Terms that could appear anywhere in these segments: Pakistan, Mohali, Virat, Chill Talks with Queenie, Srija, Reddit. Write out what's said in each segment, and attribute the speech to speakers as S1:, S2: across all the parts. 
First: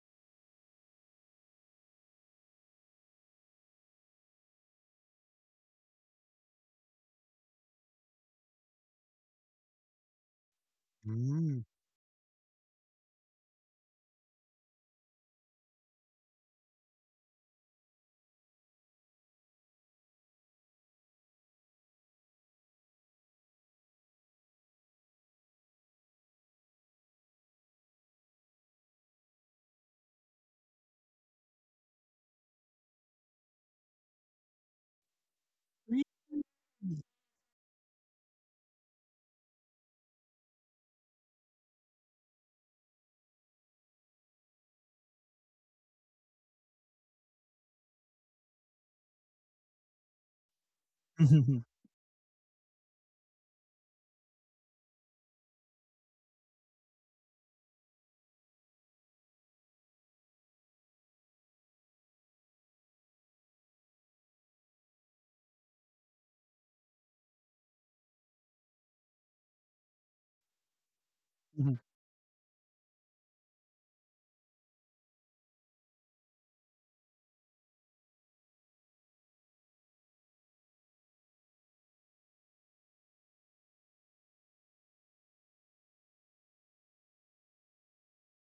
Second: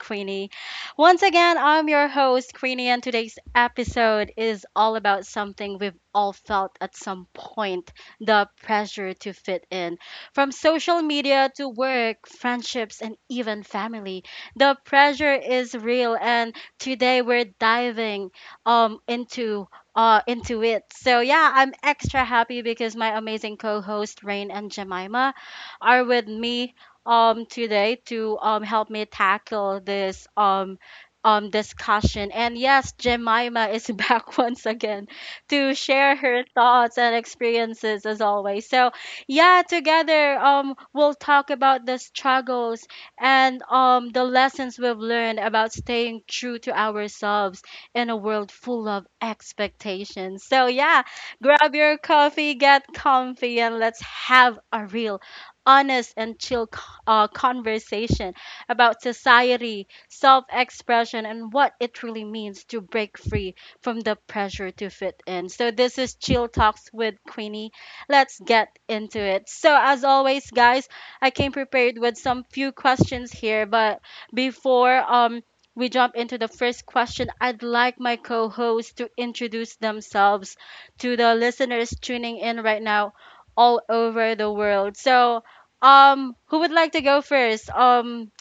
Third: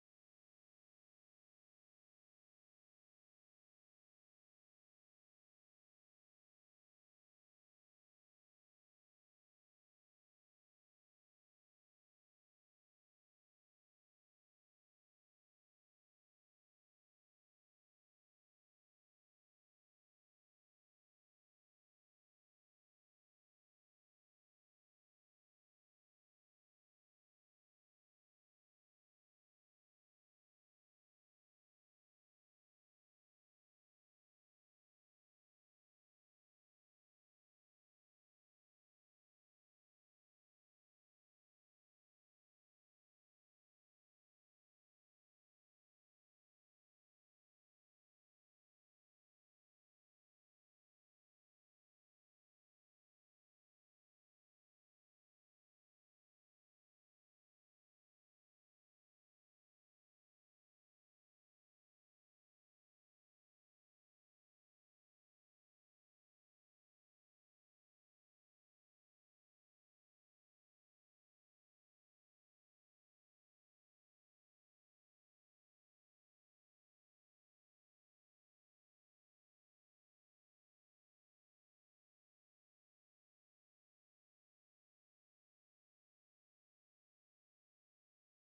S1: Queenie. Once again, I'm your host, Queenie, and today's episode is all about something we've all felt at some point, the pressure to fit in. From social media
S2: Mm.
S1: to work, friendships, and even family, the pressure is real, and today we're diving um, into into it. So yeah, I'm extra happy because my amazing co-host Rain and Jemima are with me today to help me tackle this discussion. And yes, Jemima is back once again to share her thoughts and experiences as always. So yeah, together we'll talk about the struggles and the lessons we've learned about staying true to ourselves in a world full of expectations. So yeah, grab your coffee, get comfy, and let's have a real, honest, and chill conversation about society, self expression, and what it truly means to break free from the pressure to fit in. So, this is Chill Talks with Queenie. Let's get into it. So, as always, guys, I came
S2: Mhm, mhm,
S1: prepared with some few questions here, but before, we jump into the first question. I'd like my co hosts to introduce themselves to the listeners tuning in right now all over the world. So, who would like to go first?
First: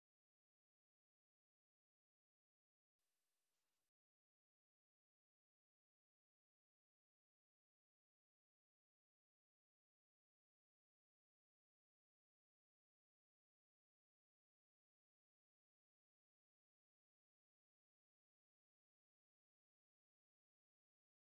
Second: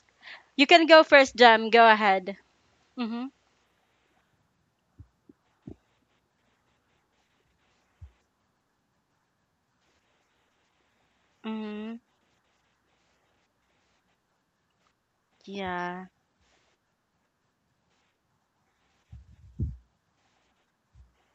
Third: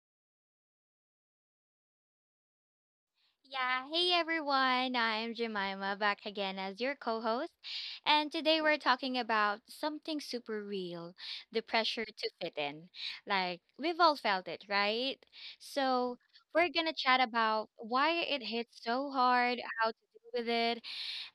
S1: You can go first, Jam. Go ahead. Mhm.
S3: Yeah, hey everyone, I'm Jemima back again as your co host. And today we're talking about something super real, the
S1: Mhm.
S3: pressure to fit in. Like, we've all felt it, right?
S1: Yeah.
S3: So, we're gonna chat about why it hits so hard, how to deal with it,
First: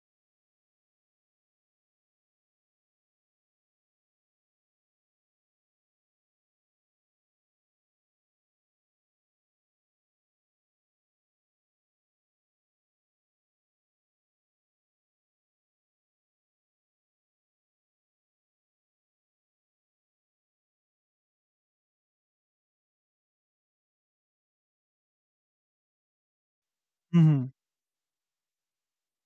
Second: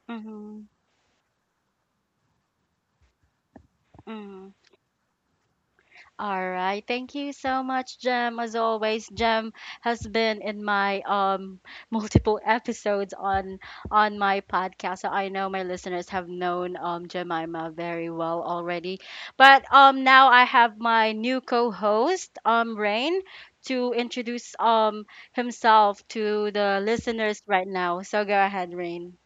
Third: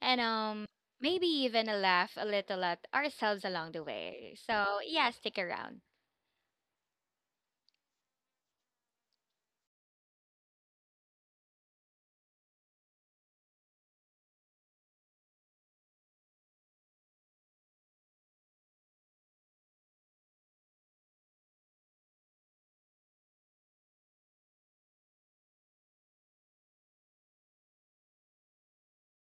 S3: and
S1: Mhm.
S3: maybe even a laugh a little at ourselves along the way.
S1: Mhm.
S3: So, yeah, stick around.
S1: All right. Thank you so much, Jem. As always, Jem has been in my multiple episodes on my podcast. So I know my listeners have known Jemima very well already. But now I have my new co-host, Rain, to introduce himself to the listeners
S2: mhm.
S1: right now. So go ahead, Rain.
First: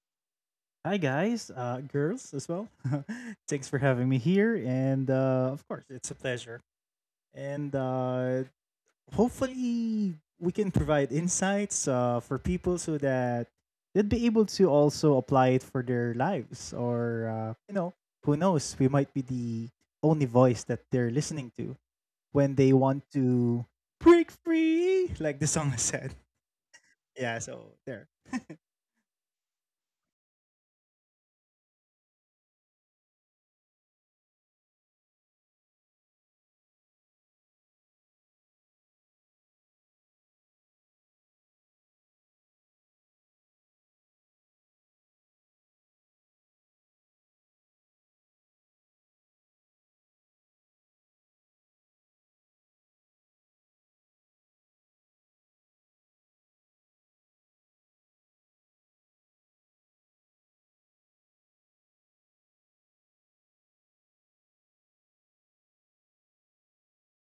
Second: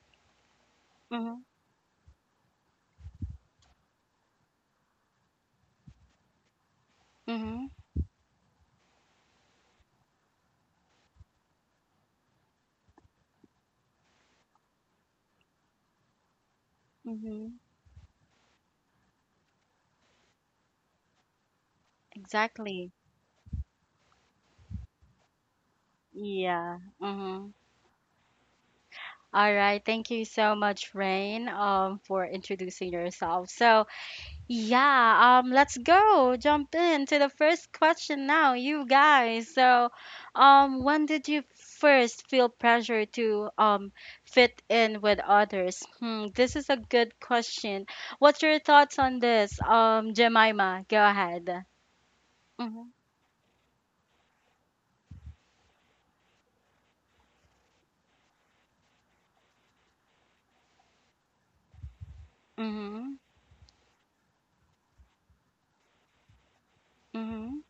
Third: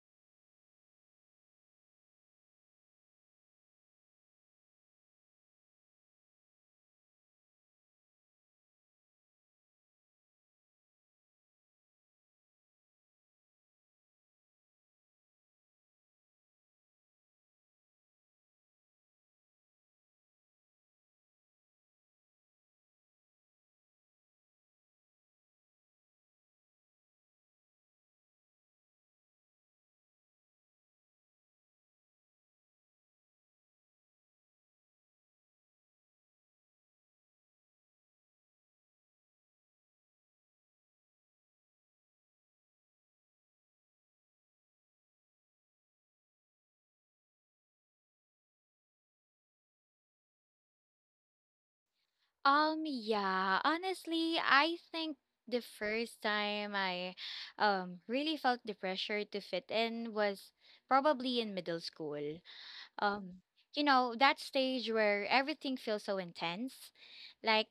S2: Hi
S1: Mm-hmm.
S2: guys, girls as well. Thanks for having me here, and of course, it's a pleasure.
S1: Mm-hmm.
S2: And Hopefully, we can provide insights for people so that they'd be able to also apply it for their lives,
S1: Mm-hmm.
S2: or who knows, we might be the only voice that they're listening to
S1: Exactly.
S2: when they want to break free, like the song said.
S1: Yeah. Mm-hmm.
S2: Yeah, so there.
S1: All right, thank you so much, Rain, for introducing yourself. So, yeah, let's go jump into the first question now, you guys. So, when did you first feel pressure to fit in with others? Hmm, this is a good question. What's your thoughts on this? Jemima, go ahead. Mhm,
S3: Yeah, honestly, I think the first time I really felt the pressure to fit in was probably in middle school.
S1: mhm,
S3: Um, you know, that stage where everything feels so intense.
S1: mhm,
S3: Like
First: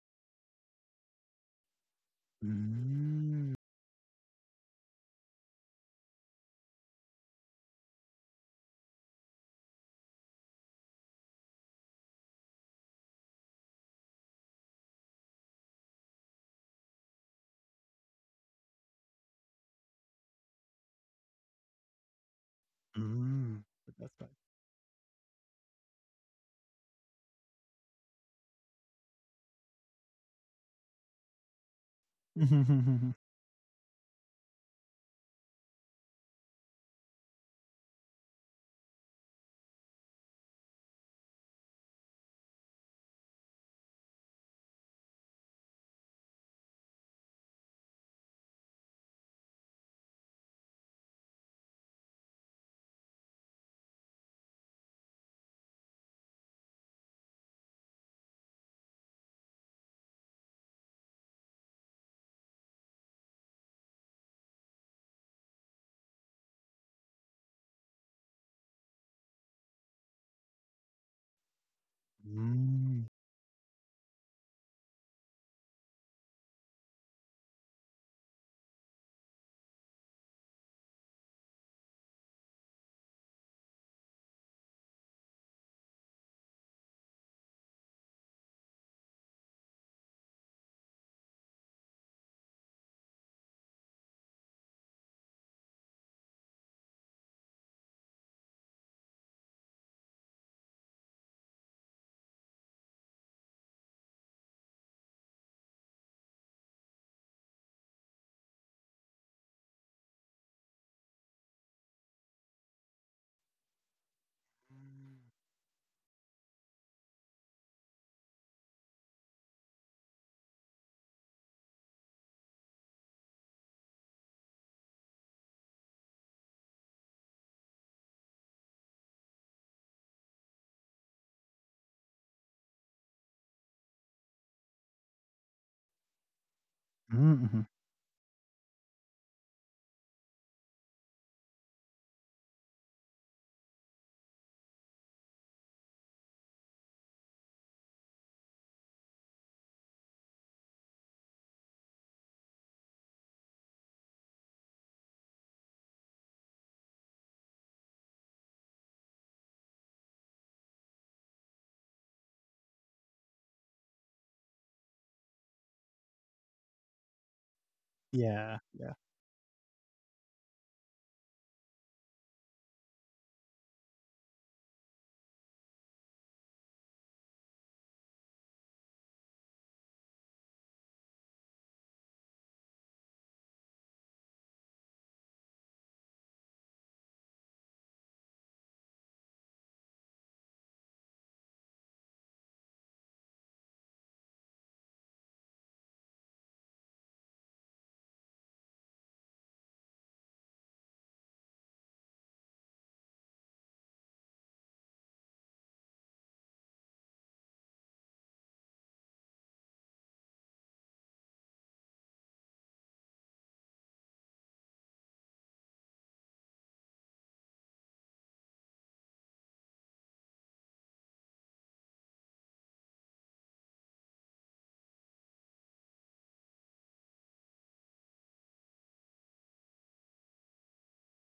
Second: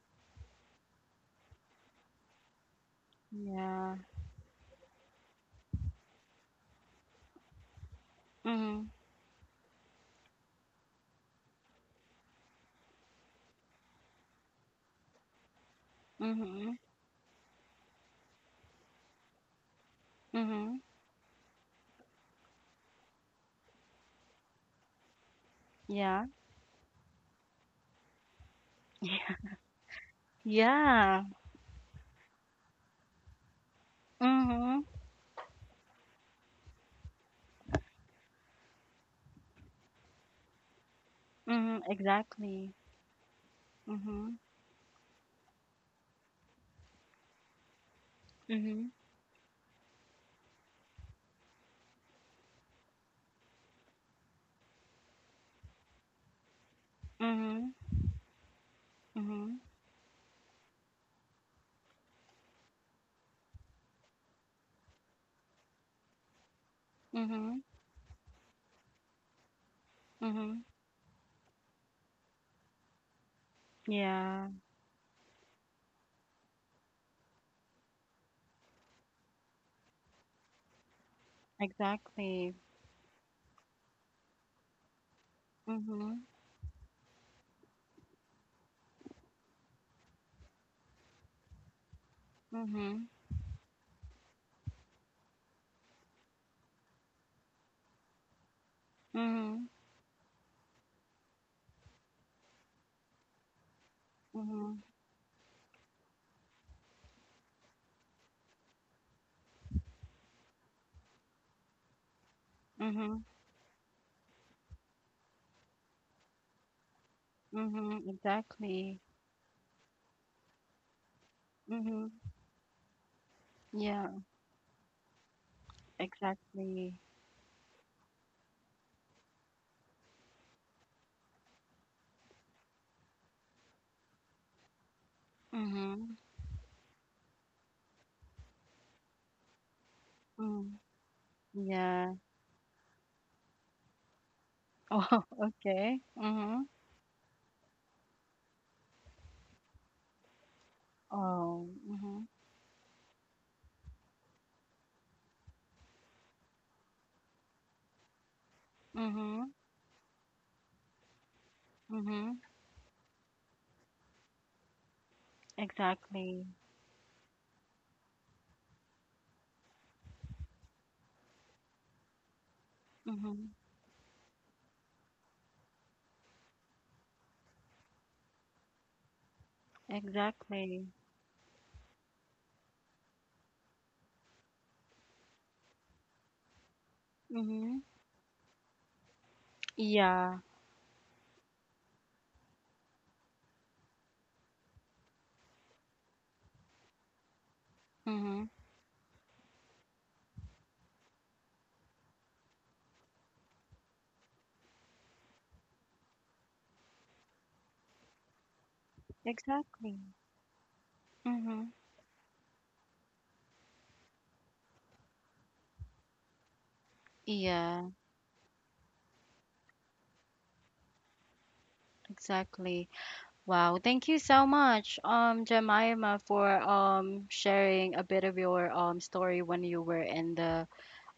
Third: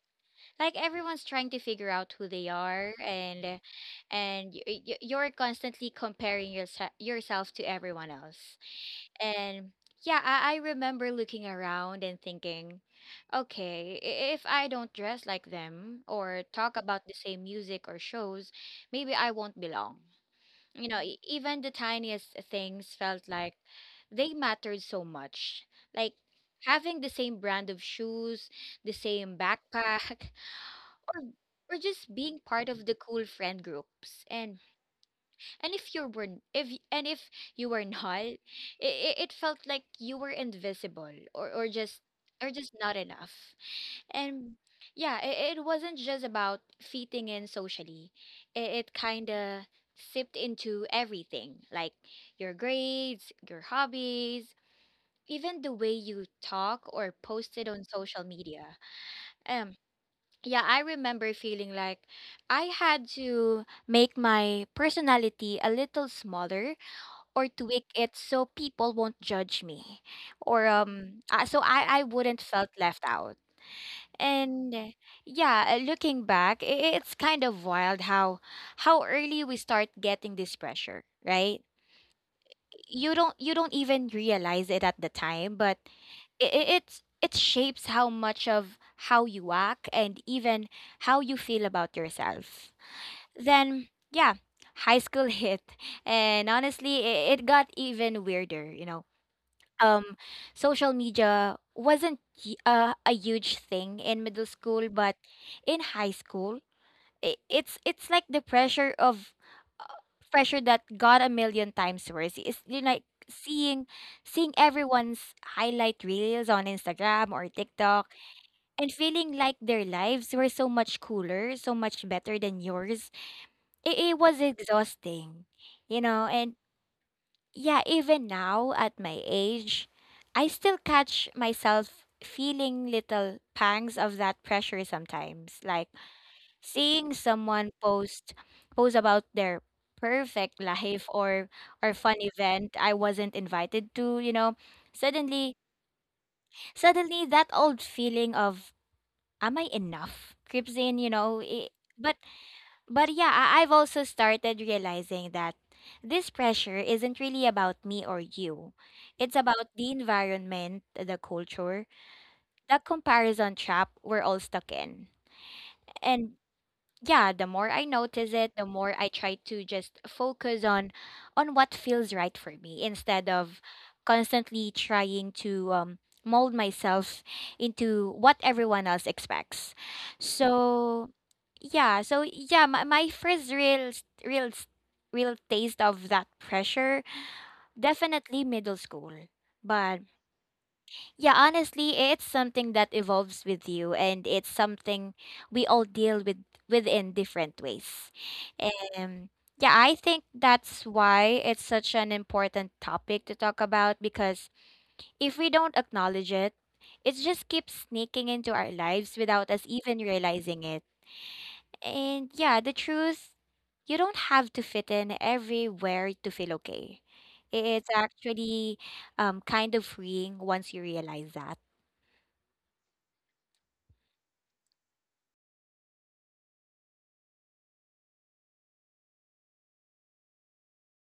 S3: like everyone's trying to figure out who they are, and
S2: Mm.
S3: uh,
S1: yeah,
S3: and y- y- you're constantly comparing yourself to everyone else.
S1: mhm,
S3: And yeah, I remember looking around and thinking, okay, if I don't dress like them or talk
S1: mhm,
S3: about the same music or shows, maybe I won't belong.
S1: mhm,
S3: You know, even the tiniest things felt like
S2: Mm. But that's fine.
S3: they mattered so much. Like
S1: yeah,
S3: having the same brand of shoes, the same backpack,
S1: yeah.
S3: or or just being part of the cool friend groups. And
S1: Mhm.
S3: and if you were if you were not it, it felt like you were invisible
S1: Mhm.
S3: or just
S1: Exactly.
S3: not enough.
S1: Mhm.
S3: And yeah, it wasn't just about fitting in socially.
S1: Mhm.
S3: It kind of sipped into everything, like your grades, your hobbies, even the way you talk or posted
S1: Mhm.
S3: on social media.
S1: Mhm.
S3: um yeah, I remember feeling like I had to make my personality a little smaller or
S1: Mhm.
S3: tweak it so people won't judge me,
S1: Mhm.
S3: or so I
S2: Mhm.
S3: wouldn't felt left
S2: Mm.
S3: out.
S1: Yeah.
S3: And Yeah, looking back, it's kind of wild how early we start getting this pressure, right?
S1: Exactly.
S3: You don't even realize it at the time, but
S1: Mhm.
S3: it shapes how much of how you act and even how you feel about yourself.
S1: Mhm.
S3: Then yeah, high school hit, and honestly, it got even weirder. You know,
S1: Mhm.
S3: um social media wasn't a huge thing in middle
S1: Mhm.
S3: school, but in high school, I it's like the pressure that got a million times worse. It's, you know, like
S1: Mhm.
S3: seeing everyone's highlight reels on Instagram or TikTok
S1: Mhm.
S3: and
S1: Exactly.
S3: feeling like their lives were so much cooler, so much
S1: Mhm.
S3: better than yours.
S1: Yeah.
S3: It was exhausting, you know. And
S1: Exactly.
S3: yeah, even now at my age, I still catch myself feeling little pangs of that pressure sometimes. Like
S1: Mhm.
S3: seeing
S2: Mm, mhm.
S3: someone post about their perfect
S1: Mhm.
S3: life or fun
S1: Yeah.
S3: event I wasn't invited to, you know.
S1: Oh.
S3: Suddenly,
S1: Okay. Mhm.
S3: Suddenly that old feeling of am I enough creeps in, you know.
S1: Oh.
S3: But
S1: Mhm.
S3: but yeah, I- I've also started realizing that this pressure isn't really about me or you. It's
S1: Mhm.
S3: about the environment, the culture,
S1: Mhm.
S3: the comparison trap we're all stuck in. And
S1: Exactly.
S3: yeah, the more I notice
S2: Yeah.
S3: it, the
S2: Yeah.
S3: more I try to just focus on what feels right for me instead
S1: Mhm.
S3: of constantly trying to mold myself into what everyone else expects.
S1: Exactly.
S3: So yeah so yeah my first real taste of that pressure,
S1: Mhm.
S3: definitely middle school. But
S1: Yeah.
S3: yeah, honestly, it's something that evolves with you, and it's something we all deal with within different ways.
S1: Mhm.
S3: Um yeah, I think that's why it's such an important topic to talk about, because if we don't acknowledge it, it just keeps sneaking into our lives without us even
S1: Exactly.
S3: realizing it.
S1: Mm-hmm.
S3: And yeah, the truth, you don't have to fit in everywhere to feel okay.
S1: Yeah,
S3: It's actually kind of freeing once you realize that.
S1: exactly. Wow, thank you so much, Jemima, for sharing a bit of your story when you were in the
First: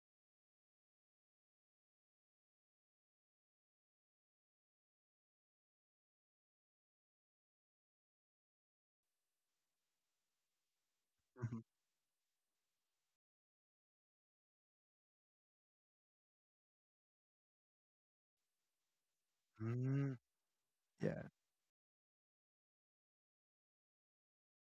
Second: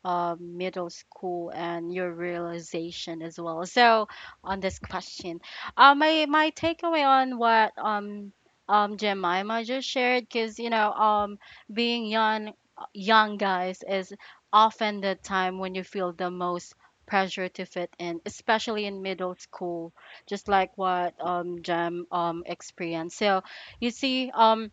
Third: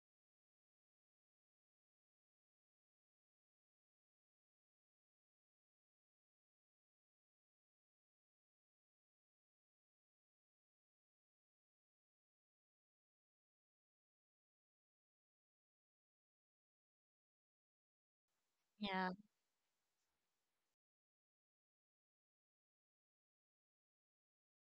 S1: middle school, and your realization as well. So on this question, my takeaway on what Jemima just shared, because you know
S2: Mhm.
S1: being young, guys, is often the time when you feel the most pressure to fit in, especially in
S3: Yeah.
S1: middle school,
S2: Mm.
S1: just like what
S2: Yeah.
S1: Jem experienced. So you see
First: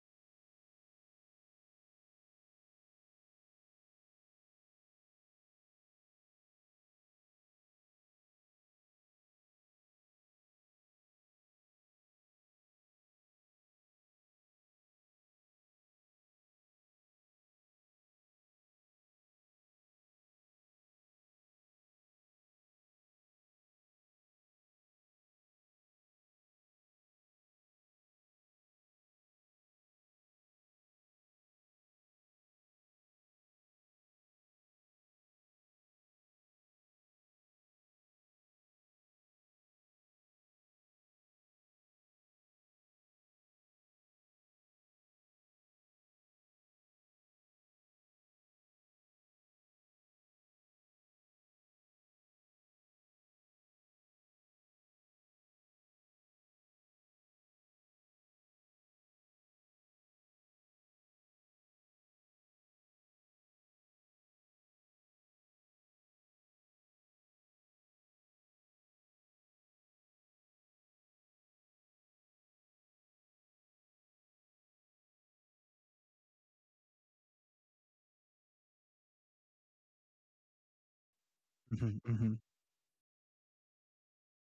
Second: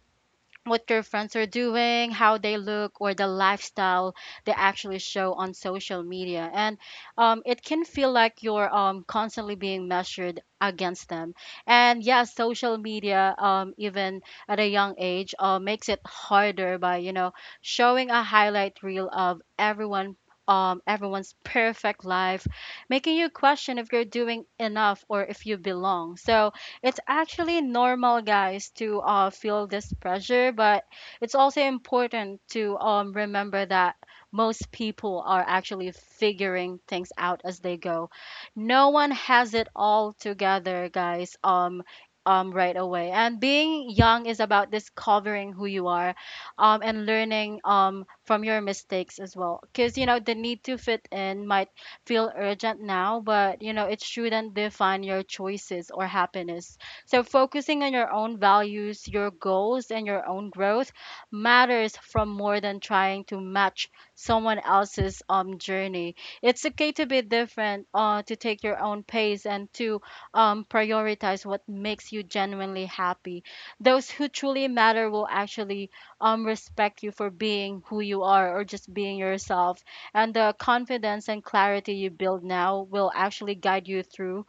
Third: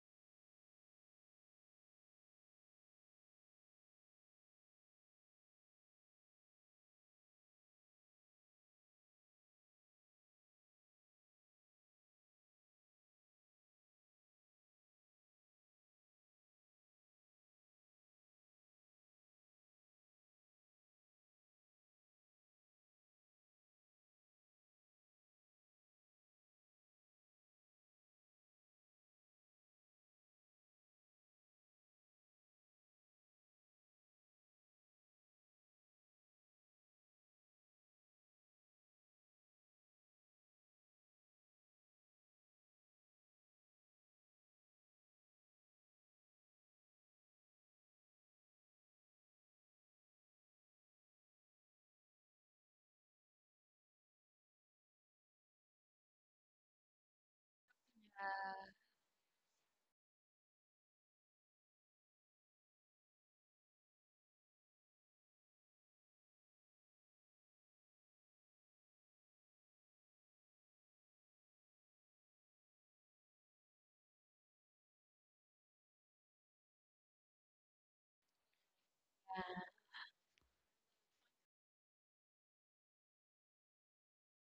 S1: what your friends are doing, how they look, or the lifestyle they actually show on social media. And it can feel like you're constantly being measured against them. And yeah, social media, even at a young age, makes it harder by, you know, showing a highlight reel of everyone. Everyone's perfect life, making you question if you're doing enough or if you belong. So, it's actually normal, guys, to feel this pressure, but it's also important to remember that most people are actually figuring things out as they go. No one has it all together, guys. Right away. And being young is about discovering who you are, and learning from your mistakes as well. Because you know the need to fit in might feel urgent now, but you know, it shouldn't define your choices or happiness. So focusing on your own values, your goals, and your own growth matters from more than trying to match someone else's journey. It's okay to be different, to take your own pace and to prioritize what makes you genuinely happy. Those who truly matter will actually respect you for being who you are or just being yourself, and the confidence and clarity
S2: Mhm,
S1: you
S2: mhm.
S1: build now will actually guide you through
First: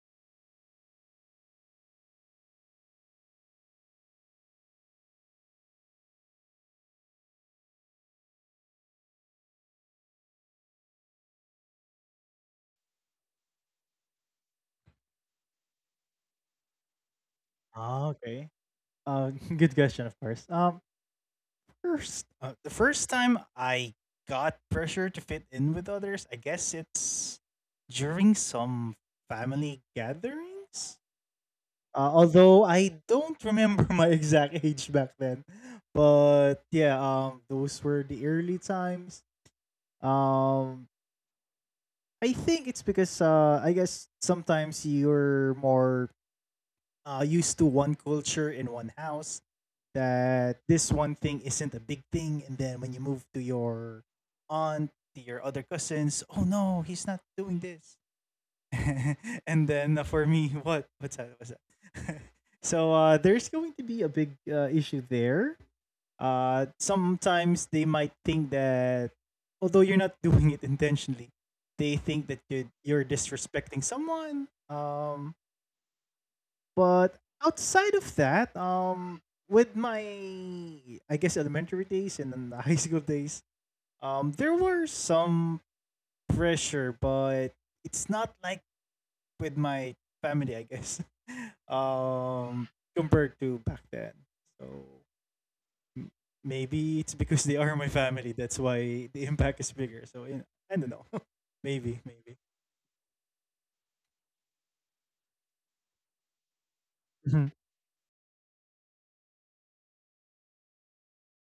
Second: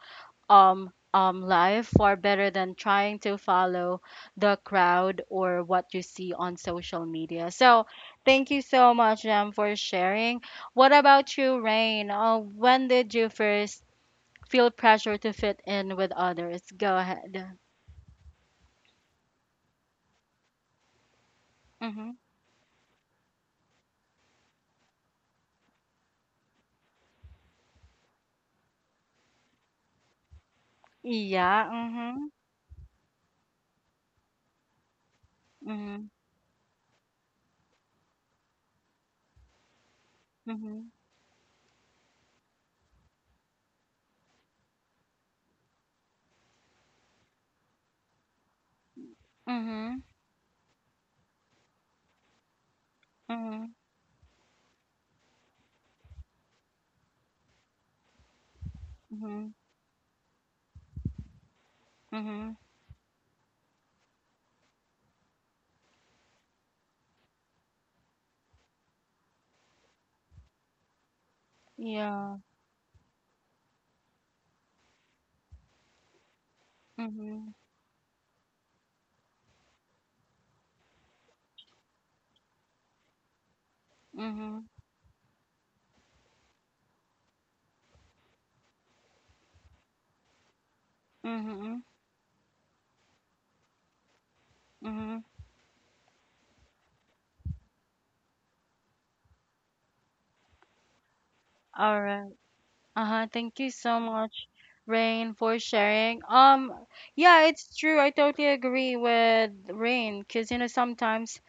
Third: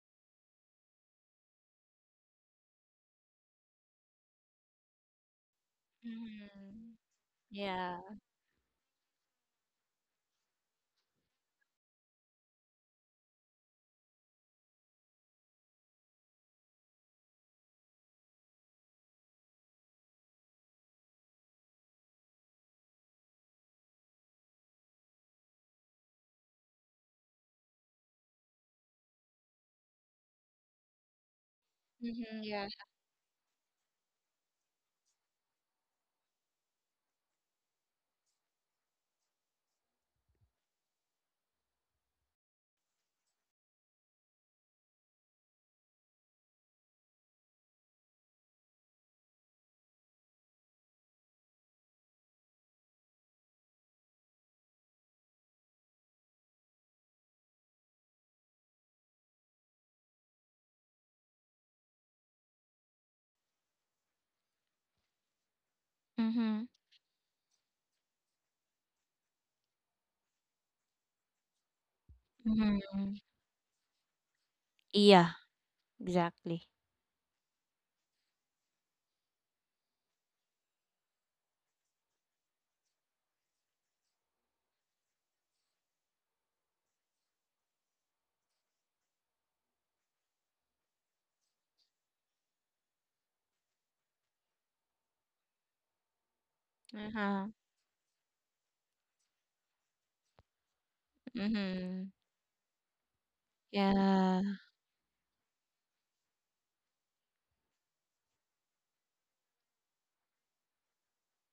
S1: life far better than trying to follow the crowd or what you see on
S3: Mhm.
S1: social media. So
S3: Yeah.
S1: thank you so much, Jam, for sharing. What about you, Rain? When did you first feel pressure to fit in with others? Go ahead.
S2: Okay. Uh, Good question, of course. Um,
S1: Mm-hmm.
S2: first, uh, the first time I got pressure to fit in with others, I guess it's during some family gatherings.
S1: Yeah. Mm-hmm.
S3: Mhm.
S2: Although
S3: Yeah.
S2: I don't remember my exact age back then, but yeah, those were the early times.
S1: Mm-hmm.
S2: Um, I think it's because I guess sometimes you're more used to one culture in one house,
S1: Mm-hmm.
S2: that this one thing isn't a big thing, and then when you move to
S1: Mm-hmm. Mm-hmm.
S2: your aunt, to your other cousins, oh no, he's not doing this.
S1: Mm-hmm.
S2: And then for me, what? What's that? What's that?
S1: Mm-hmm.
S2: So there's going to be a big issue there.
S3: Mhm.
S2: Sometimes they might think that, although you're not doing it intentionally, they think
S1: Yeah.
S2: that you
S3: Mhm.
S2: you're disrespecting someone.
S3: Yeah, exactly.
S2: But
S1: Mm-hmm.
S2: outside of that, with my, I guess, elementary days and then the high school days, there
S1: Mm-hmm.
S2: were some pressure, but it's not like with my family, I guess,
S1: Mhm,
S2: um, compared to back then. So
S1: mhm.
S2: M- Maybe it's
S3: Uh-huh.
S2: because they are my family. That's why the impact is bigger. So you know, I don't know.
S1: All
S2: Maybe,
S3: Mhm.
S1: right.
S2: maybe.
S1: Uh-huh. Thank you so
S3: Yeah.
S1: much, Rain, for sharing. Yeah,
S2: Mhm,
S1: it's true. I totally agree with Rain, cause you know sometimes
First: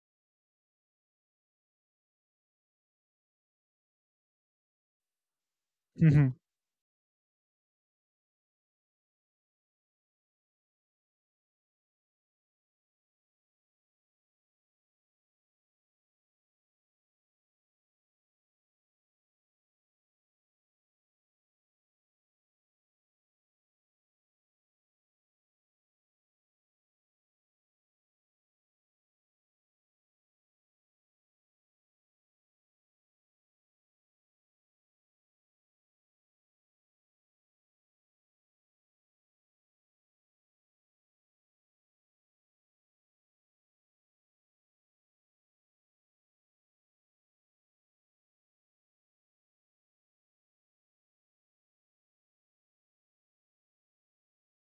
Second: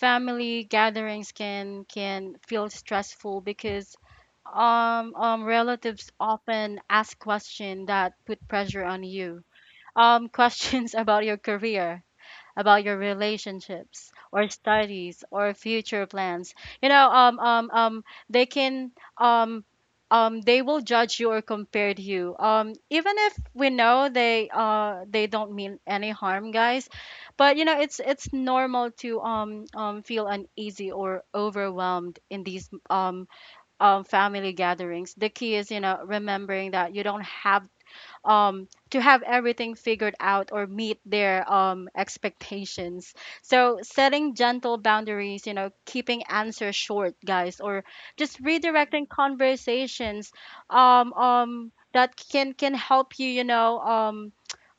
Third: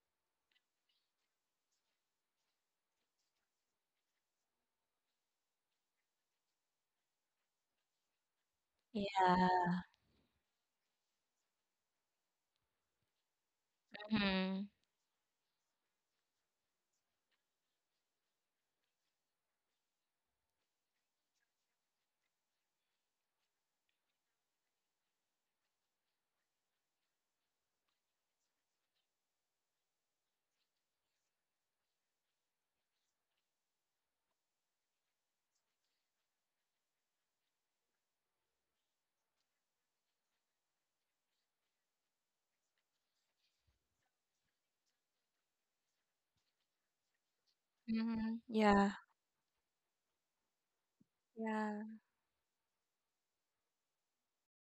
S1: family gatherings can feel stressful because relatives
S2: mhm,
S1: often ask questions that put pressure on you.
S3: Yeah.
S1: Questions about your career, about your relationships or
S3: Mhm.
S1: studies or future plans. You know, they can, um, they will judge you or compare to you. Even if we know they don't mean any harm, guys. But you know, it's normal to feel uneasy or overwhelmed in these family gatherings. The key is, you know, remembering that you don't have to have everything figured out or meet their expectations. So setting gentle boundaries, you know, keeping answers short, guys, or
S3: Mhm.
S1: just
S3: Yeah.
S1: redirecting conversations
S3: Yeah.
S1: that can help you, you know, um,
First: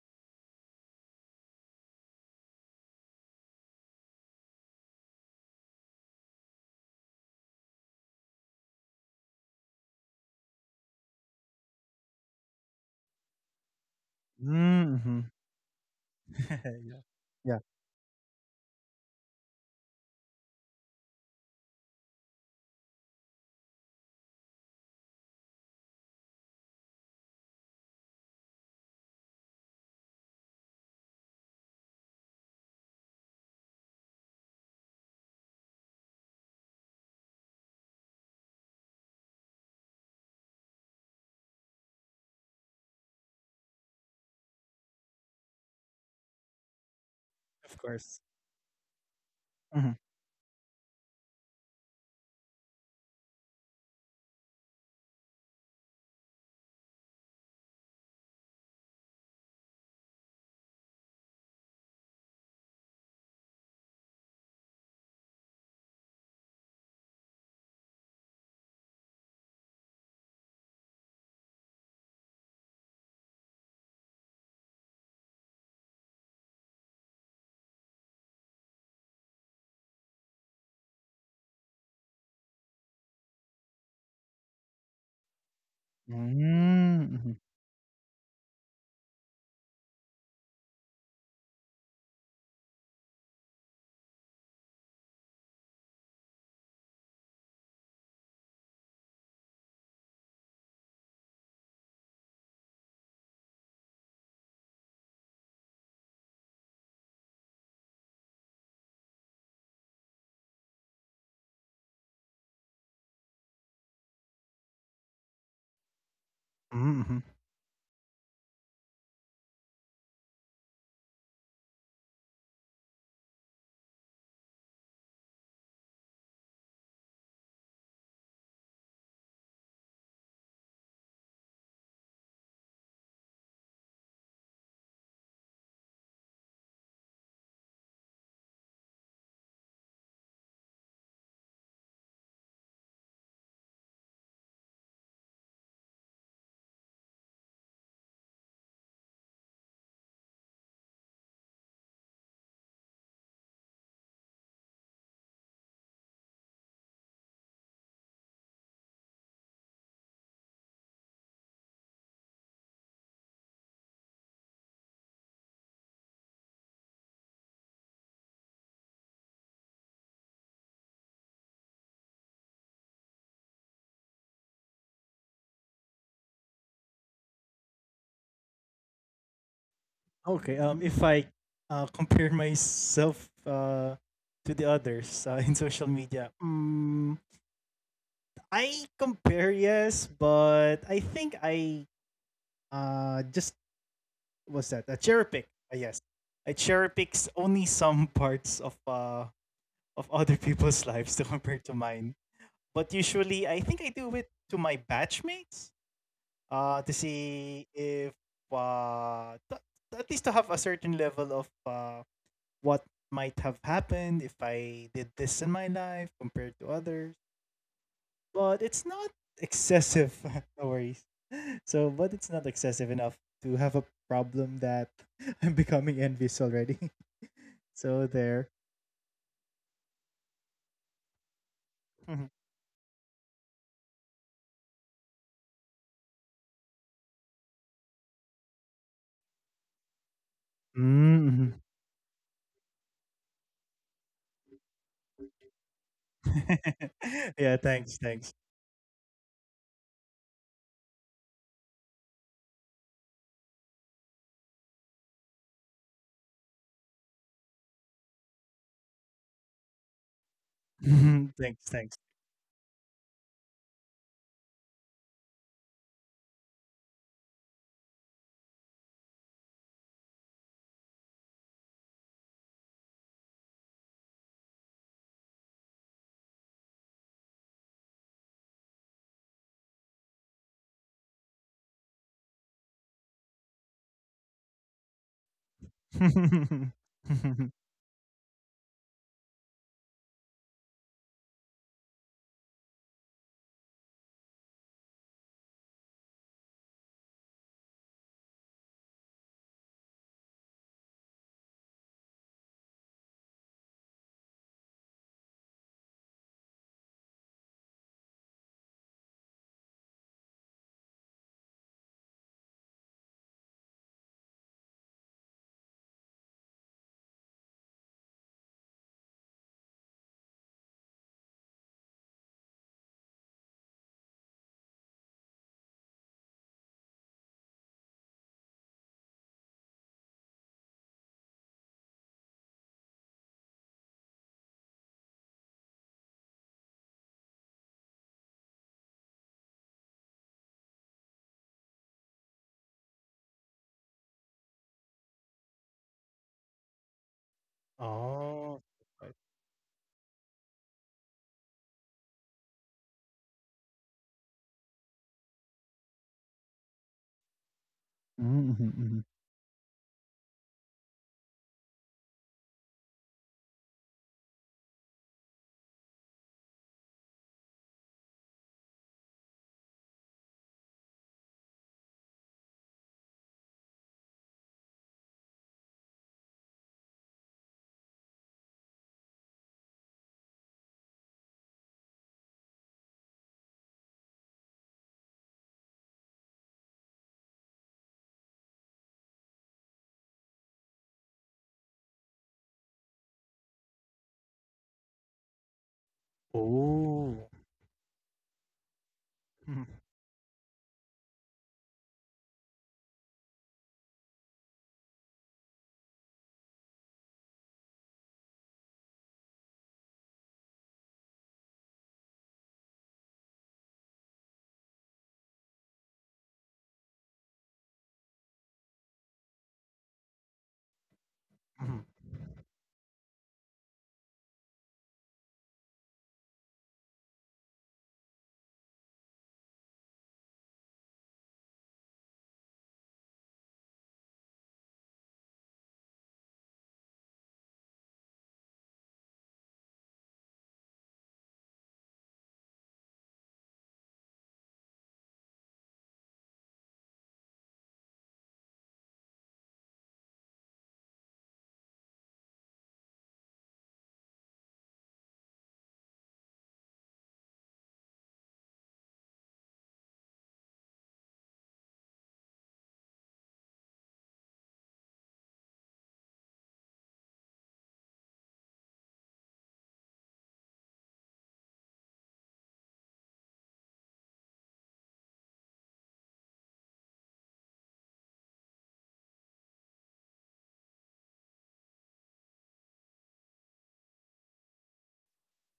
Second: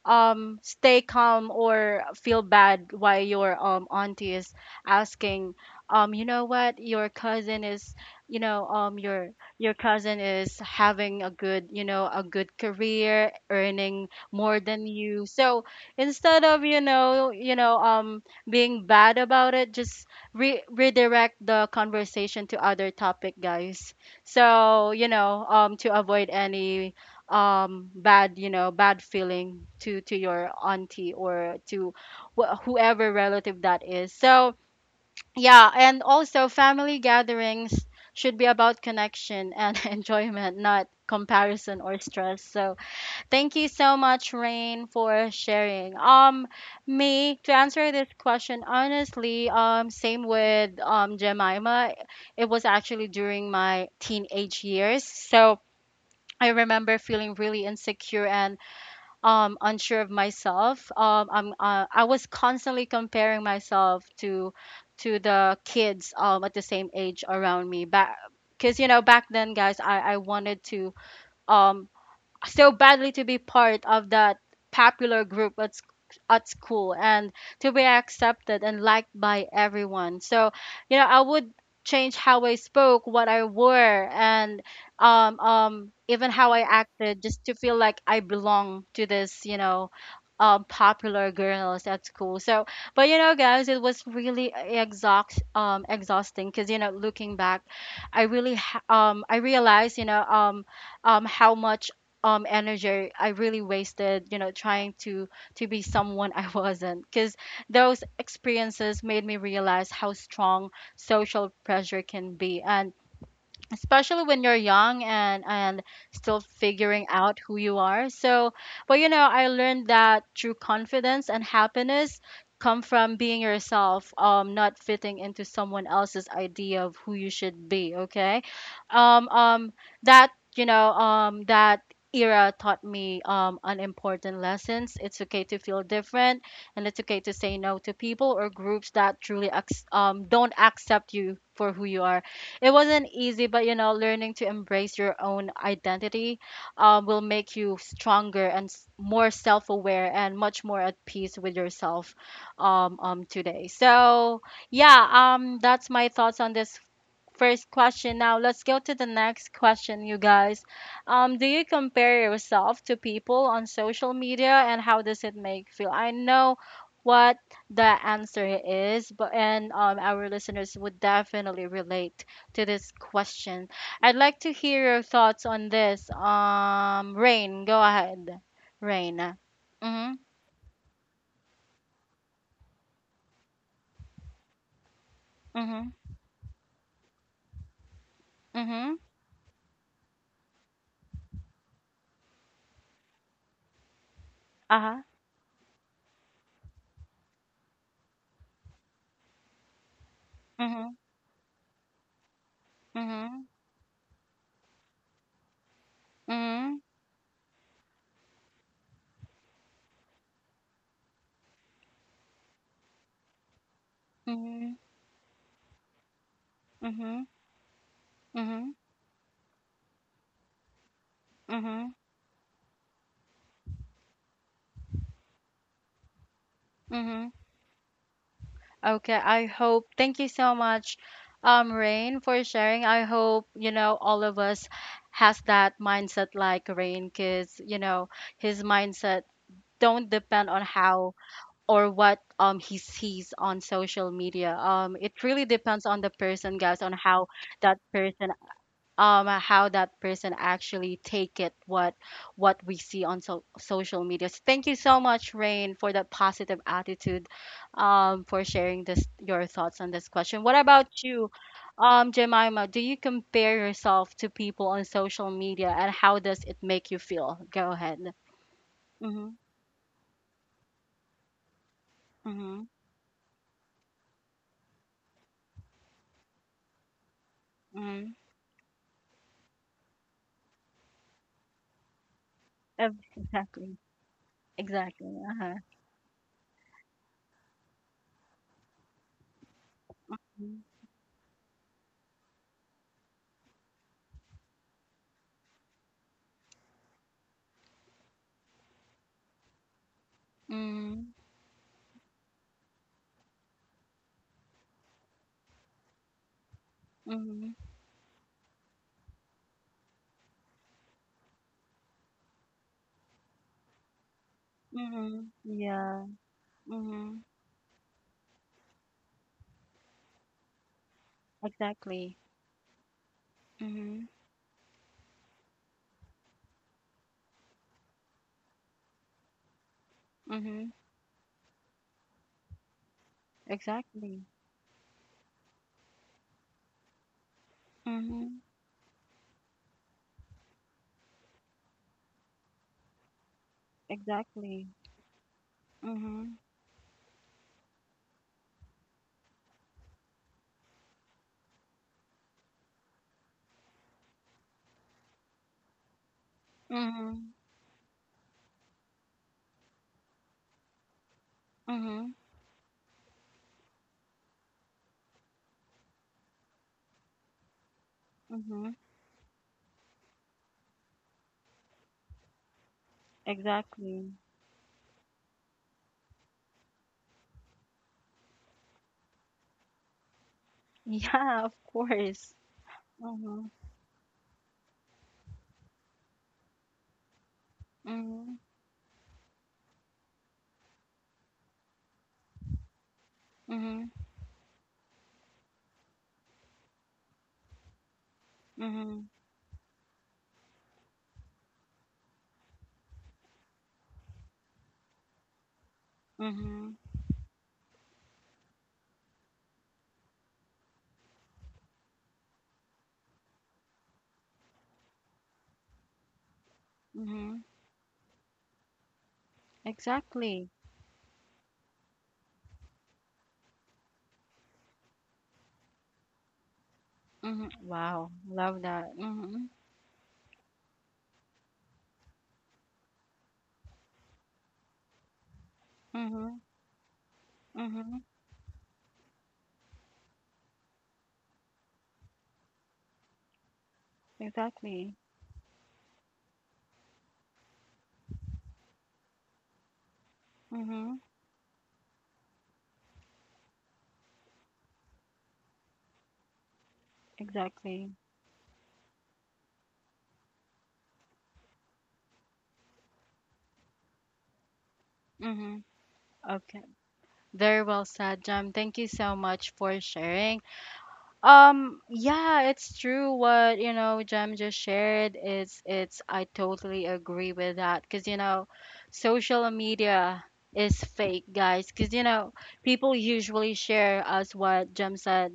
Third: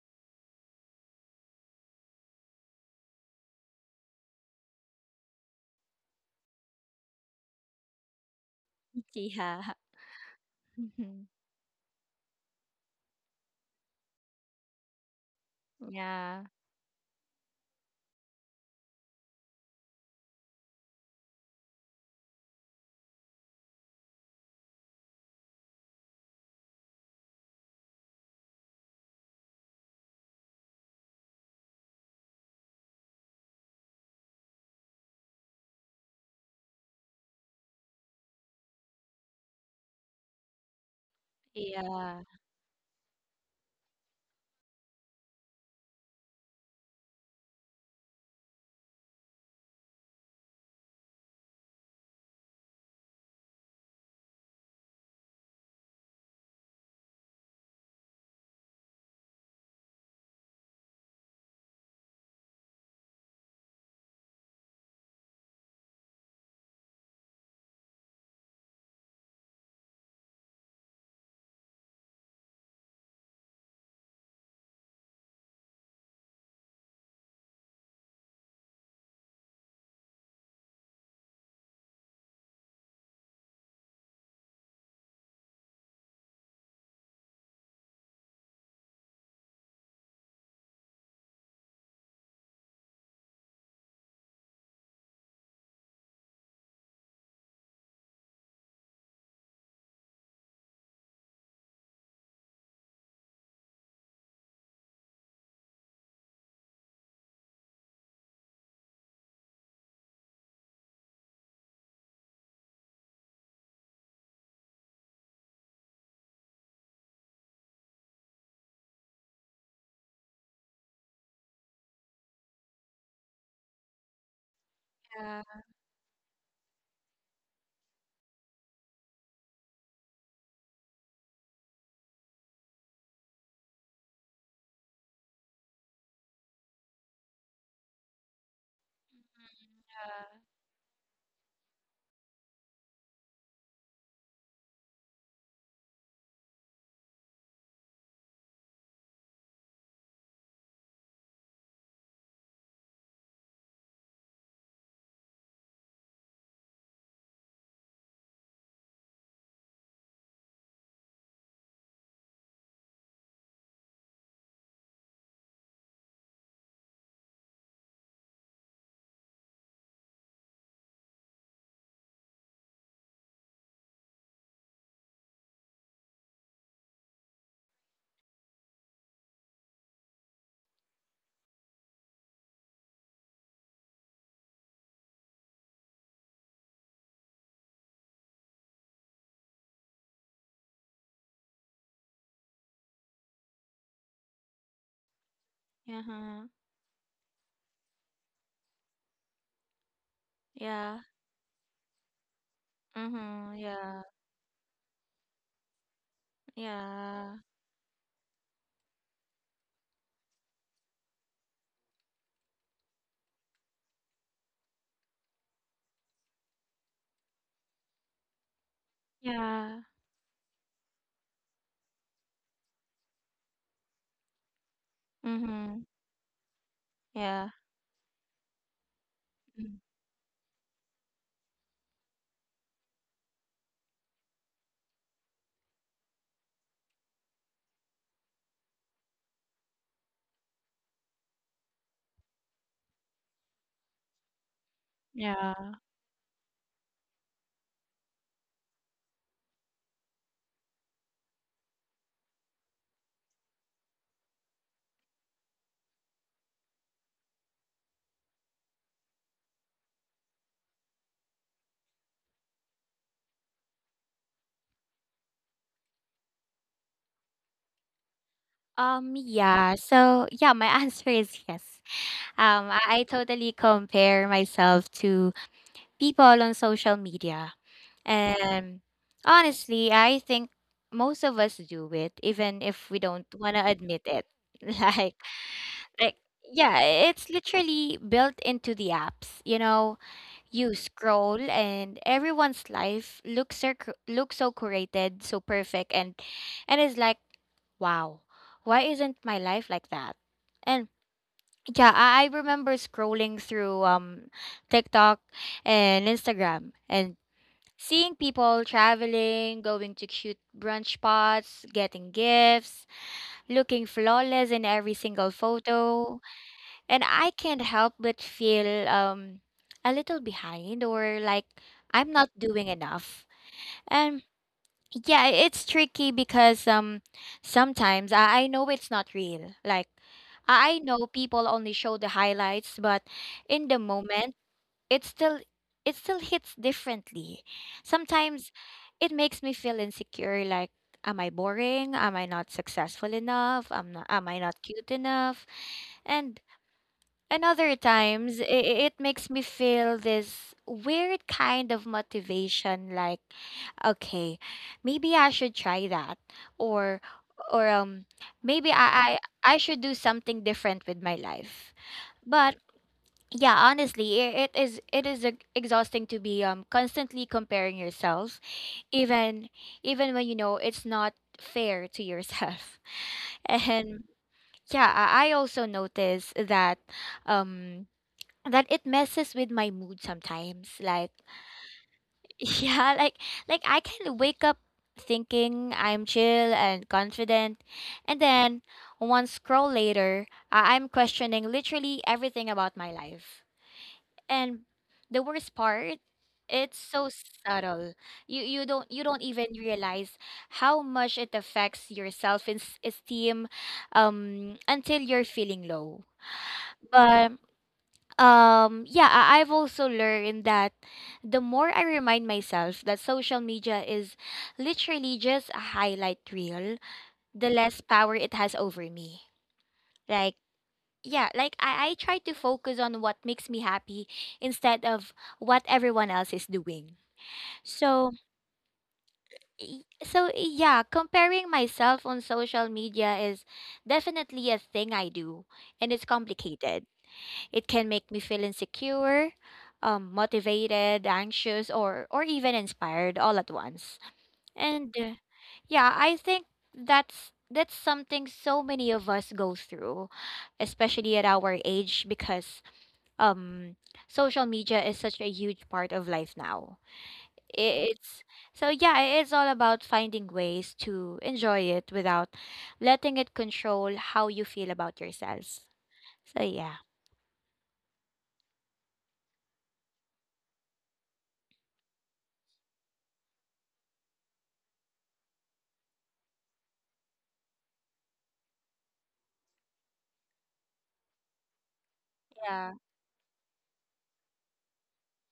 S1: um stay calm, or feel bad why your auntie is asking you know what your cousin is, you know, your
S3: Yeah.
S1: cousin is having
S3: Mhm.
S1: a good, you know, a good career, earning more
S2: mm,
S1: than you.
S2: mhm.
S1: So instead
S3: Yeah.
S1: of, you
S2: Yeah.
S1: know you
S2: Yeah,
S1: know um being bad about it, just redirect the conversation to other topic, guys. So you know, to avoid any bad, you know, bad feeling to your auntie or to whoever relative that is. So yeah, and also family gatherings should be about connection and enjoyment, not comparison or
S3: Yeah.
S1: stress. So thank you so much, Rain, for sharing. Me to
S2: of
S1: answer this
S2: course.
S1: question honestly,
S2: Mhm,
S1: same with Jemima, it was actually during my teenage years. So I remember feeling really insecure and unsure of myself. I was constantly comparing myself to the kids at the same age around me back, because you know back then, guys, I wanted to um so badly to be part of that popular group at school, and to be accepted and liked by everyone. So, you know, I would change how I spoke, what I wore, and even how I
S2: mm,
S1: acted
S2: mhm,
S1: just to feel like I belong to this, you know, popular girls at school. So, but you know, guys, it was really exhausting because, you know, looking back, I really, I realized, you know, how much energy I really wasted, you know, trying to be someone I wasn't, because those experiences made me realize how strong social pressure can be, and especially when you're young and still
S2: mm,
S1: figuring
S2: mhm.
S1: out who you are. So but you know, I learned that true confidence and happiness come from being yourself, not fitting into
S3: Yeah.
S1: someone else's idea of who you should be. Okay, um um that you know, that era taught me unimportant lessons. It's okay to feel different, and it's okay to say no to people or groups that truly don't accept you for who you are. It wasn't easy, but you know, learning to embrace your own identity will make you stronger and more self aware and much more at peace with yourself today. So, yeah, that's my thoughts on this first question. Now let's go to the next question, you guys. Do you compare yourself to people on social media, and how does it make you feel? I know what the answer is, but, and our listeners would definitely relate to this question. I'd like to hear your thoughts on this. Rain, go ahead. Rain. Mhm.
S2: Okay. If I compare myself to the others in social
S1: Mhm.
S2: media, I
S1: Mhm.
S2: compare, yes, but I think I just, was that a
S1: Uh-huh.
S2: cherry pick? Yes, I
S3: Uh-huh.
S2: cherry picks only some parts of of other people's
S1: Mhm.
S2: lives
S3: Yeah.
S2: to compare to mine. But usually, I
S1: Mhm.
S3: Mhm.
S2: think I do
S3: Yeah.
S2: it to my batchmates to
S3: Yeah.
S2: see if uh t- at least to have a certain level of what might have happened if I
S1: Mhm.
S2: did this in my life compared to others.
S1: Mhm.
S2: But
S1: Mhm.
S2: it's
S1: Mhm.
S2: not
S3: Yeah.
S2: excessive. No worries. So, but
S1: Mhm.
S2: it's not excessive enough to have a problem that I'm becoming
S3: Mhm.
S2: envious already.
S1: Mhm.
S3: Yeah.
S2: So there.
S1: Okay, I
S3: Mm.
S1: hope. Thank you so much,
S2: Mhm.
S1: Rain, for sharing. I hope, you know, all of us has that mindset like Rain, because, you know, his mindset don't depend on
S2: Mm,
S1: how
S2: mhm.
S1: or what he sees on social media. It really
S3: Yeah.
S1: depends on the person, guys, on
S2: Yeah, thanks,
S1: that
S2: thanks.
S1: person how that person actually take it, what we see on social media. So thank you so much, Rain, for that positive attitude, for sharing this your thoughts on this question. What about
S2: Mhm.
S1: you,
S2: Thanks, thanks.
S1: Jemima? Do you compare yourself to people on social media, and how does it make you feel? Go ahead. Mm-hmm,
S3: Yeah. So, yeah, my answer is yes.
S1: mm-hmm,
S3: I totally compare myself to people on social media.
S1: mm-hmm.
S3: And honestly, I think most of us do it, even if we don't want to
S1: Exactly,
S3: admit it.
S1: exactly.
S3: Like,
S1: Uh-huh.
S3: like, yeah, it's literally built into the apps. You know, you scroll and everyone's life looks looks so curated, so perfect, and it's like, wow, why isn't my life like that? And
S1: Mm-hmm,
S3: yeah, I remember scrolling through TikTok and Instagram and
S1: mm-hmm,
S3: seeing people traveling, going to cute brunch spots, getting gifts, looking flawless in every
S1: mm-hmm.
S3: single
S1: Yeah.
S3: photo, and
S1: Mm-hmm,
S3: I can't help but feel a little behind, or like
S1: exactly.
S3: I'm not doing enough.
S1: Mm-hmm.
S3: And yeah, it's tricky because sometimes I know it's not real. Like
S1: Mhm.
S3: I I know people only show the highlights, but in the
S1: Exactly.
S3: moment it still it still hits differently.
S1: Mhm.
S3: Sometimes it makes me feel insecure, like am I boring? Am I not successful enough? Am I not
S1: Exactly.
S3: cute enough?
S1: Mhm.
S3: And and other
S2: Oh.
S3: times,
S2: Right.
S3: it makes me feel this weird kind of motivation, like okay, maybe I should try that, or
S1: Mhm.
S3: or um
S2: Mhm.
S3: maybe
S2: Mhm.
S3: I I should do something different with my life.
S1: Mhm.
S3: But yeah, honestly, it is exhausting to be constantly comparing yourself,
S1: Mhm.
S3: even even when you know it's not fair to yourself. And
S1: Exactly.
S3: yeah, I also notice that um that it messes with my mood sometimes. Like
S1: Yeah, of course.
S3: yeah, like
S1: Mhm.
S3: like I can wake up thinking I'm chill and confident, and
S1: Mhm.
S3: then one scroll later, I'm questioning literally everything about my life.
S1: Mhm.
S3: And the worst part, it's
S2: Oh.
S3: so subtle. You you don't you
S1: Mhm.
S3: don't
S2: Mhm.
S3: even realize how much it affects your self-esteem until you're feeling low.
S1: Mhm.
S3: But yeah, I've also learned that the more I remind myself that social media is literally just a highlight reel,
S1: Mhm.
S3: the less power it has over me. like
S1: Exactly.
S3: yeah like
S2: Mhm.
S3: i, I try to focus on what makes me happy instead of what everyone else is doing.
S1: Mhm. Wow,
S3: so
S1: love that. Mhm.
S3: y- so yeah, comparing myself on social media is definitely a thing I do, and it's
S1: Mhm.
S3: complicated. It can
S1: Mhm.
S3: make me feel insecure, motivated, anxious, or even inspired all at once.
S1: Exactly.
S3: And Yeah, I think that's something so many of us go through,
S1: Mhm.
S3: especially at our age, because um, social media is such a huge part of life now. I-
S1: Exactly.
S3: It's So yeah, it's all about finding ways to enjoy it without letting it control how you feel about
S1: Mhm.
S3: yourselves. So
S1: Okay.
S3: yeah.
S1: Very well said, Jam. Thank you so much for sharing. Yeah, it's true what, you know, Jem just shared. It's I totally agree with that because, you know, social media is fake, guys, because, you know, people usually share as what Jem said,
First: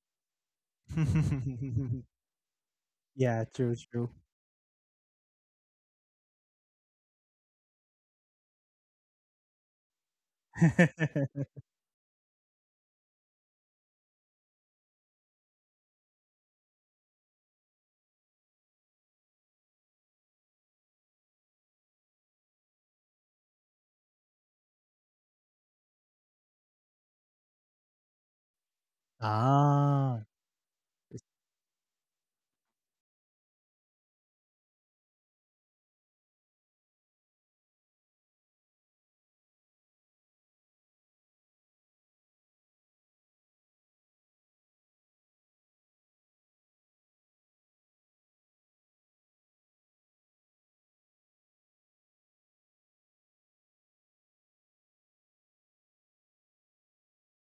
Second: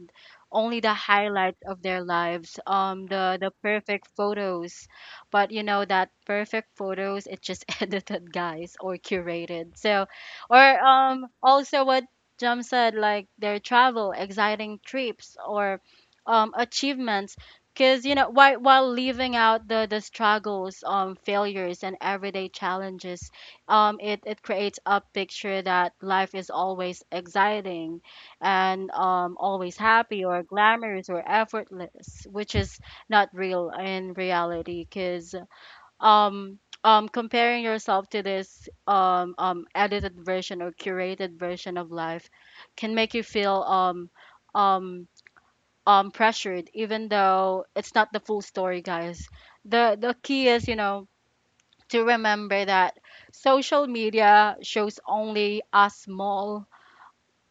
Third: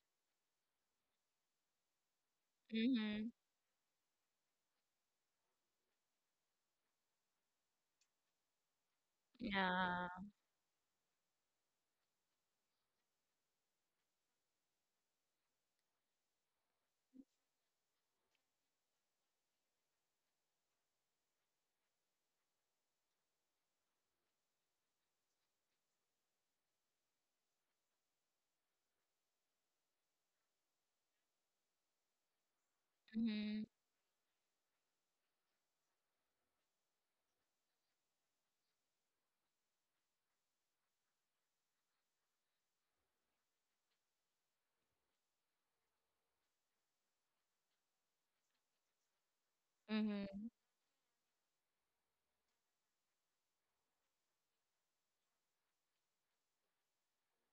S1: only the highlights of their
S2: Mhm.
S1: lives,
S3: Yeah.
S1: the
S2: Yeah,
S1: the
S2: true,
S1: perfect
S2: true.
S1: photos. But, you know, that perfect photos, it's just edited, guys, or curated. So,
S3: Yeah.
S1: or also what Jam said like their travel, exciting trips, or achievements because you know while leaving out the struggles failures and everyday challenges, it creates a picture that life is always exciting and, always
S2: Ah.
S1: happy or glamorous or effortless, which is not
S3: Mhm.
S1: real in reality. Because um, comparing yourself to this edited version or curated version of life can make you feel um, pressured, even though it's not the full story, guys. The
S3: Mhm.
S1: key is, you know, to remember that social media shows only a small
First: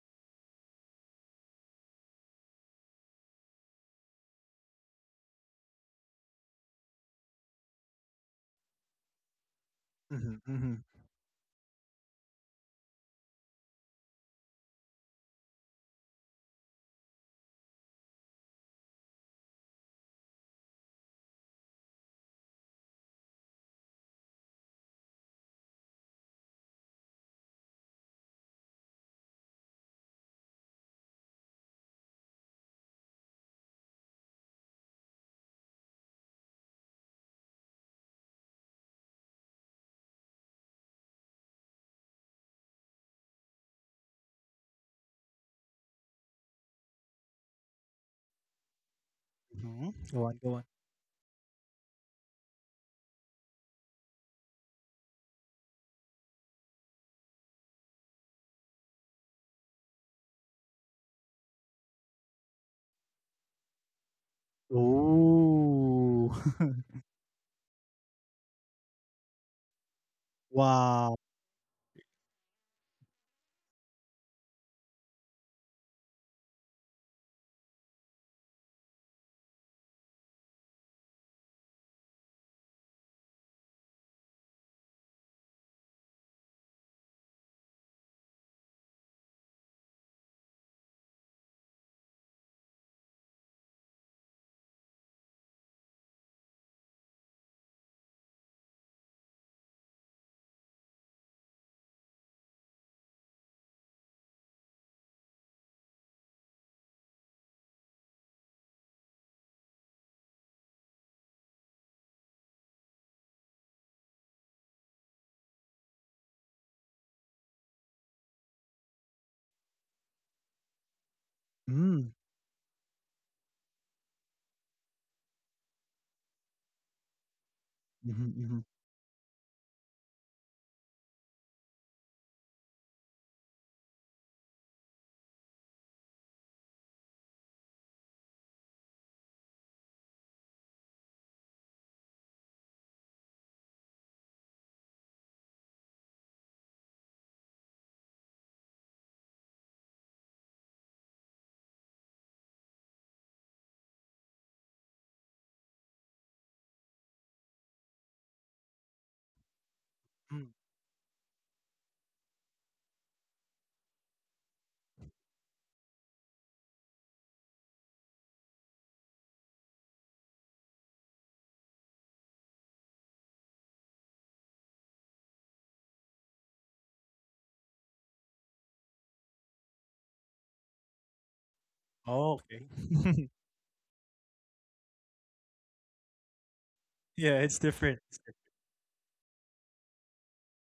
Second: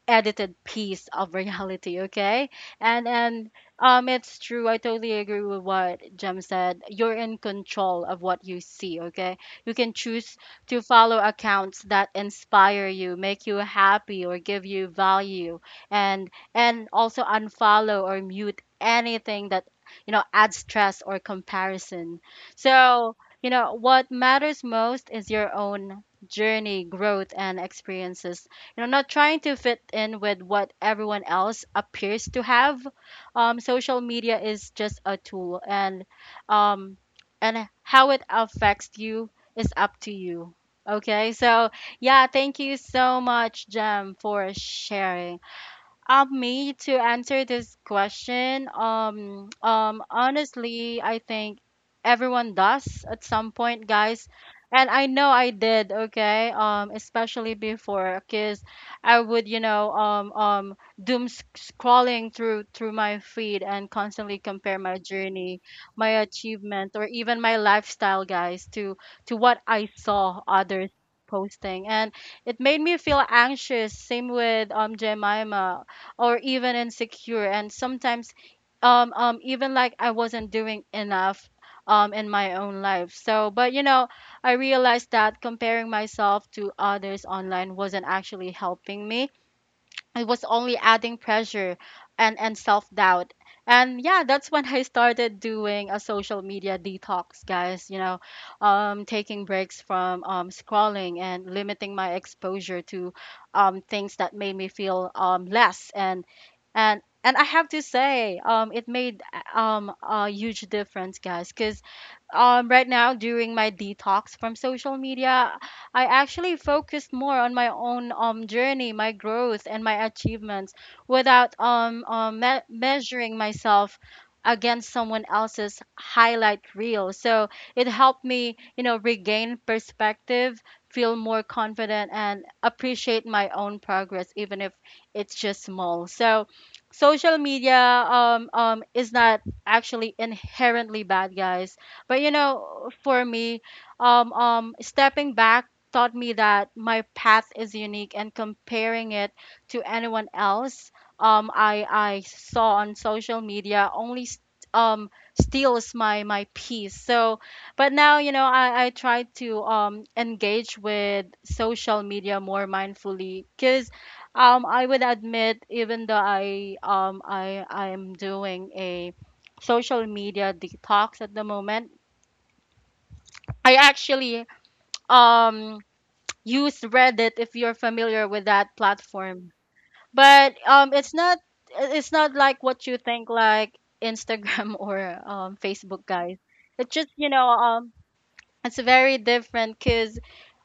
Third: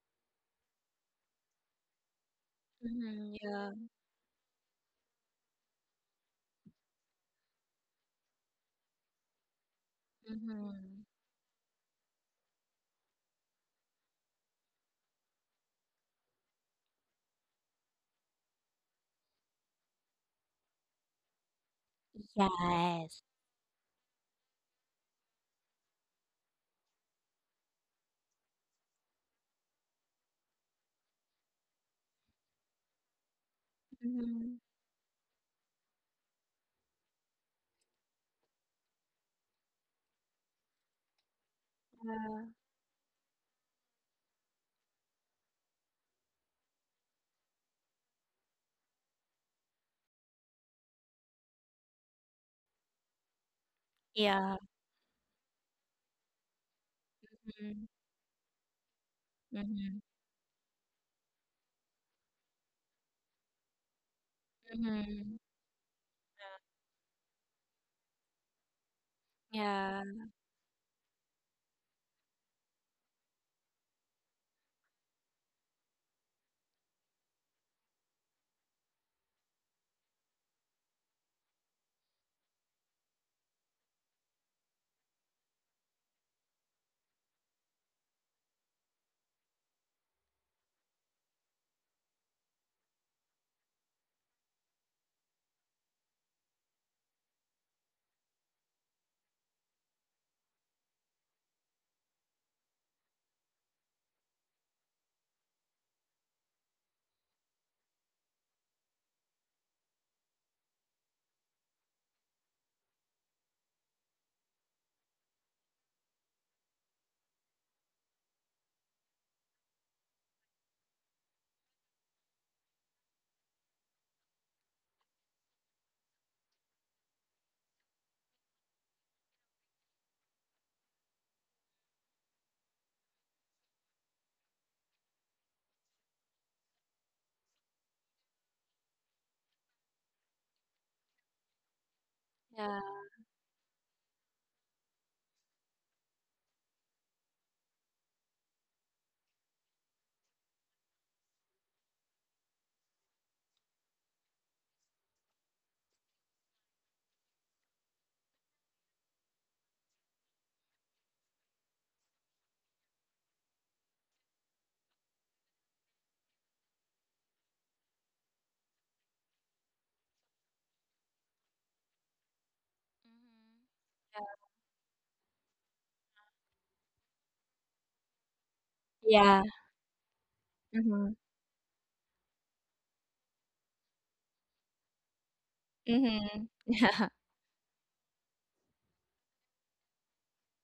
S1: edited piece of reality, okay?
S3: Mhm.
S1: And
S3: Yeah.
S1: it's true, I totally agree with what Jem said. You're in control of what you see, okay? You can choose
S2: Mhm,
S1: to
S2: mhm,
S3: Mhm.
S1: follow accounts that inspire you, make you happy, or give you value, and also unfollow or mute anything that, you know, adds stress or comparison. So,
S3: Yes.
S1: you know, what matters most is your own journey, growth, and experiences, you know, not trying to fit in with what everyone else appears to have. Social media
S3: Mhm.
S1: is just a tool, um and how it affects you is up to you, okay? So yeah,
S3: Yeah.
S1: thank you so much, Jem, for sharing. Me, to answer this question,
S2: mhm. Go on, go on.
S1: honestly, I think everyone does at some point, guys.
S3: Yeah.
S1: And I know I did, okay? Especially
S3: Mhm.
S1: before, because I would, you know,
S3: Mhm.
S1: doom scrolling through my feed and constantly compare my
S3: Mhm.
S1: journey, my
S2: Oh.
S1: achievement, or even my lifestyle, guys, to what I
S3: Yeah.
S1: saw others
S2: Wow.
S1: posting. And it made me feel anxious. Same with Jemima, or even insecure, and sometimes even like I wasn't doing enough in my own life. So, but you know, I realized that comparing myself to others online wasn't actually helping me. It was only adding pressure and self-doubt. And yeah, that's when I started doing a social media detox, guys. You know, taking breaks from scrolling and limiting my exposure to things that made me feel less. And and I have to say, it made a huge difference, guys, cuz right now during my detox from social media, I actually focused more on my own journey, my growth, and my achievements without,
S2: Mm.
S1: measuring myself against someone else's highlight reel. So it helped
S2: Mhm.
S1: me,
S2: Mhm.
S1: you know, regain perspective, feel more confident, and appreciate my own progress even if it's just small. So social media, is not actually inherently bad, guys. But you
S3: Yeah.
S1: know, for me, stepping back taught me that my path is unique, and comparing it to anyone else, I saw on social media, only um steals my my peace. So, but now you know, I try to
S2: Mm.
S1: engage with social media more mindfully, cause I would admit, even though I I am doing a social media detox at the moment,
S3: Mhm.
S1: I actually um use Reddit, if you're familiar with that
S3: Yeah.
S1: platform. But it's
S3: Mhm.
S1: not, it's not
S2: Oh,
S1: like
S2: okay.
S1: what you think, like Instagram or Facebook, guys.
S3: Mhm.
S1: It's
S3: Yeah.
S1: just, you
S2: Yeah,
S1: know,
S2: it's different. It's different.
S1: it's very different because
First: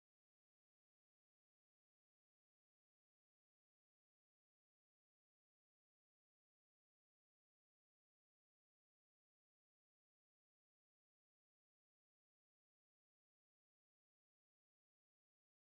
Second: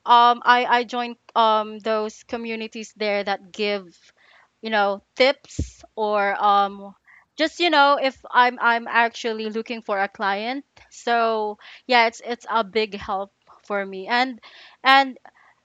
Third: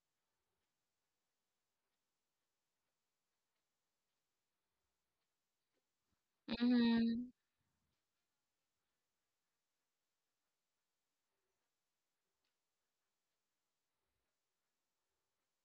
S1: I joined those communities there that give, you know, tips, or
S3: Mhm.
S1: just you know, if I'm I'm actually looking for a client. So yeah, it's a big help for me. And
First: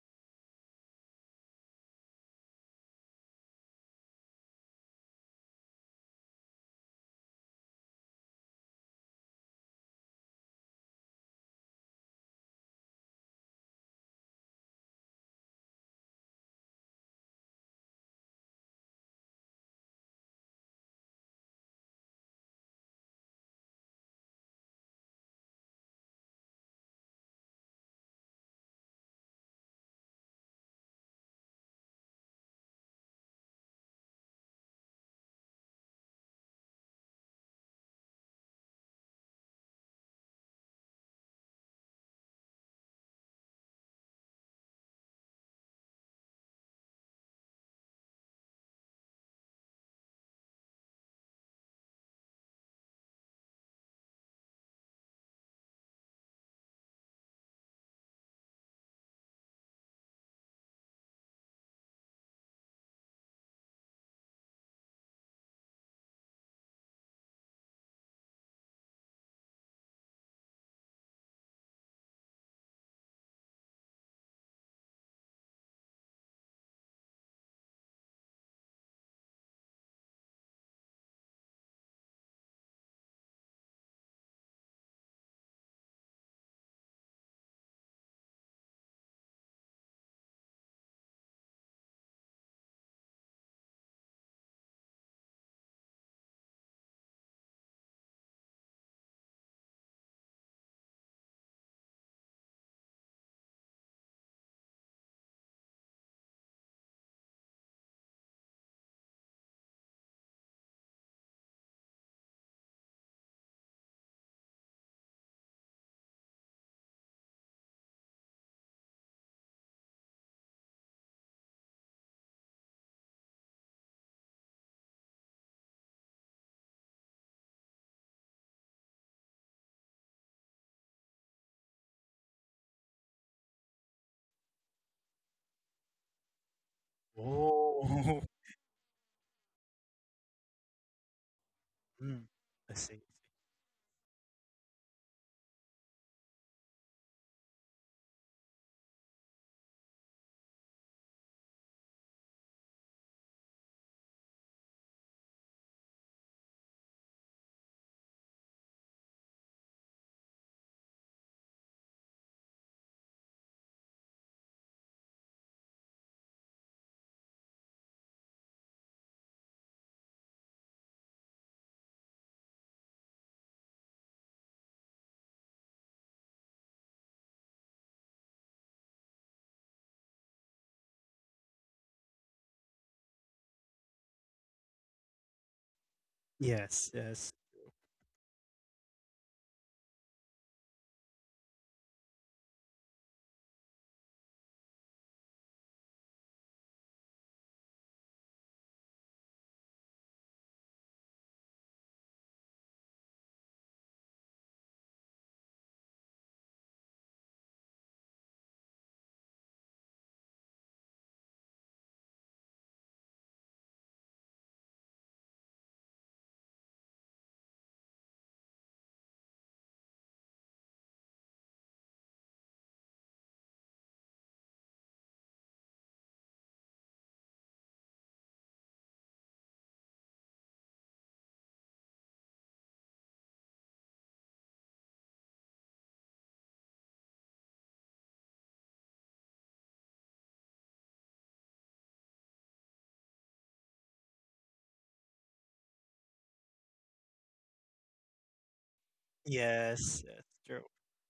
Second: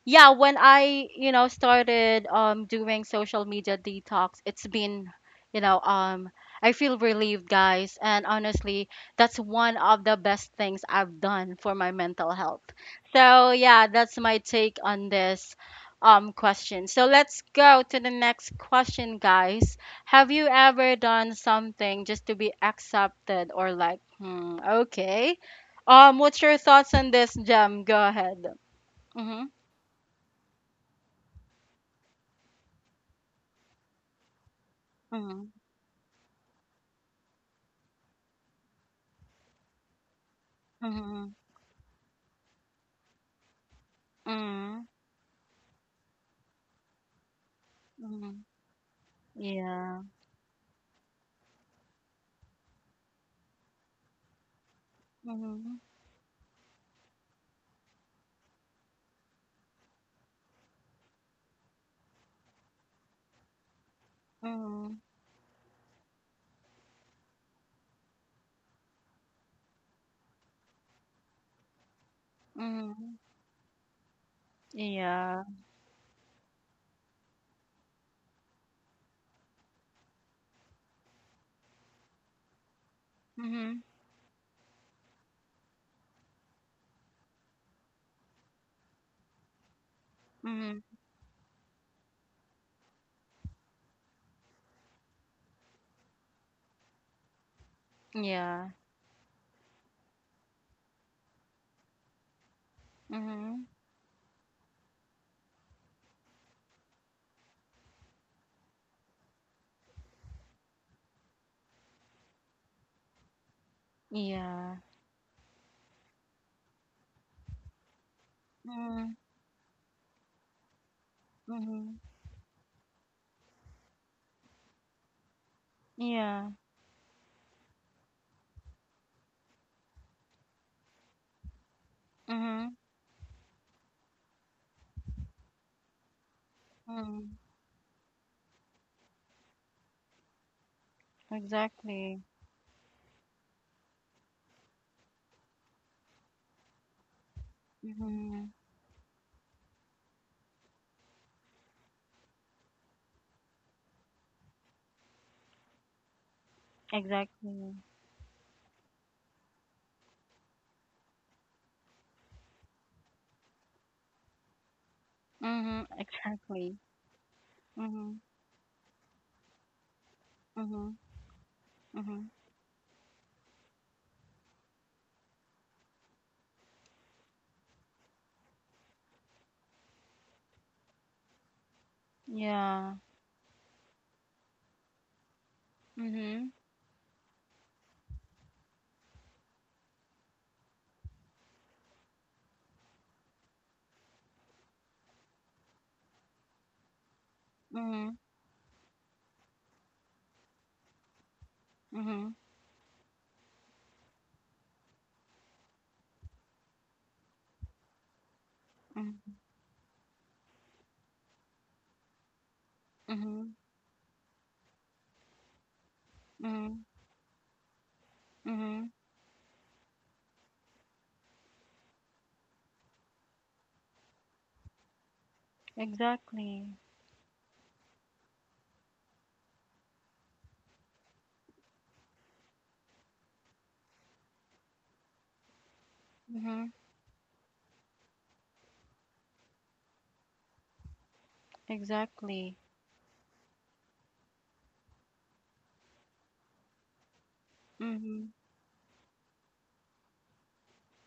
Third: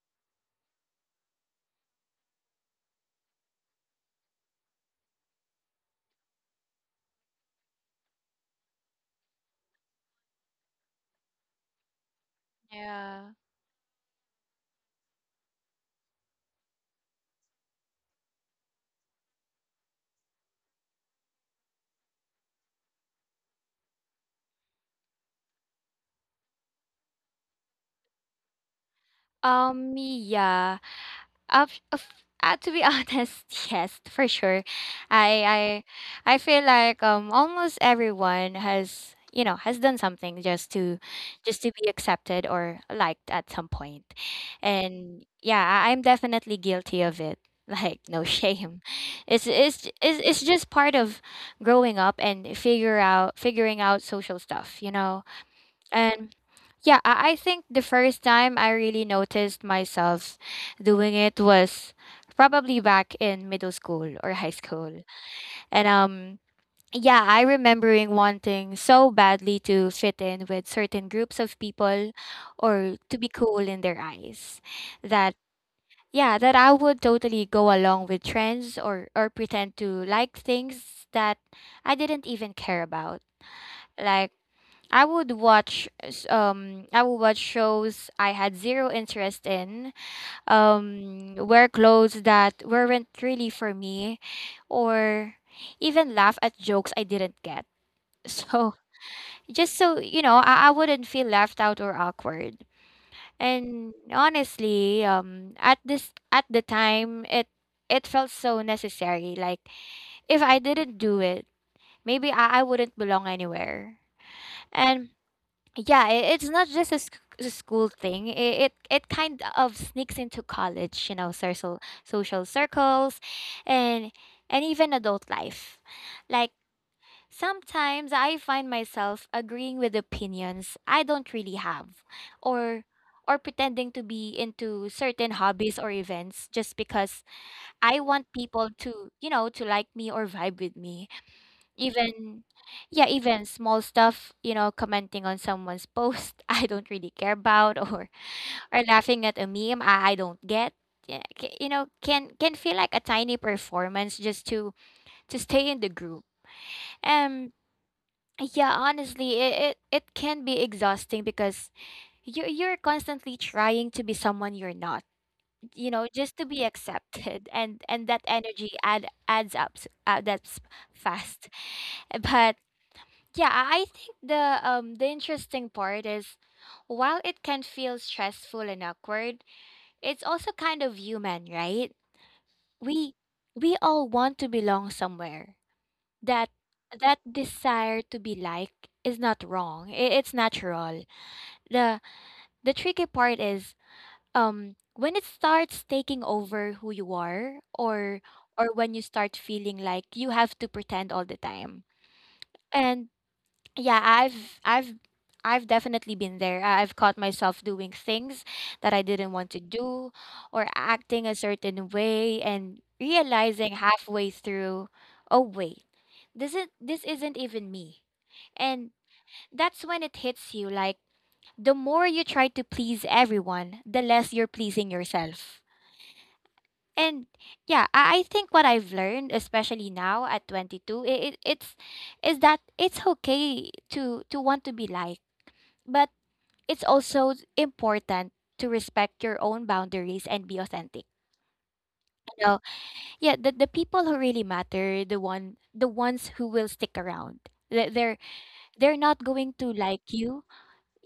S1: yeah, when I, you know, started doing social media detox, it's been, you know, I feel relieved, guys, and honestly, that's one of the best things I've done for my mental health.
S3: Yeah.
S1: So yeah, that's my take on this question. So let's go to the next question, guys. Have you ever done something just to be accepted or like, hmm, okay, what's your thoughts on this, Gem? Go ahead. Mm-hmm,
S3: Yeah. Of, of, to be honest, yes, for sure.
S1: mm-hmm.
S3: I I feel like almost everyone has, you know, has done something just to
S1: Mhm,
S3: be accepted or liked at some point,
S1: mhm,
S3: and yeah, I'm definitely guilty of it. Like no
S1: mhm.
S3: shame, it's j-
S1: Yeah.
S3: it's just part of growing up and figure out figuring out social stuff. You know,
S1: Mhm,
S3: and yeah, I think the first time I really noticed myself doing it was probably back in middle school or high
S1: mhm,
S3: school. And yeah, I remembering wanting so badly to fit in with certain groups of people or
S1: mhm.
S3: to be cool in their eyes. That
S1: Yeah.
S3: yeah, that I would totally go along with trends or pretend to like things that I didn't even care about.
S1: Mhm,
S3: Like I would watch shows I had zero interest in,
S1: mhm.
S3: wear clothes that weren't really for me, or even laugh at jokes I didn't get. So
S1: Yeah.
S3: just so you know, I wouldn't feel left out or awkward.
S1: Mhm.
S3: And honestly, at the time, it felt so necessary. Like if I didn't do it, maybe I wouldn't belong anywhere.
S1: Yeah.
S3: And yeah, it's not just a school thing. It
S1: Mhm,
S3: kind of sneaks into college, you know,
S1: mhm.
S3: social circles and even adult life. Like
S1: Yeah.
S3: sometimes I find myself agreeing with opinions I don't really have,
S1: Mhm,
S3: or pretending to be into certain hobbies or events just because
S1: mhm.
S3: I
S2: Oh.
S3: want people to, you know, to like me or vibe with me.
S2: Mm.
S1: Exactly.
S3: even
S2: I see.
S3: yeah, Even small stuff, you know, commenting on someone's post I don't really care about,
S1: Mhm.
S3: or laughing at a meme I don't get. Yeah, you know, can feel like a tiny performance just to stay in the group. Um
S1: Exactly.
S3: yeah, honestly, it can be exhausting because you're constantly trying to be someone you're not.
S1: Mhm.
S3: You know, just to be
S1: Exactly.
S3: accepted. And
S1: Mhm,
S3: that energy adds up
S1: mhm,
S3: fast.
S1: mhm.
S3: But yeah, I think the interesting part is, while it can feel stressful and awkward, it's also kind of human, right?
S1: Yeah.
S3: We we all want to belong somewhere.
S1: Mhm,
S3: That
S2: Yes,
S3: that
S2: yes.
S3: desire to be liked is not wrong. It's natural. The the tricky part is when it starts taking over who you are,
S1: mhm,
S3: or when you start feeling like you have to pretend all the time.
S1: mhm,
S3: And yeah, I've definitely been there. I've caught myself doing things that I
S1: mhm,
S3: didn't want to do, or acting a certain way and
S1: mhm,
S3: realizing halfway through, oh wait, this is
S1: mhm,
S3: this isn't even me.
S1: mhm.
S3: And that's when it hits you, like, the more you try to please everyone, the less you're pleasing yourself.
S1: Exactly.
S3: And yeah, I think what I've learned, especially now at 22, it, it's is that it's okay to want to be liked, but
S1: Mhm.
S3: it's also important to respect your own boundaries and be authentic. You
S1: Exactly.
S3: know, yeah, the people who really matter, the ones who will stick around, They- They're
S1: Mhm.
S3: they're not going to
S2: Yes,
S3: like
S2: yes,
S3: you
S2: true.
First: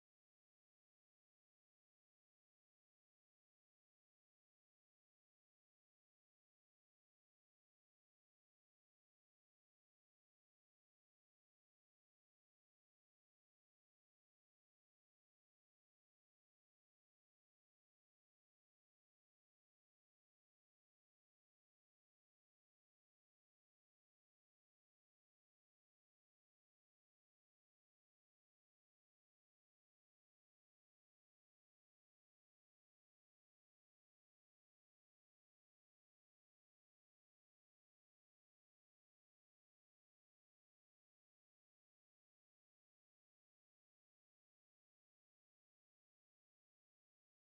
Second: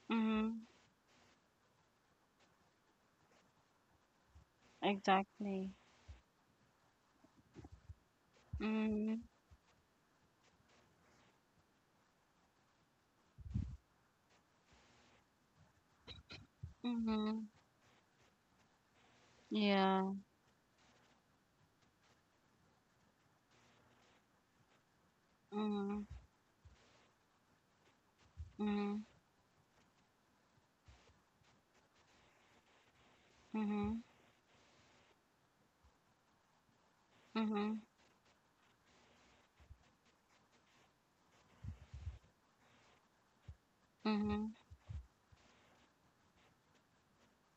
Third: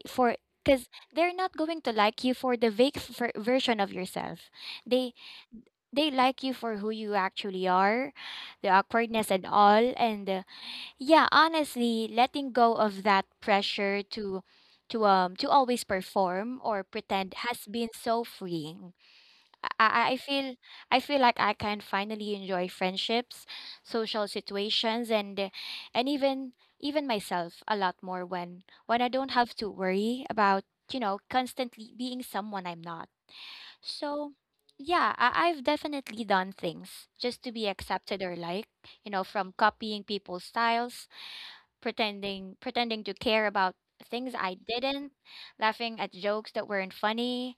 S3: for—
S1: Mhm.
S3: because they're not going to like you for the version of yourself. They
S1: Exactly.
S3: they like you for who you actually are, the
S1: Mhm.
S3: awkwardness and all, and the— Yeah, honestly, letting go of that pressure to always perform or pretend
S1: Mhm.
S3: has been so freeing. I I
S1: Yeah.
S3: I feel I feel like I can finally enjoy friendships, social situations,
S1: Mhm.
S3: and even myself a lot more when
S1: Mhm.
S3: I don't have to worry about, you know, constantly being someone I'm not.
S1: Mhm.
S3: So, yeah, I've definitely done things just to be
S1: Mhm.
S3: accepted or liked, you know, from copying people's styles, pretending to care about things I
S1: Mhm.
S3: didn't, laughing at jokes that weren't funny.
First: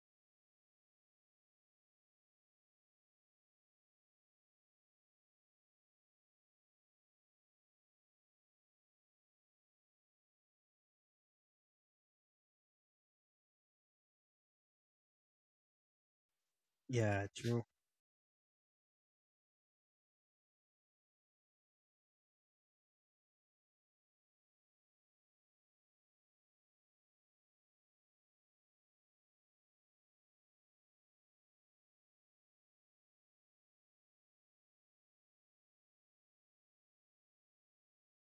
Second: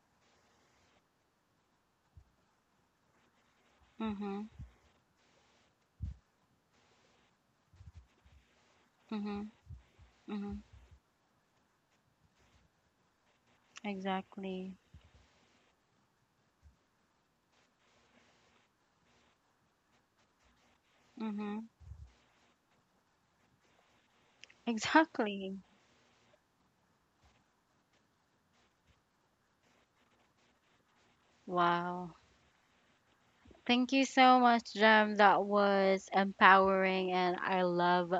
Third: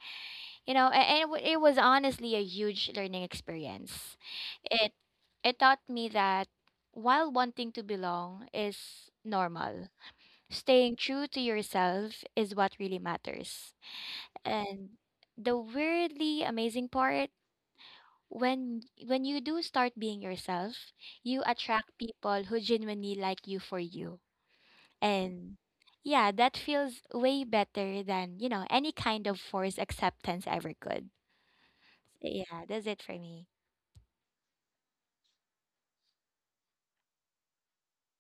S3: You know, it was honestly a huge learning experience.
S1: Mhm.
S3: It it taught me that while wanting to belong is
S1: Mhm.
S3: normal,
S1: Mhm.
S3: staying true to yourself is what really matters.
S1: Exactly.
S3: And the weirdly amazing
S2: Yeah,
S3: part—
S2: true.
S3: when when you do start being yourself, you
S1: Mhm.
S3: attract people who genuinely like you for you. And
S1: Exactly.
S3: yeah, that feels way better than, you know, any kind of forced acceptance ever could.
S1: Wow.
S3: So yeah, that's it for me.
S1: Thank you so much, Jem. That was empowering, and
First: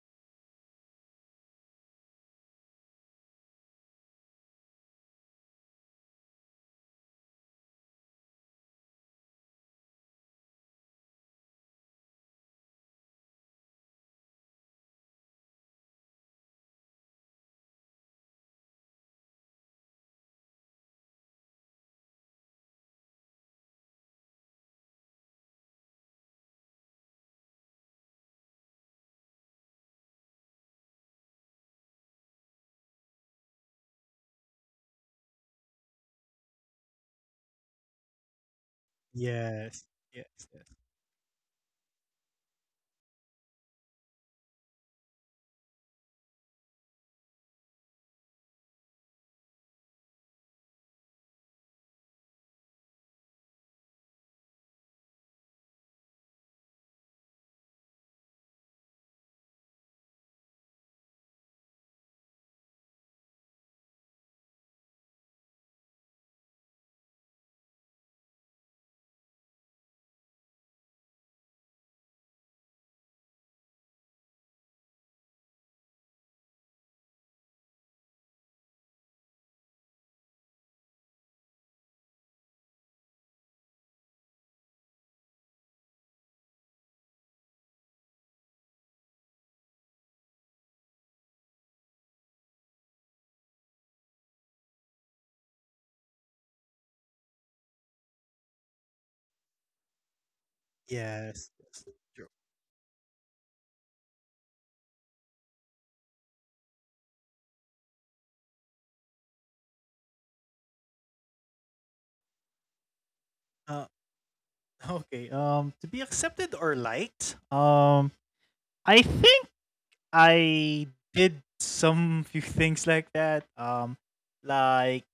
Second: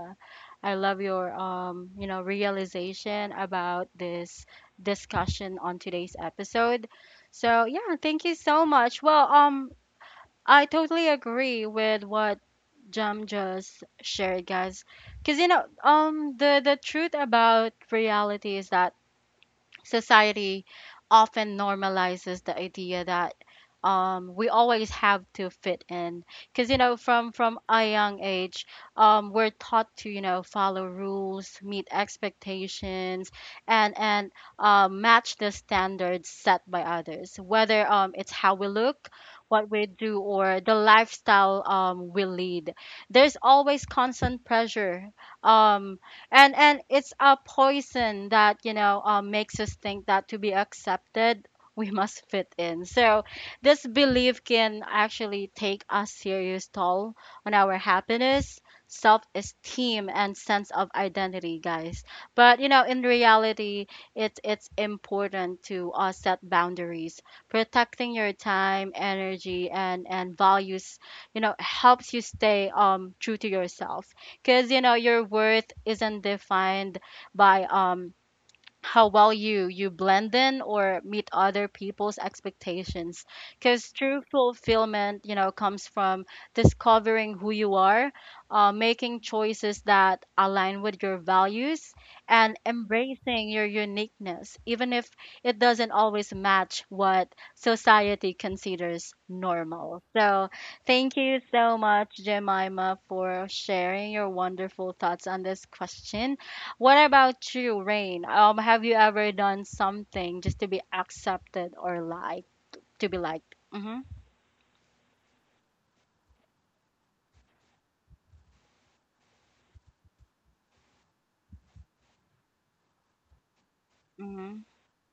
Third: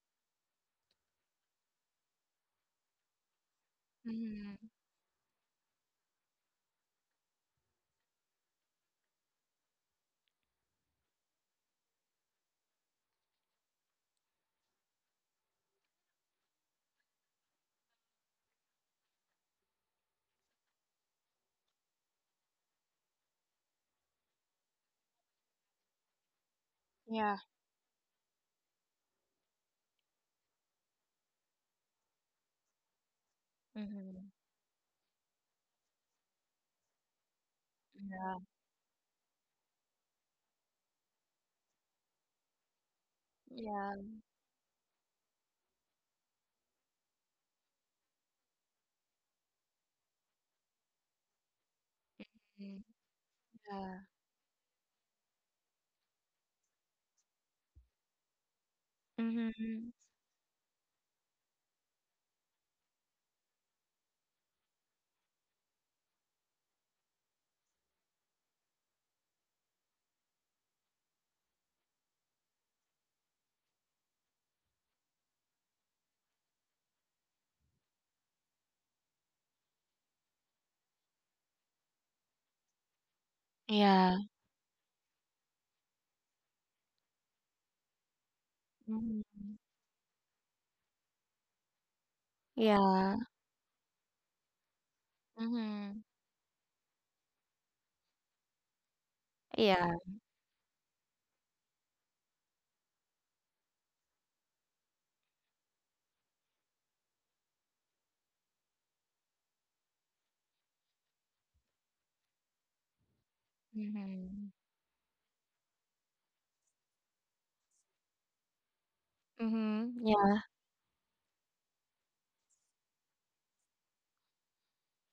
S1: I love your, you know, realization about this
S3: Mm-hmm.
S1: discussion on today's episode. So yeah, thank you so much. Well, I totally agree with what Jam just shared, guys. Because you know, the truth about reality is that society often normalizes the idea that, we always have to fit in, because you know,
S3: Yeah.
S1: from a young age, we're taught to, you know, follow rules, meet expectations, and match the standards set by others, whether, it's how we look, what
S2: Yes,
S1: we do,
S2: yes,
S1: or
S2: yes.
S1: the lifestyle, we lead. There's always
S3: Yeah.
S1: constant pressure, um, and it's a poison that, you know, makes us think that to be accepted we must fit
S3: Mm.
S1: in. So this
S3: Yeah.
S1: belief can actually take a serious toll on our happiness,
S3: Mm-hmm.
S1: self-esteem, and sense of identity, guys. But you know, in reality, it's important to set boundaries. Protecting your time, energy, and values, you know, helps you stay true to yourself, because you know your worth isn't defined by, how well you blend in or meet other people's expectations. Because
S3: Yeah.
S1: true fulfillment, you know, comes from discovering who you are, making
S3: Mm-hmm.
S1: choices that align with your values, and
S3: Yeah.
S1: embracing your uniqueness even if it doesn't
S3: Mm-hmm.
S1: always match what society considers
S3: Yeah.
S1: normal. So thank you
S2: Yes,
S1: so
S2: yes,
S1: much,
S2: true.
S1: Jemima, for sharing your wonderful thoughts on this question. What about you, Rain? Have you ever done something just to be accepted or liked? To be liked?
S2: Uh,
S1: Mm-hmm.
S3: Mm-hmm.
S2: okay. To be accepted or liked, I think
S3: Mm-hmm. Yeah.
S2: I did some few things like that.
S1: Mm-hmm.
S2: Like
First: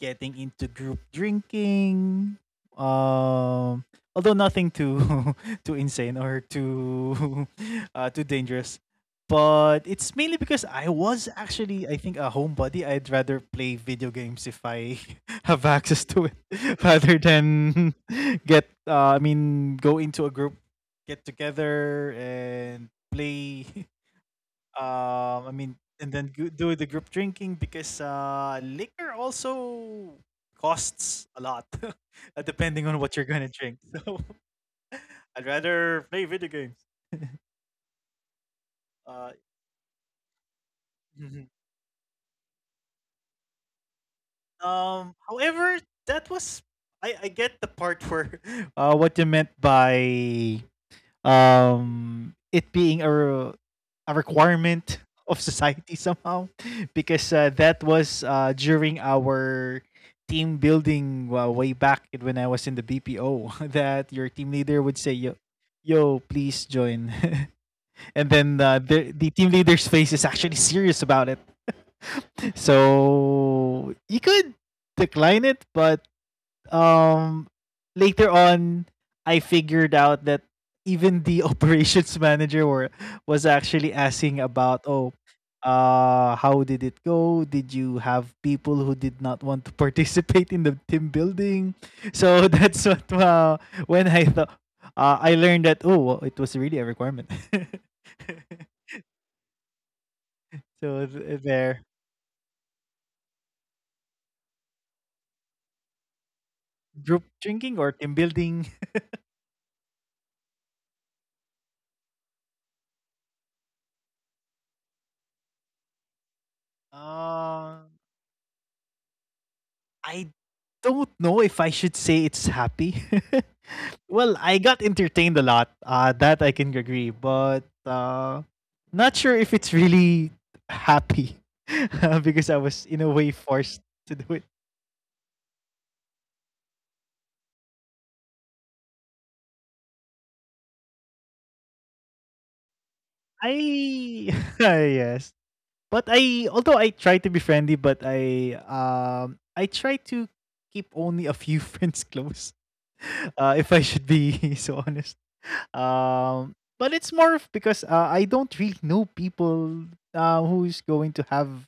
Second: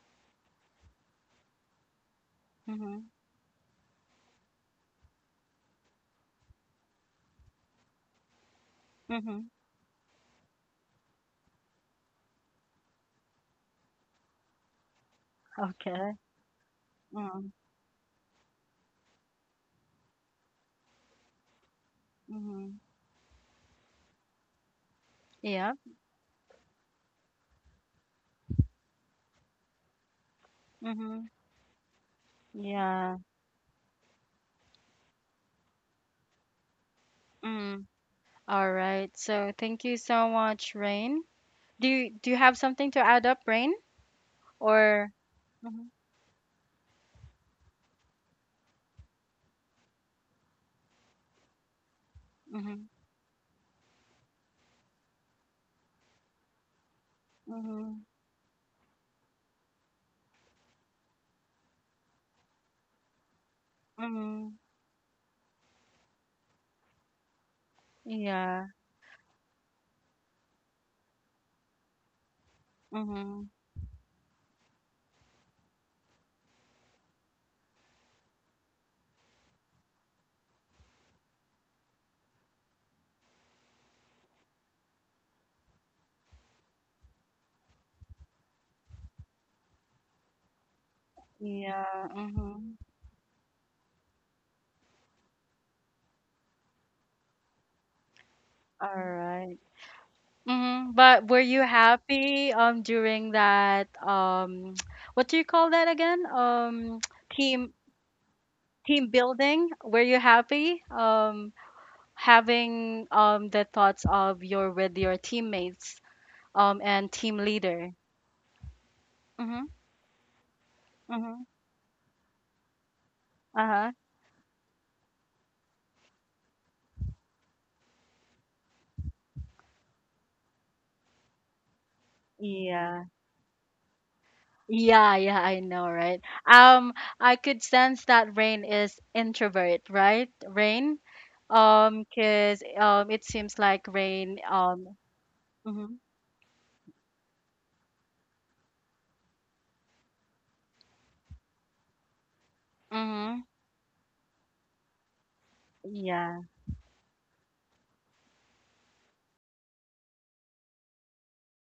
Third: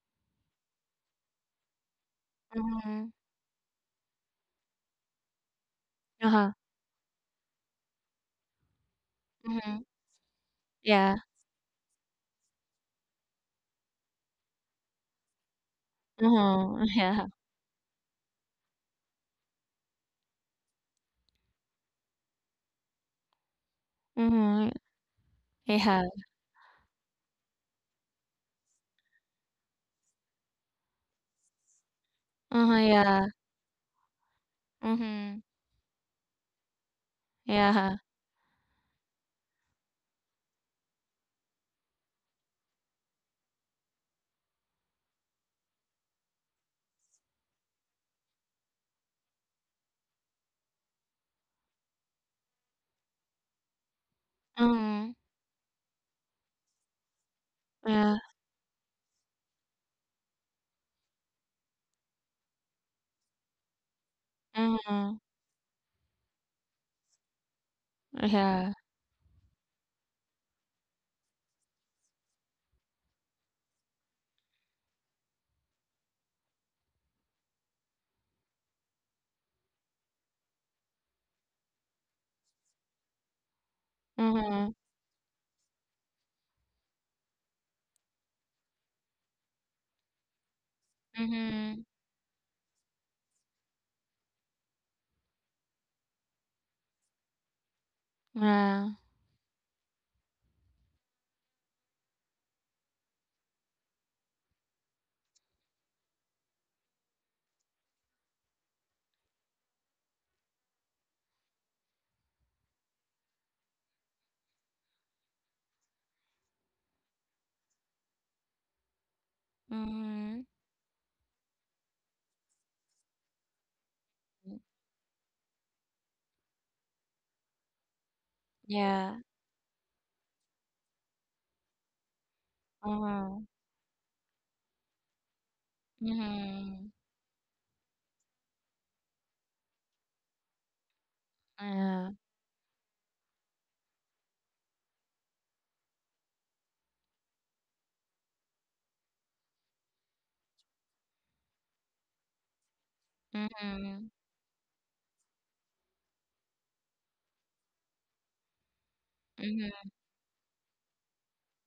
S2: getting into group drinking.
S1: Mm-hmm.
S3: Mm-hmm.
S2: Um, Although nothing too too insane or
S3: Uh-huh.
S2: too too dangerous.
S1: Mm-hmm.
S3: Mm-hmm.
S2: But it's mainly because I
S3: Yeah.
S2: was actually, I think, a homebody. I'd rather play video games if I have access
S1: Okay.
S2: to
S3: Uh-huh.
S2: it rather
S3: Yeah.
S1: Mm-hmm.
S2: than I mean, go into a group, get together,
S1: Mm-hmm.
S2: and play.
S3: Mm-hmm.
S1: Yeah.
S3: Yeah.
S2: And then do the group drinking because liquor also
S1: Mm-hmm.
S2: costs a lot,
S3: Uh-huh.
S2: depending on what
S1: Yeah.
S3: Yeah.
S2: you're gonna drink. So
S3: Mm-hmm.
S2: I'd rather play video games.
S1: Mm.
S3: Yeah.
S1: All right.
S2: Uh,
S1: So thank you so much, Rain.
S2: mhm.
S1: Do you have something to add up, Rain? Or
S2: However,
S1: mm-hmm.
S2: that was, I get the part where what you meant by it
S1: Mm-hmm.
S2: being a a requirement
S3: Mm-hmm.
S2: of society somehow. Because that
S1: Mm-hmm.
S3: Yeah.
S2: was during our team building way back when I was in the BPO, that your team
S1: Mm-hmm.
S2: leader would say,
S3: Mm-hmm.
S2: yo yo, please join. And then
S1: Yeah.
S3: Yeah.
S2: the the team leader's face is actually serious about it.
S1: Mm-hmm.
S2: So you could decline it, but um later on I figured out that even the operations manager was actually asking
S3: Mm-hmm.
S2: about, oh, how did it go, did you have people who did not want to participate in the team building?
S3: Mm-hmm.
S1: Yeah.
S2: So
S1: Mm-hmm.
S2: that's what, when I thought I learned that, oh well, it was really a requirement.
S3: Yeah.
S1: All right. Mhm.
S2: So
S1: But were
S2: th-
S1: you
S2: there
S1: happy during that what do you call that again?
S2: Group
S1: Team
S2: drinking or team building.
S1: team building? Were you happy having the thoughts of your with your teammates and team
S2: uh
S1: leader? Mhm.
S2: I
S3: Mhm.
S2: don't know
S1: Mhm.
S2: if I should say it's happy.
S1: Uh-huh.
S2: Well, I
S3: Mm.
S2: got entertained a lot. That I can agree, but not
S3: Yeah.
S2: sure if it's really happy. Because I was in
S1: Yeah.
S2: a way
S3: Uh-huh.
S2: forced to do it.
S1: Yeah, yeah, I know, right?
S3: Mhm.
S1: I could sense that Rain is introvert, right, Rain?
S3: Yeah.
S1: 'Cause it seems like
S2: I
S1: Rain
S2: yes,
S1: mhm.
S2: but I Although I try to be friendly, but I try to keep only a few friends close.
S1: Mhm.
S2: If I should
S3: Mhm.
S2: be so honest.
S1: Yeah.
S2: But it's more of because I don't really know people
S3: Mhm.
S2: who is going to have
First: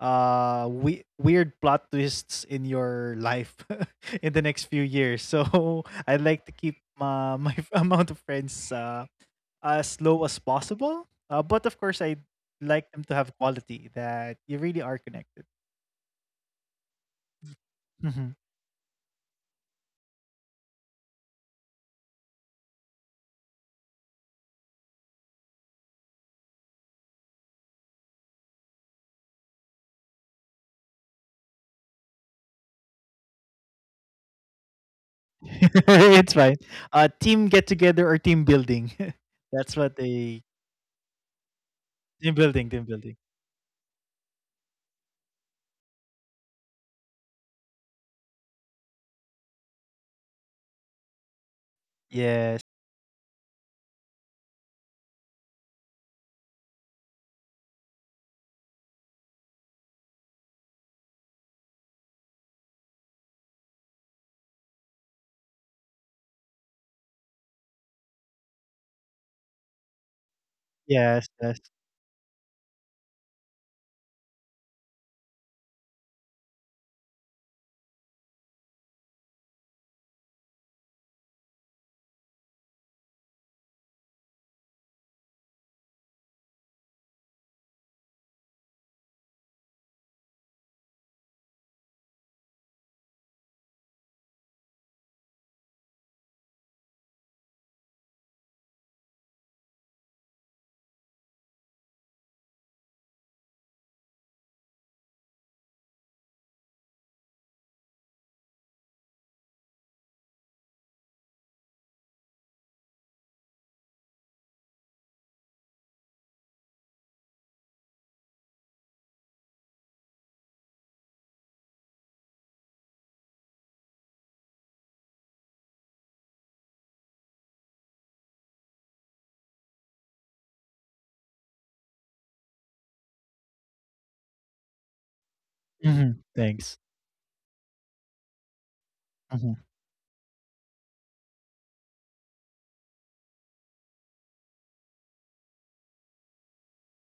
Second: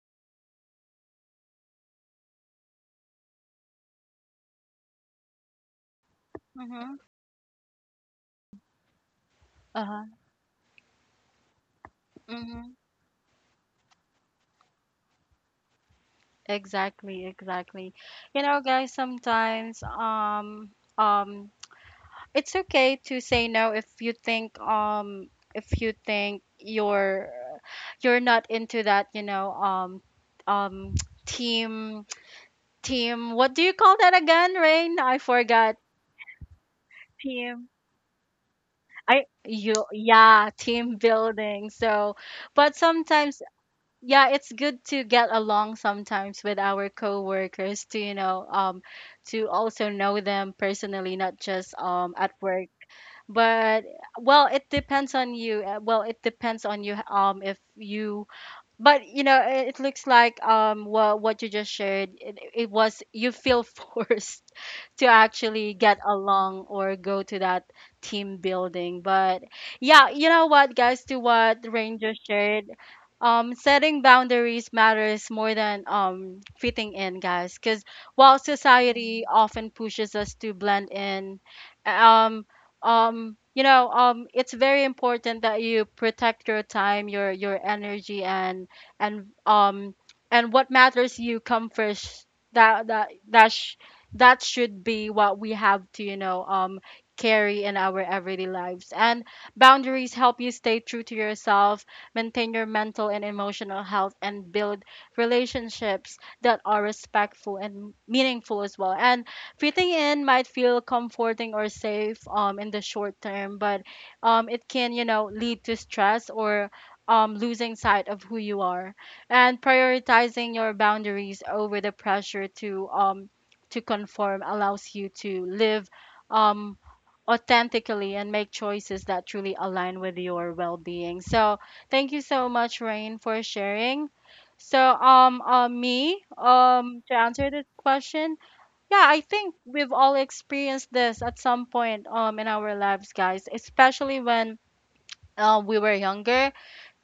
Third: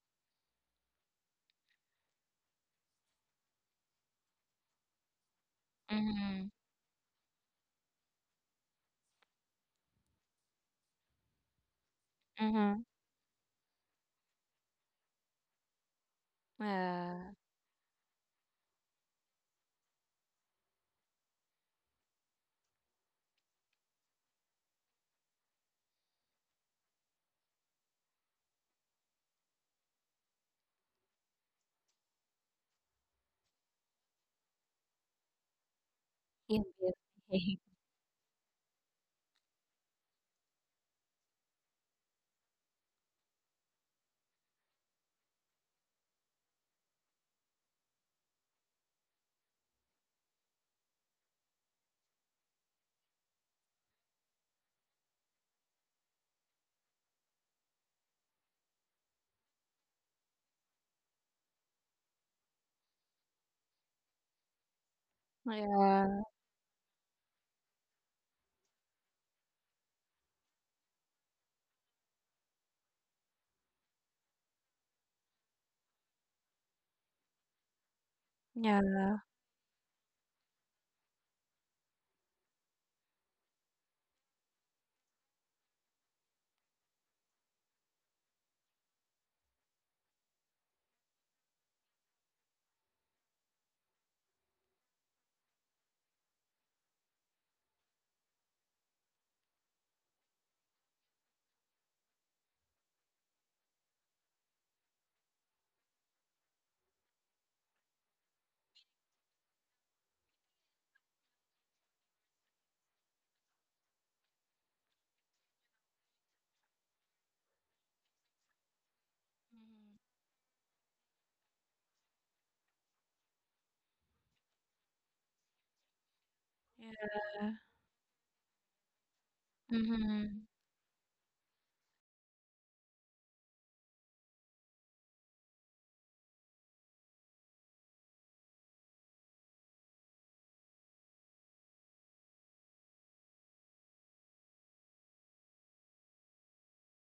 S2: weird plot twists in your life in the next few years. So I'd like to
S3: Mhm.
S2: keep
S1: Mhm.
S2: my amount of friends as
S1: Uh-huh.
S2: low as possible. But of course, I
S1: Mhm.
S3: Mhm.
S2: like them to have quality, that you really are connected.
S1: Exactly,
S3: Yeah.
S1: exactly.
S2: Mhm.
S1: You know, guys, sometimes um it's okay to say no if you think, if you think you're not into that, you know, um team team, what do you call that again, Rain? I forgot.
S2: It's fine.
S3: Yun, yun.
S2: Team get
S1: Team,
S2: together or team building.
S1: I
S2: That's
S1: you
S2: what they,
S1: yeah, team building. So,
S2: team building,
S1: but
S2: team building.
S1: sometimes, yeah, it's good to get along sometimes with our coworkers, to you know to also know them personally, not just at
S2: Yes.
S1: work. But, well it depends on you, if you. But you know, it looks like what you just shared, it was you feel forced to actually get
S3: Yeah.
S1: along or go to that team building. But yeah, you know what, guys, to
S2: Yes, yes.
S1: what Ranger shared, setting boundaries matters more than, fitting in, guys. Because while
S3: Yeah.
S1: society often pushes us to blend in, um, you know, it's very important that you protect your time, your energy, and um, and what matters, you come first. That that that that should be what we have to, you know, carry in our everyday lives. And boundaries help you stay true to yourself, maintain your mental and emotional health, and build relationships that are respectful and meaningful as well. And fitting in might feel comforting or safe, in the short term, but it can, you know, lead to stress or, losing sight of who you are. And
S3: Mhm.
S1: prioritizing your boundaries over the pressure to, to conform allows you to live, um,
S3: Yeah.
S1: authentically and make choices that truly align with
S3: Mhm.
S1: your well-being. So thank you so much, Rain, for sharing. So
S2: Mhm.
S1: me
S2: Thanks.
S1: to answer this question, yeah, I think
S2: Mhm.
S1: we've all experienced this at some point in our lives, guys, especially when we were younger.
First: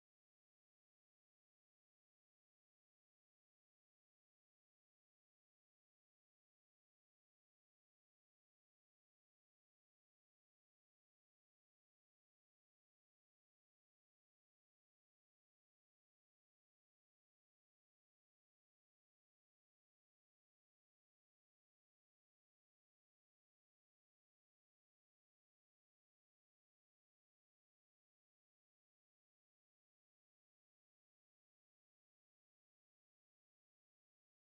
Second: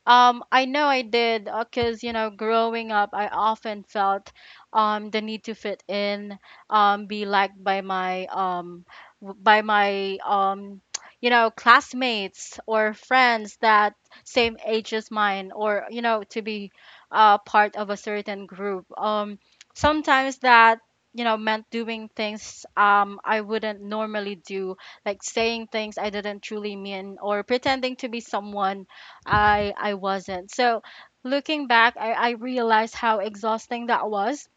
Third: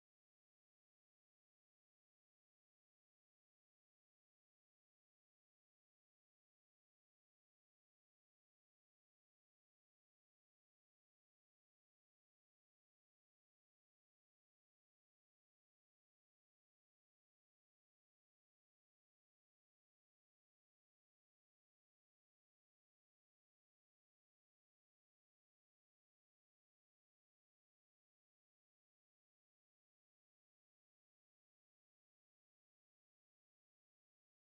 S1: I know I did because, you know, growing up, I often felt the need to fit in, be liked by my w- by my you know, classmates or friends that same age as mine, or you know, to be part of a certain group. Sometimes that you know meant doing things I wouldn't normally do, like saying things I didn't truly mean, or pretending to be someone I wasn't. So looking back, I realized how exhausting that was,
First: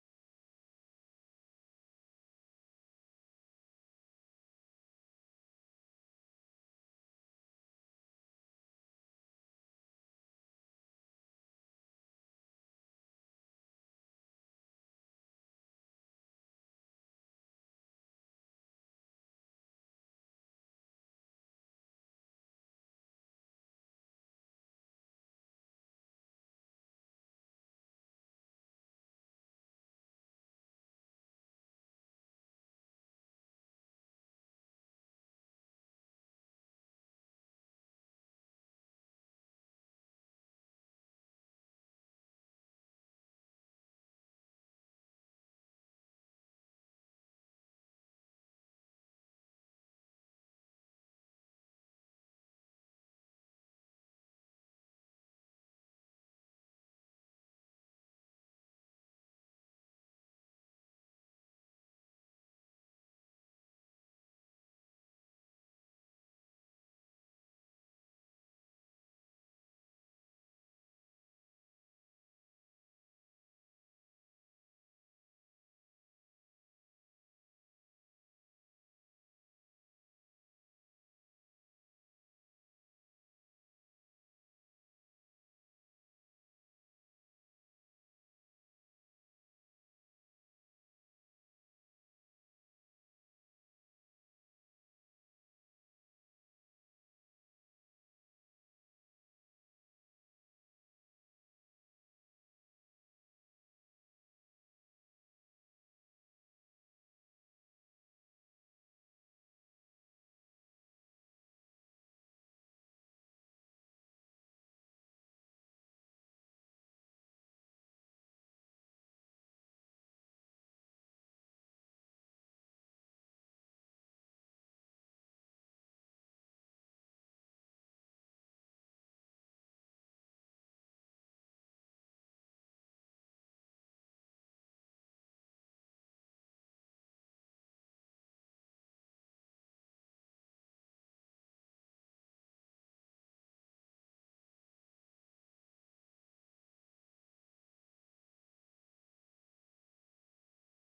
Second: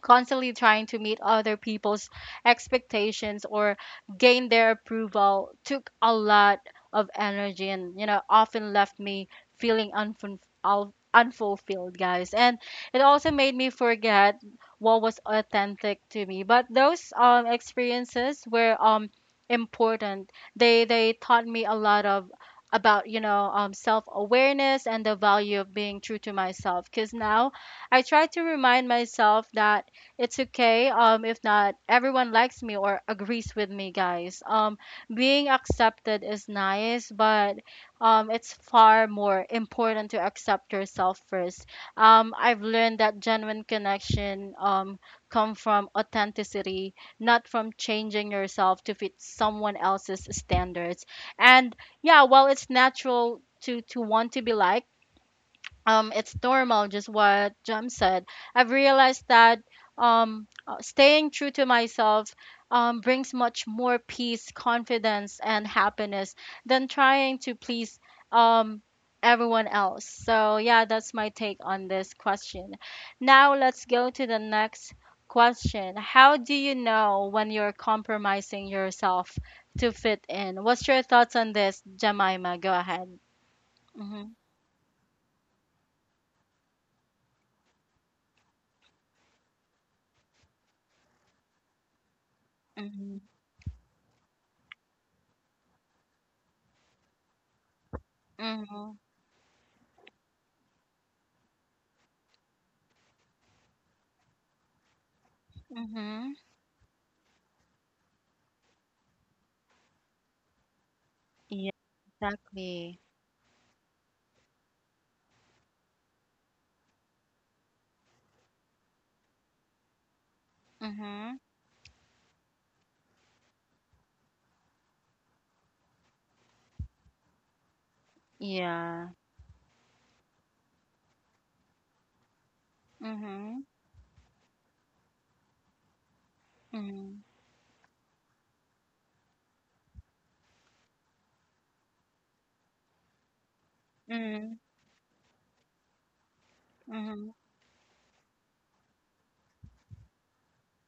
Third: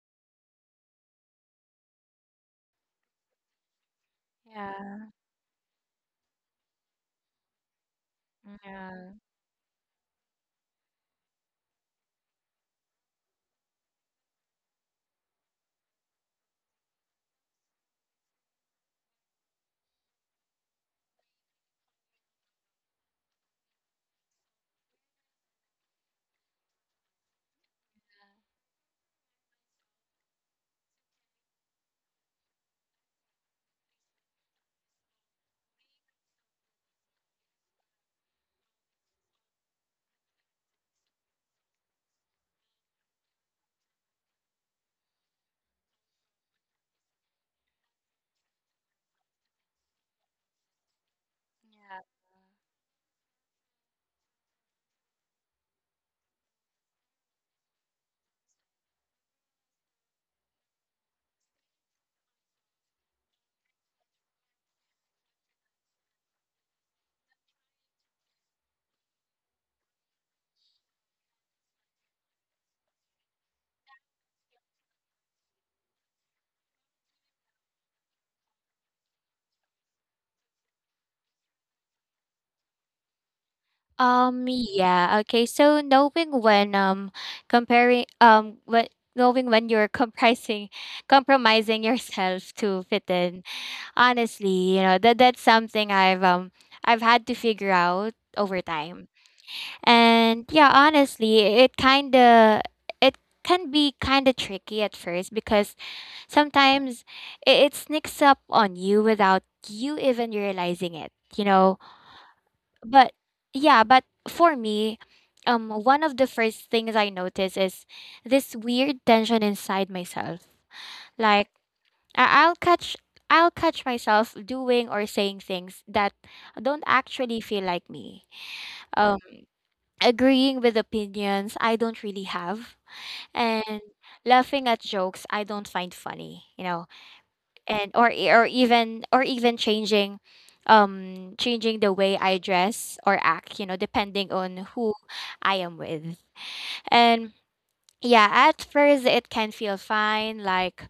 S1: constantly trying to meet other people's expectations or gain their
S3: Yeah.
S1: approval. Took a lot of energy and you know often left
S3: Yeah.
S1: me feeling unfulfilled, guys, and it also made me forget what was authentic to me. But those experiences were important. They taught me a lot of about you know self awareness and the value of being true to myself. Because now I try to remind myself that it's okay if not everyone likes me or agrees with me, guys. Being accepted is nice, but it's far more important to accept yourself first. I've learned that genuine connection come from authenticity, not from changing yourself to fit someone else's standards. And yeah, while it's natural to want to be liked, it's normal, just what Jem said. I've realized that staying true to myself brings much more peace, confidence, and happiness than trying to please um, everyone else. So, yeah, that's my take on this question. Now, let's go to the next question. How do you know when you're compromising yourself to fit in? What's your thoughts on this, Jemima? Go ahead. hmm
S3: Yeah, okay. So knowing when comparing what knowing when you're comprising compromising yourself to fit
S1: hmm
S3: in. Honestly, you know, that that's something I've had to figure out over
S1: hmm
S3: time. And yeah, honestly, it can be kind of tricky at first because
S1: Mhm.
S3: sometimes it sneaks up on you without you even realizing it, you
S1: Yeah,
S3: know.
S1: exactly.
S3: But Yeah, but for me, one of the first things I notice is this weird tension inside myself.
S1: Mhm.
S3: Like, I- I'll catch I'll catch myself doing or saying things that don't actually feel like me.
S1: Yeah.
S3: Um, agreeing with opinions I don't really have,
S1: Mhm.
S3: and laughing at jokes I don't find funny. You know,
S1: Mhm.
S3: and or e- or even changing, changing the way I dress or act, you know, depending
S1: Mhm.
S3: on who I am with. And
S1: Mhm.
S3: yeah, at first it can feel fine, like,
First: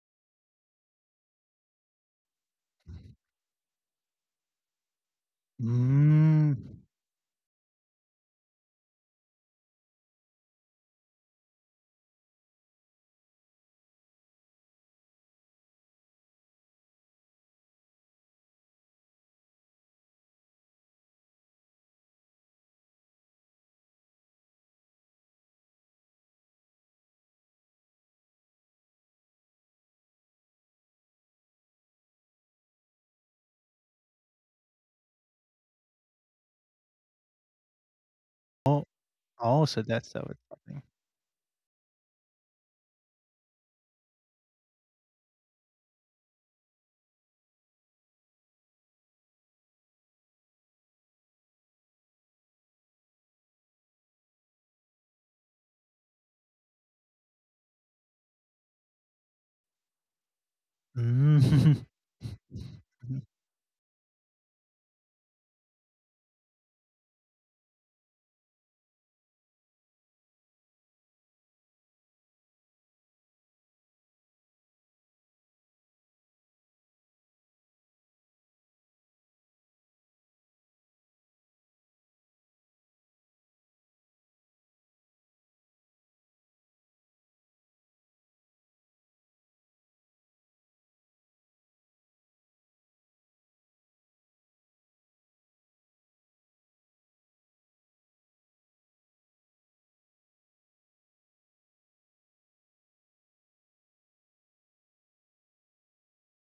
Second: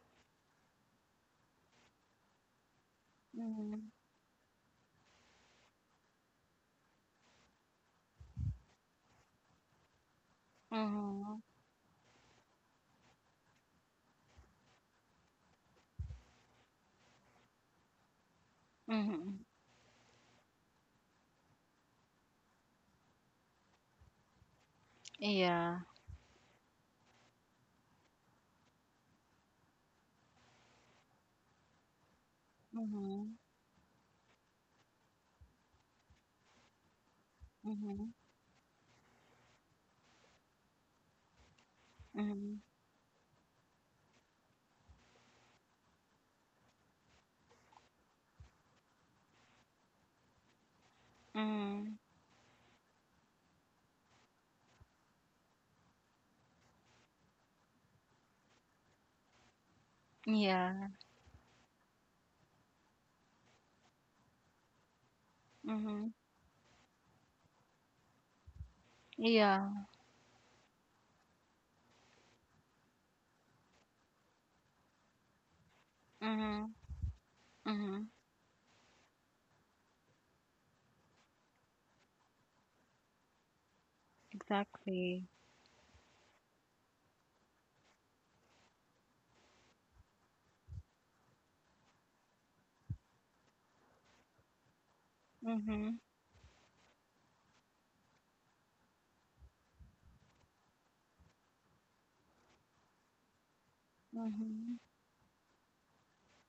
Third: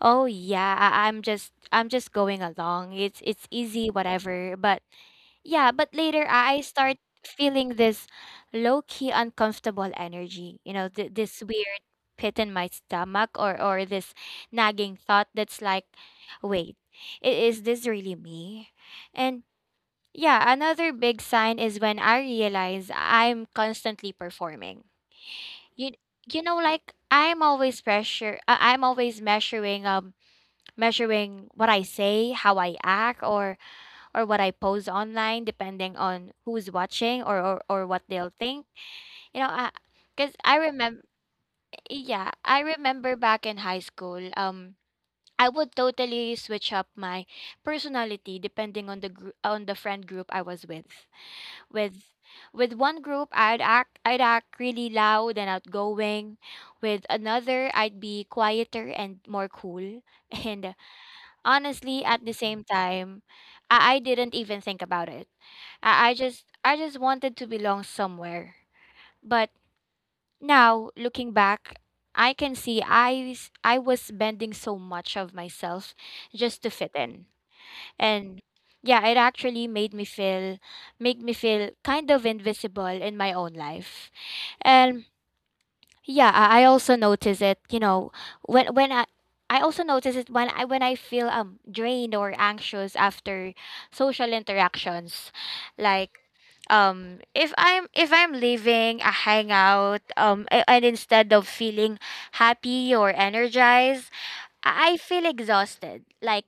S3: oh yeah, I'm just I'm just going along, it's easy,
S1: Mhm.
S3: whatever. But yeah, but later
S2: Mm.
S3: I start feeling this low key uncomfortable energy. You know, this
S1: Mhm.
S3: weird pit in my stomach, or this nagging thought that's like, wait, is this really me? And
S1: Mhm.
S3: yeah, another big sign is when I realize I'm constantly performing.
S1: Yeah.
S3: You you know, like, I'm always measuring measuring what I say, how I act,
S1: Mhm.
S3: or what I post online, depending on who's watching, or or what
S1: Mhm.
S3: they'll think.
S2: Oh,
S3: You know,
S2: oh,
S3: I
S2: so that's how
S3: Because
S2: it's
S3: I
S2: happening.
S3: remember, yeah, I
S1: Mhm.
S3: remember back in high school, I would totally switch up my personality depending on the friend group I was with.
S1: Mhm.
S3: With one group, I'd act really loud and outgoing. With another, I'd be quieter and more cool. And
S1: Yeah.
S2: Mm.
S3: honestly at the same time,
S2: Mhm.
S3: I didn't even think about it. I,
S1: Mhm.
S3: I just i just wanted to belong somewhere. But
S1: Yeah.
S3: now, looking back, I can see I I was bending so much of myself just to
S1: Mhm.
S3: fit in.
S1: Mhm.
S3: And yeah, it actually made me feel make me feel kind of invisible in my own life. And
S1: Exactly.
S3: yeah, I also notice it, you know, when when I when I feel drained or anxious after social interactions.
S1: Mhm.
S3: Like, if I'm leaving a hangout, and instead of feeling happy or energized,
S1: Mhm.
S3: I feel exhausted. Like,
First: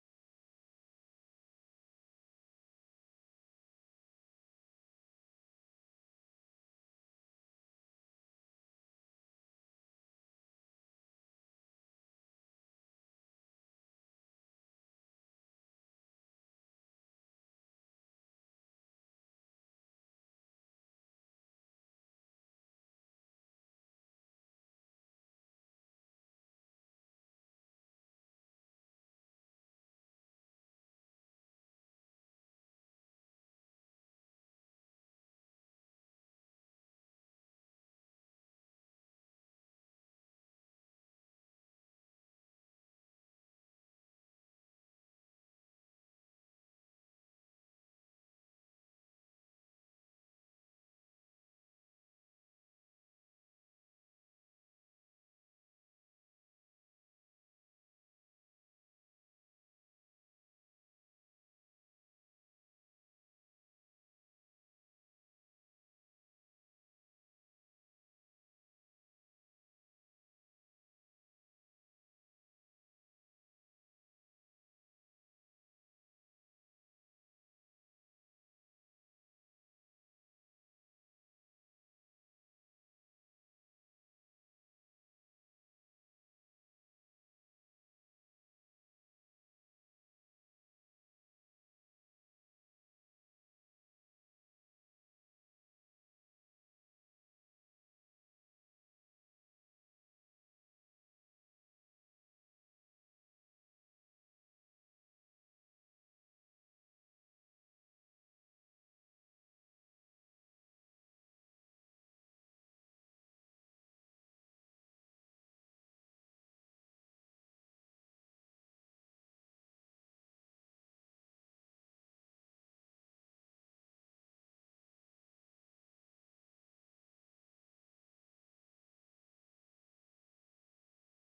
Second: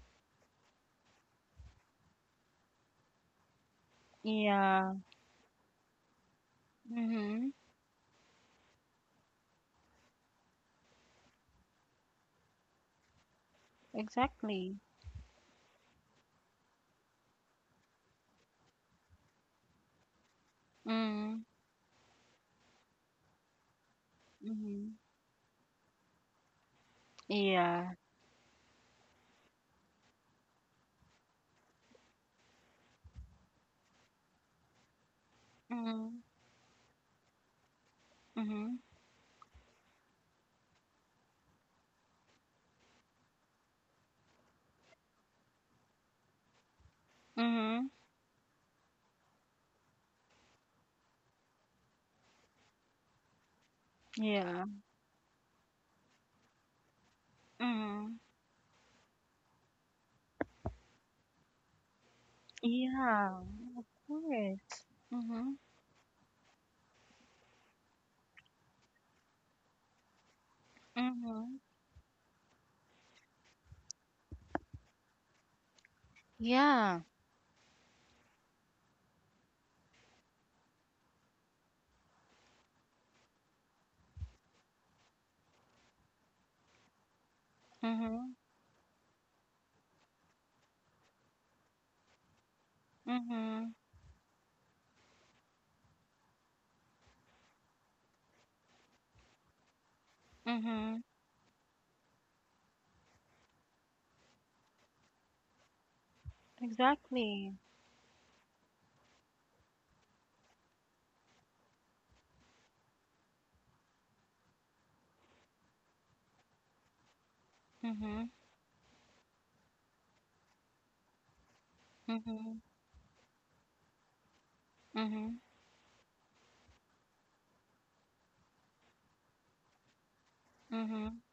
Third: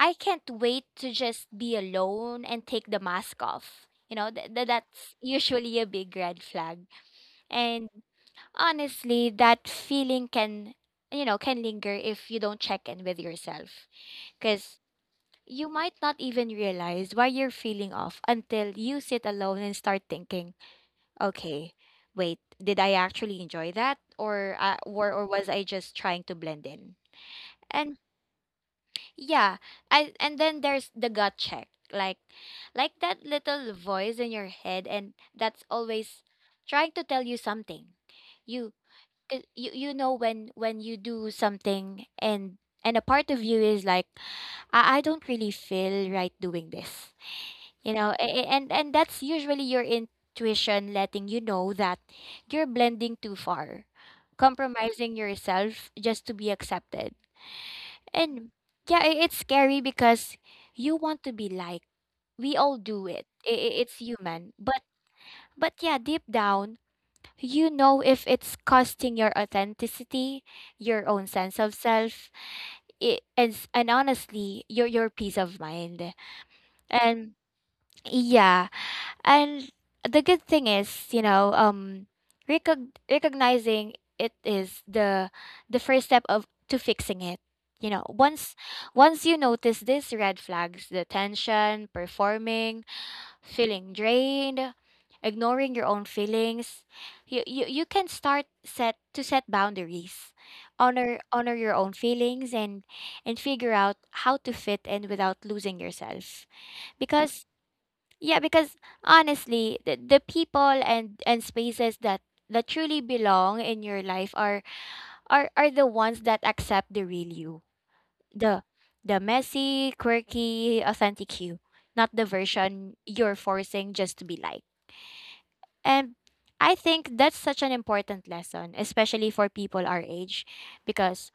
S3: I can't wait to just be alone and take the mask off. You know,
S1: Yeah.
S3: that's usually a big red flag.
S1: Mhm.
S3: Honestly, that feeling can, you know, can linger if you don't check in with yourself.
S1: Exactly.
S3: Because you might not even realize why you're feeling off until you sit alone and start thinking,
S1: Mhm.
S3: okay, wait, did I actually enjoy that? Or,
S1: Mhm.
S3: or was I just trying to blend in?
S1: Yeah.
S3: And yeah, and then there's the gut check. Like that little voice in your head, and that's always
S1: Mhm.
S3: trying to tell you something. You
S1: Mhm.
S3: 'Cause you know when you do something, and a part of you is like, I don't really feel right doing this, you
S1: Mhm.
S3: know. And that's usually your intuition letting you know that you're blending too far,
S1: Yeah.
S3: compromising yourself just to be accepted.
S1: Mhm.
S3: And yeah, it's scary because you want to be liked, we all do it,
S1: Yeah.
S3: it's human,
S1: Right. Mm-hmm.
S3: but yeah, deep down, you know, if it's costing your authenticity, your own sense
S1: Mm-hmm.
S3: of self, and honestly, your peace of mind.
S1: Yeah.
S3: And yeah, and the good thing is, you know, recognizing it is the first step of to fixing it. You know,
S1: Mm-hmm.
S3: once you notice these red flags, the tension, performing,
S1: Mm-hmm.
S3: feeling drained, ignoring your own feelings, you can start set— to set boundaries.
S1: Mm-hmm.
S3: Honor your own feelings, and figure out how to fit in without losing yourself. Because
S1: Exactly.
S3: yeah, because honestly, the people and spaces that truly belong in your life are— are the ones that accept the real you.
S1: Mm-hmm.
S3: The the messy, quirky, authentic you, not the
S1: Mm-hmm.
S3: version you're forcing just to be like.
S1: Mm-hmm.
S3: And I think that's such an important lesson, especially for people our age,
S1: Mm-hmm.
S3: because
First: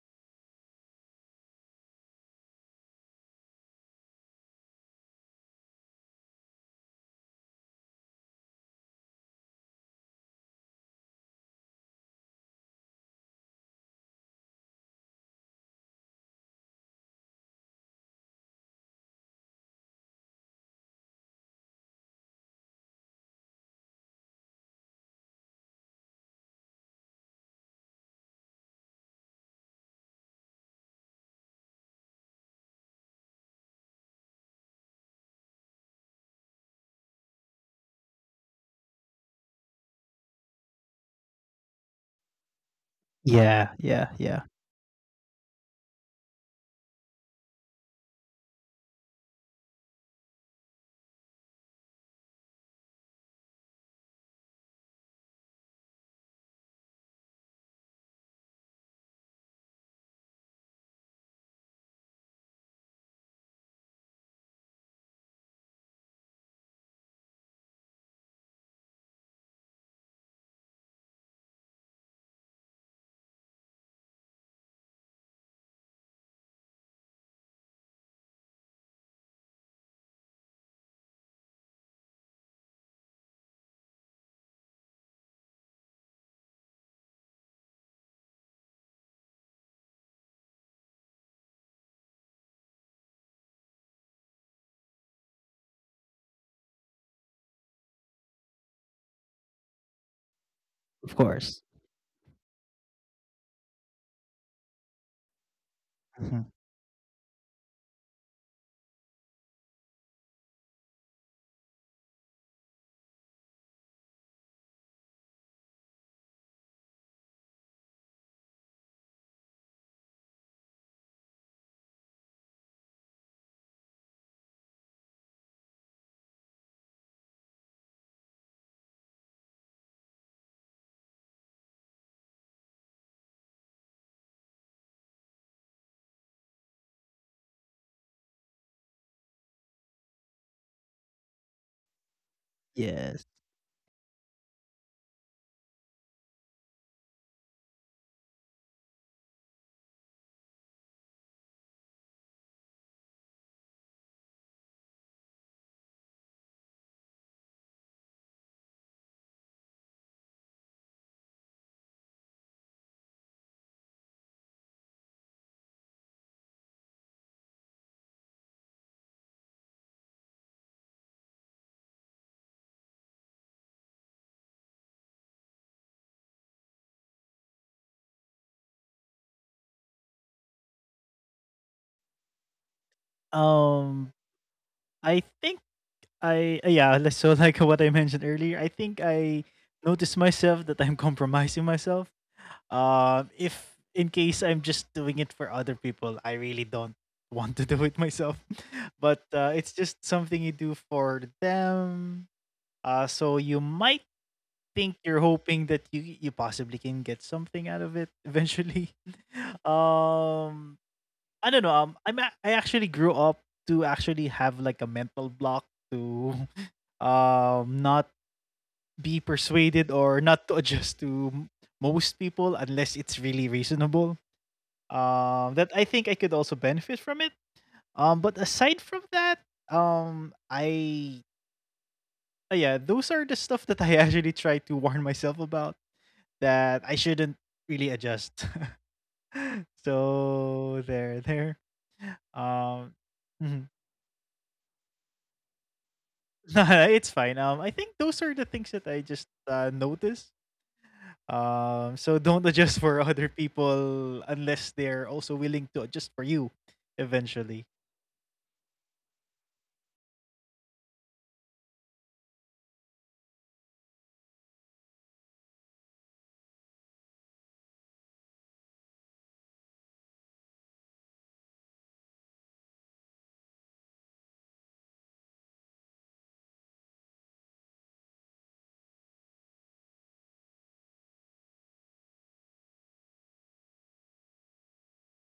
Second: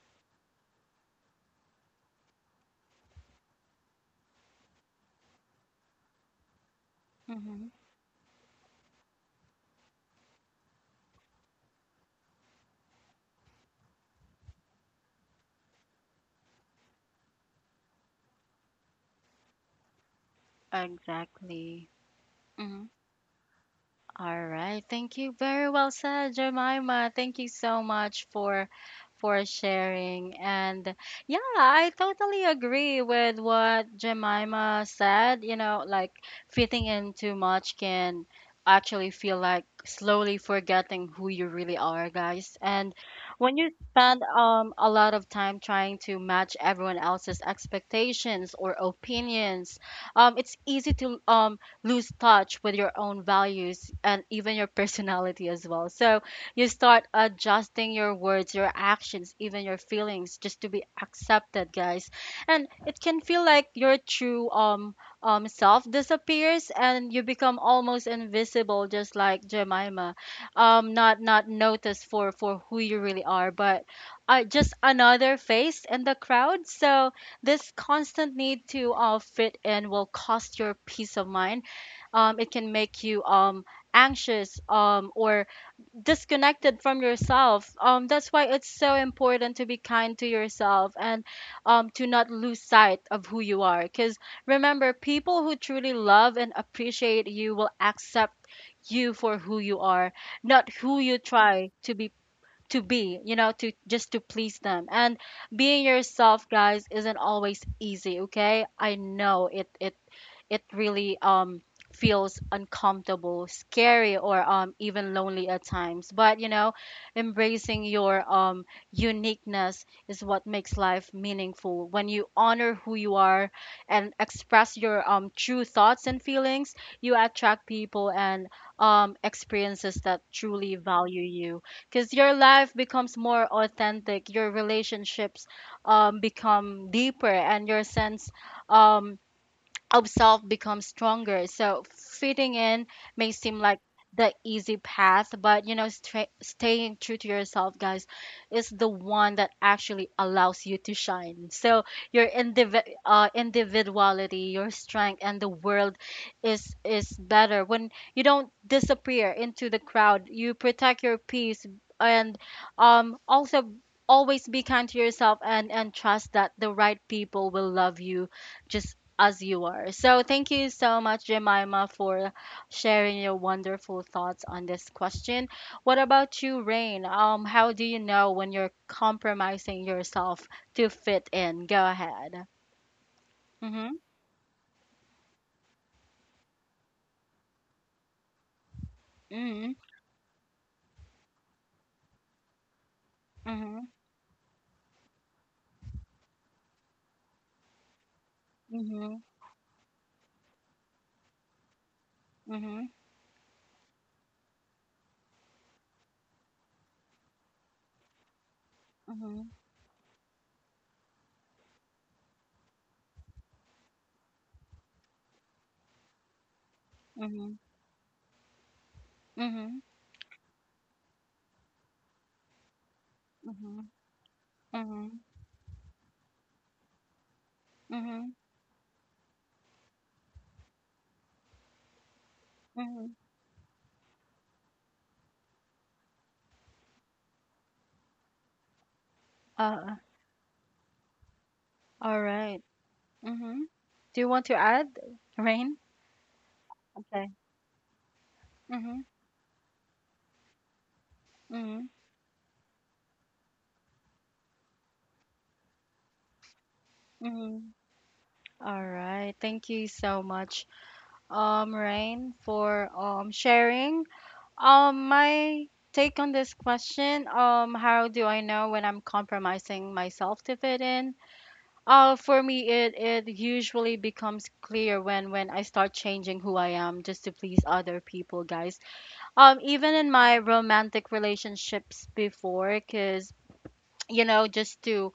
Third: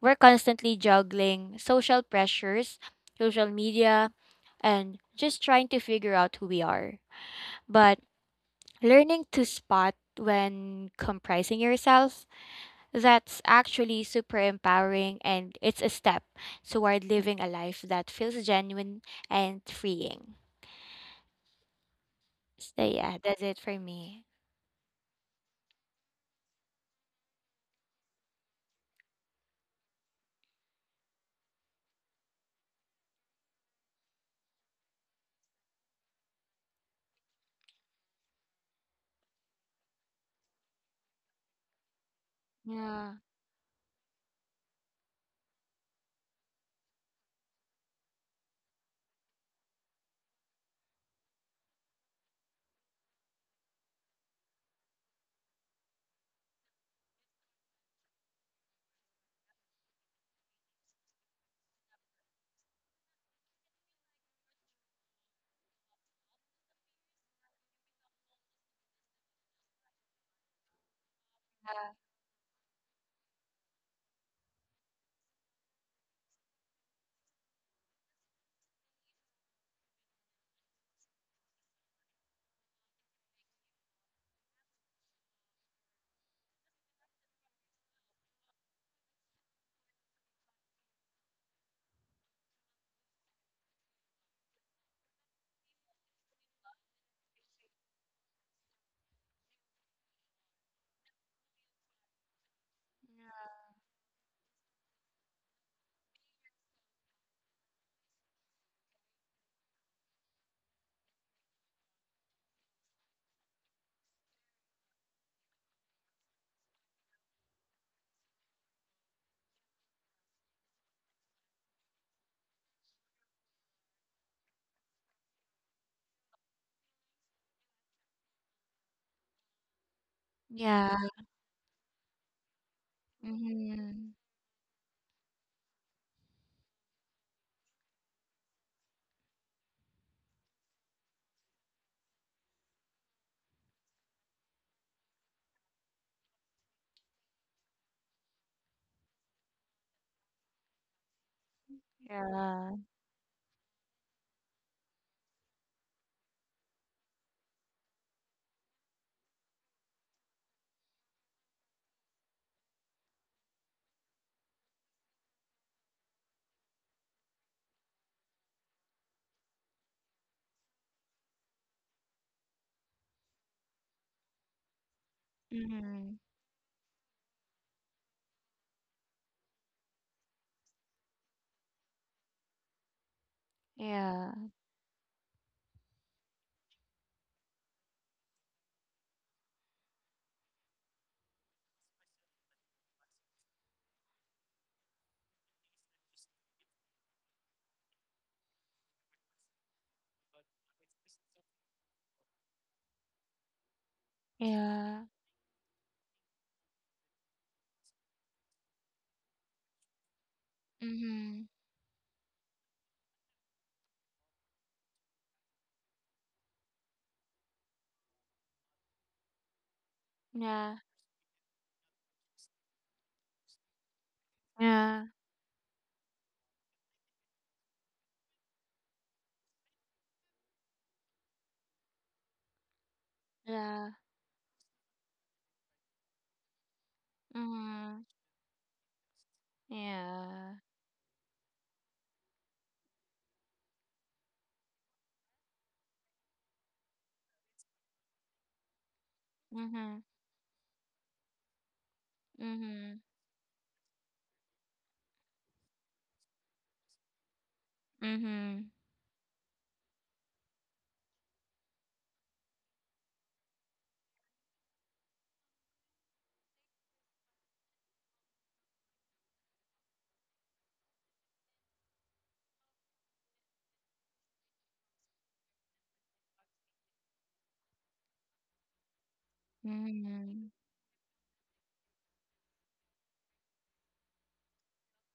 S3: we're constantly juggling social pressures, social media, and just trying to figure out who we are.
S1: Mm-hmm.
S3: But learning to spot when comprising yourself, that's actually super empowering, and it's a step toward living a life that feels genuine and freeing.
S1: Exactly.
S3: So,
S1: Mm-hmm.
S3: yeah, that's it for me.
S1: All right. Thank you. Very well said, Jemima. Thank you so much for sharing. And yeah, I totally agree with what Jemima said. You know, like fitting in too much can actually feel like slowly forgetting who you really are, guys. And
S3: Yeah.
S1: when you
S2: Yeah, yeah,
S1: spend
S2: yeah.
S1: a lot of time trying to match everyone else's expectations or opinions, it's easy to lose touch with your own values and even your personality as well. So you start adjusting your words, your actions, even your feelings just to be accepted, guys. And it can feel like your true self disappears and you become almost invisible, just like Jemima. Not not noticed for who you really are, but just another face in the crowd. So this constant need to fit in will cost your peace of mind. It can make you anxious or disconnected from yourself. That's why it's so important to be kind to yourself and to not lose sight of who you are. Because remember, people who truly love and appreciate you will accept you for who you are, not who
S2: Of
S1: you
S2: course.
S1: try to be, you know, to just to please them. And being
S2: Mhm.
S1: yourself, guys, isn't always easy, okay? I know it it it really feels uncomfortable, scary, or even lonely at times. But you know, embracing your uniqueness is what makes life meaningful. When you honor who you are and express your true thoughts and feelings, you attract people and experiences that truly
S3: Yeah.
S1: value you, because your life becomes more
S3: Hmm.
S1: authentic, your relationships become deeper, and your sense um of self becomes stronger. So fitting in
S2: Yes.
S1: may seem like the easy path, but you know, staying true to yourself, guys, is the one that actually allows you to shine. So your
S3: Yeah.
S1: individuality, your strength, and the world is better when you don't disappear into the crowd. You protect your peace and also always be kind to yourself and trust that the right people will love you just as you are. So, thank you so much, Jemima, for sharing your wonderful thoughts on this question. What
S3: Mhm.
S1: about you, Rain? How do you know when you're compromising yourself to fit in? Go ahead. Mhm.
S2: Um,
S3: Yeah.
S2: I think I yeah, li- so like what I mentioned earlier, I think I
S1: Mhm.
S2: noticed myself that I'm compromising myself. If
S1: Mhm.
S2: in case I'm just doing it for other people, I really don't want to do it myself.
S1: Mhm.
S2: But it's just something you do for them. So you might think
S3: Yeah.
S2: you're hoping that you possibly can get something out of it eventually.
S1: Mhm.
S2: um,
S3: Mhm.
S2: I don't know. I'm I actually grew up to actually have like a mental block to
S1: Mhm.
S2: not be
S1: Mhm. Mhm.
S2: persuaded or not to
S3: Yeah.
S2: adjust to most people unless it's really
S1: Mhm.
S2: reasonable,
S3: Yeah.
S1: Mhm.
S2: that I think I could also benefit from it.
S1: Mhm.
S2: But aside from that, I yeah, those
S1: Mhm.
S2: are the stuff that
S3: Yeah.
S2: I actually try to warn myself about, that I shouldn't really
S3: Mhm.
S2: adjust.
S1: Uh,
S3: Yeah.
S2: So there there.
S1: all right.
S2: Um mhm.
S1: Mhm. Do you want to add, Rain?
S2: Nah, it's fine.
S1: Okay.
S2: I think those are the things that I
S1: Mhm.
S2: just
S3: Mhm.
S2: notice.
S1: Mhm.
S2: So don't adjust for
S3: Mhm.
S2: other people unless they're also willing to adjust for you eventually.
S1: Mhm. All right. Thank you so much, Rain, for sharing. My take on this question, how do I know when I'm compromising myself to fit in? For me, it usually becomes clear when I start changing who I am just to please other people, guys. Even in my
S3: Mhm.
S1: romantic relationships before, because, you know,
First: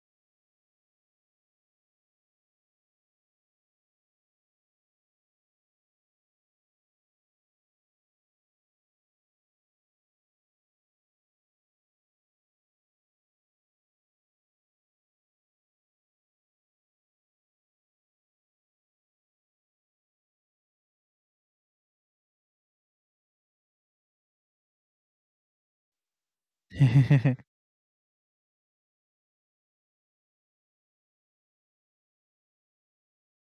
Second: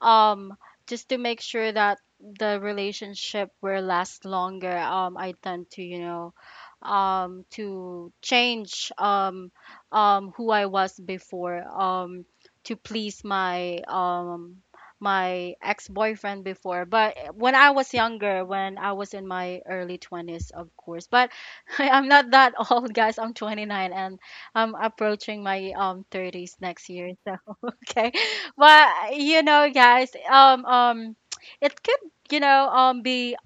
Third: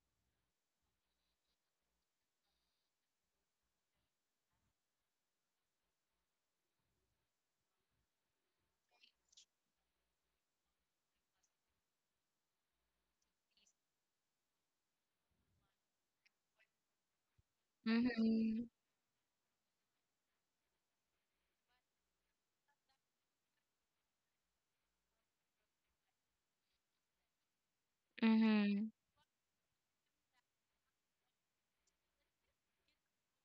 S1: um, just to make sure that the relationship will last longer, I tend to, you know, to change who I was before, to please my my ex-boyfriend before. But eh, when I was younger,
S3: Mhm.
S1: when I was in my early 20s, of course. But I'm not that old, guys. I'm 29 and I'm approaching my 30s next year. So okay,
S3: Mhm.
S1: but
S3: Mhm.
S1: you know, guys, it could you know be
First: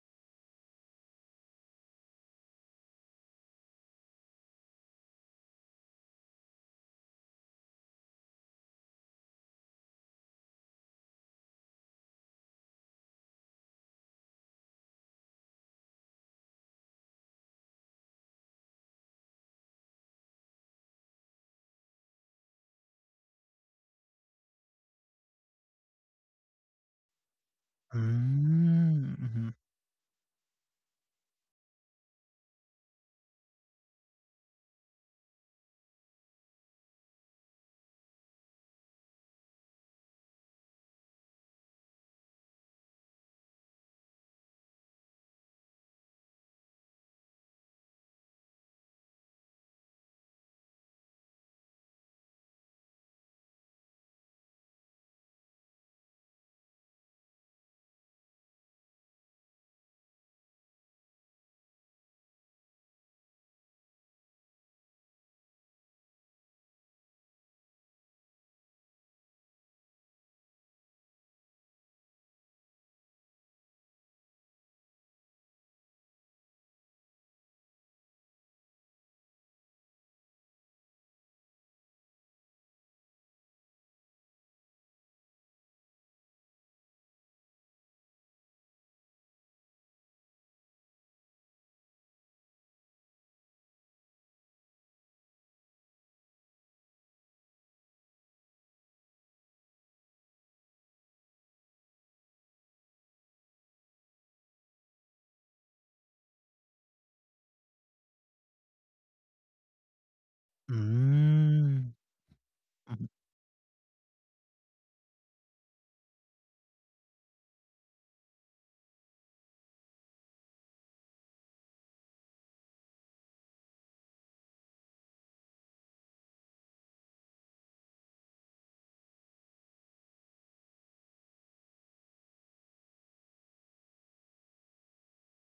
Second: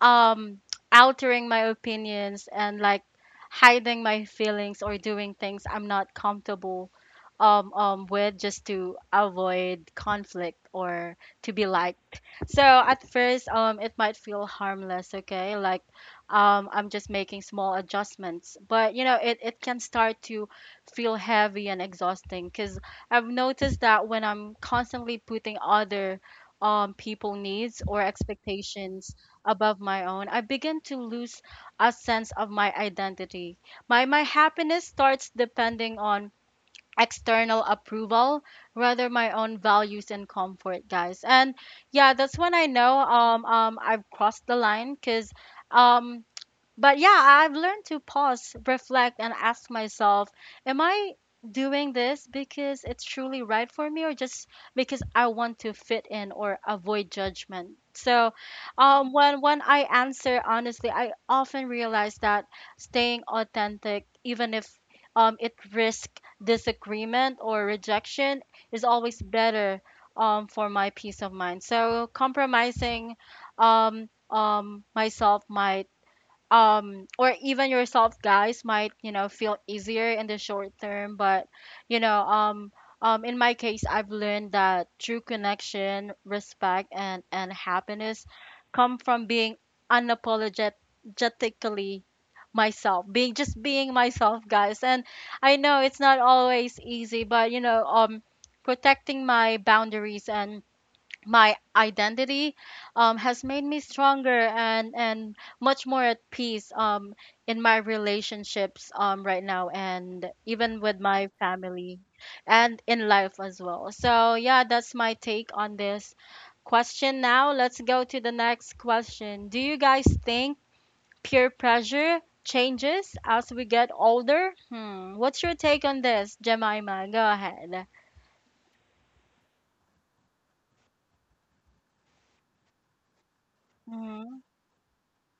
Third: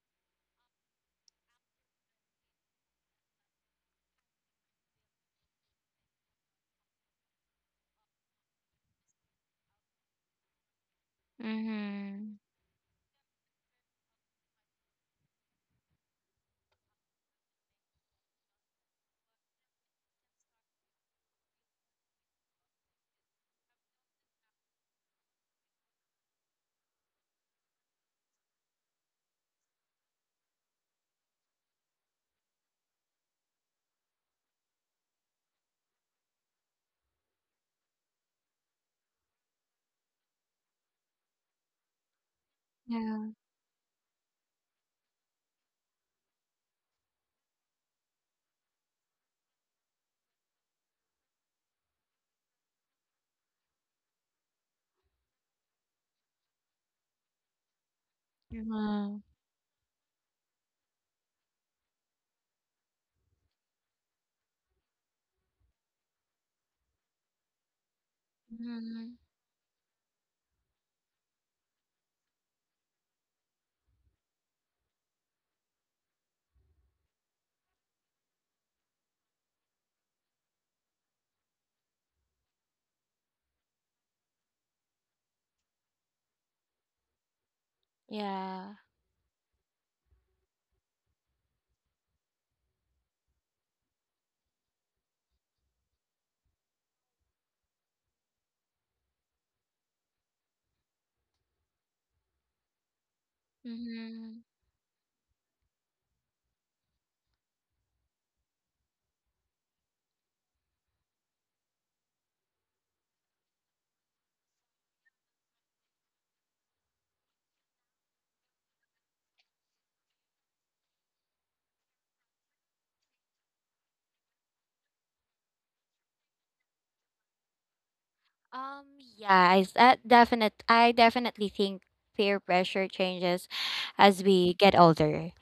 S1: um altering my opinions and like hiding my feelings or doing things I'm not comfortable with, just to avoid conflict or to be liked.
S3: Mhm.
S1: So at first it might feel harmless, okay? Like I'm just making small adjustments, but you know it can start to feel heavy and exhausting, cuz I've noticed that when I'm constantly putting other people needs or expectations
S2: Mm-hmm.
S1: above my own, I begin to lose a sense of my identity. My happiness starts depending on external approval rather my own values and comfort, guys. And yeah, that's when I know
S3: Yeah.
S1: I've crossed the line, because um but yeah, I've learned to pause, reflect, and ask myself, am I doing this because it's truly right for me, or just because I want to fit in or avoid judgment? So,
S3: Mhm.
S1: when I answer honestly, I often realize that staying authentic, even if it risks disagreement or rejection, is
S3: Mhm.
S1: always better for my peace of mind. So, compromising myself might or even yourself, guys, might you know feel easier in the short term, but you know in my case I've learned that true connection, respect, and happiness
S3: Yeah.
S1: come from being unapologetically myself, being just being myself, guys. And I know it's not always easy, but you know protecting my boundaries and my identity has made me stronger
S3: Mhm.
S1: and much more at peace, in my relationships right now and even with my
S2: Mm.
S1: family and in
S2: Mhm.
S1: life as well. So yeah, that's my take on this question. Now let's go to the next question. Do you guys think peer pressure changes as we get older? Hmm. What's your take on this, Jemima? Go ahead.
S3: Um. Yeah. I definitely think peer pressure changes as
S1: Mm-hmm.
S3: we get older.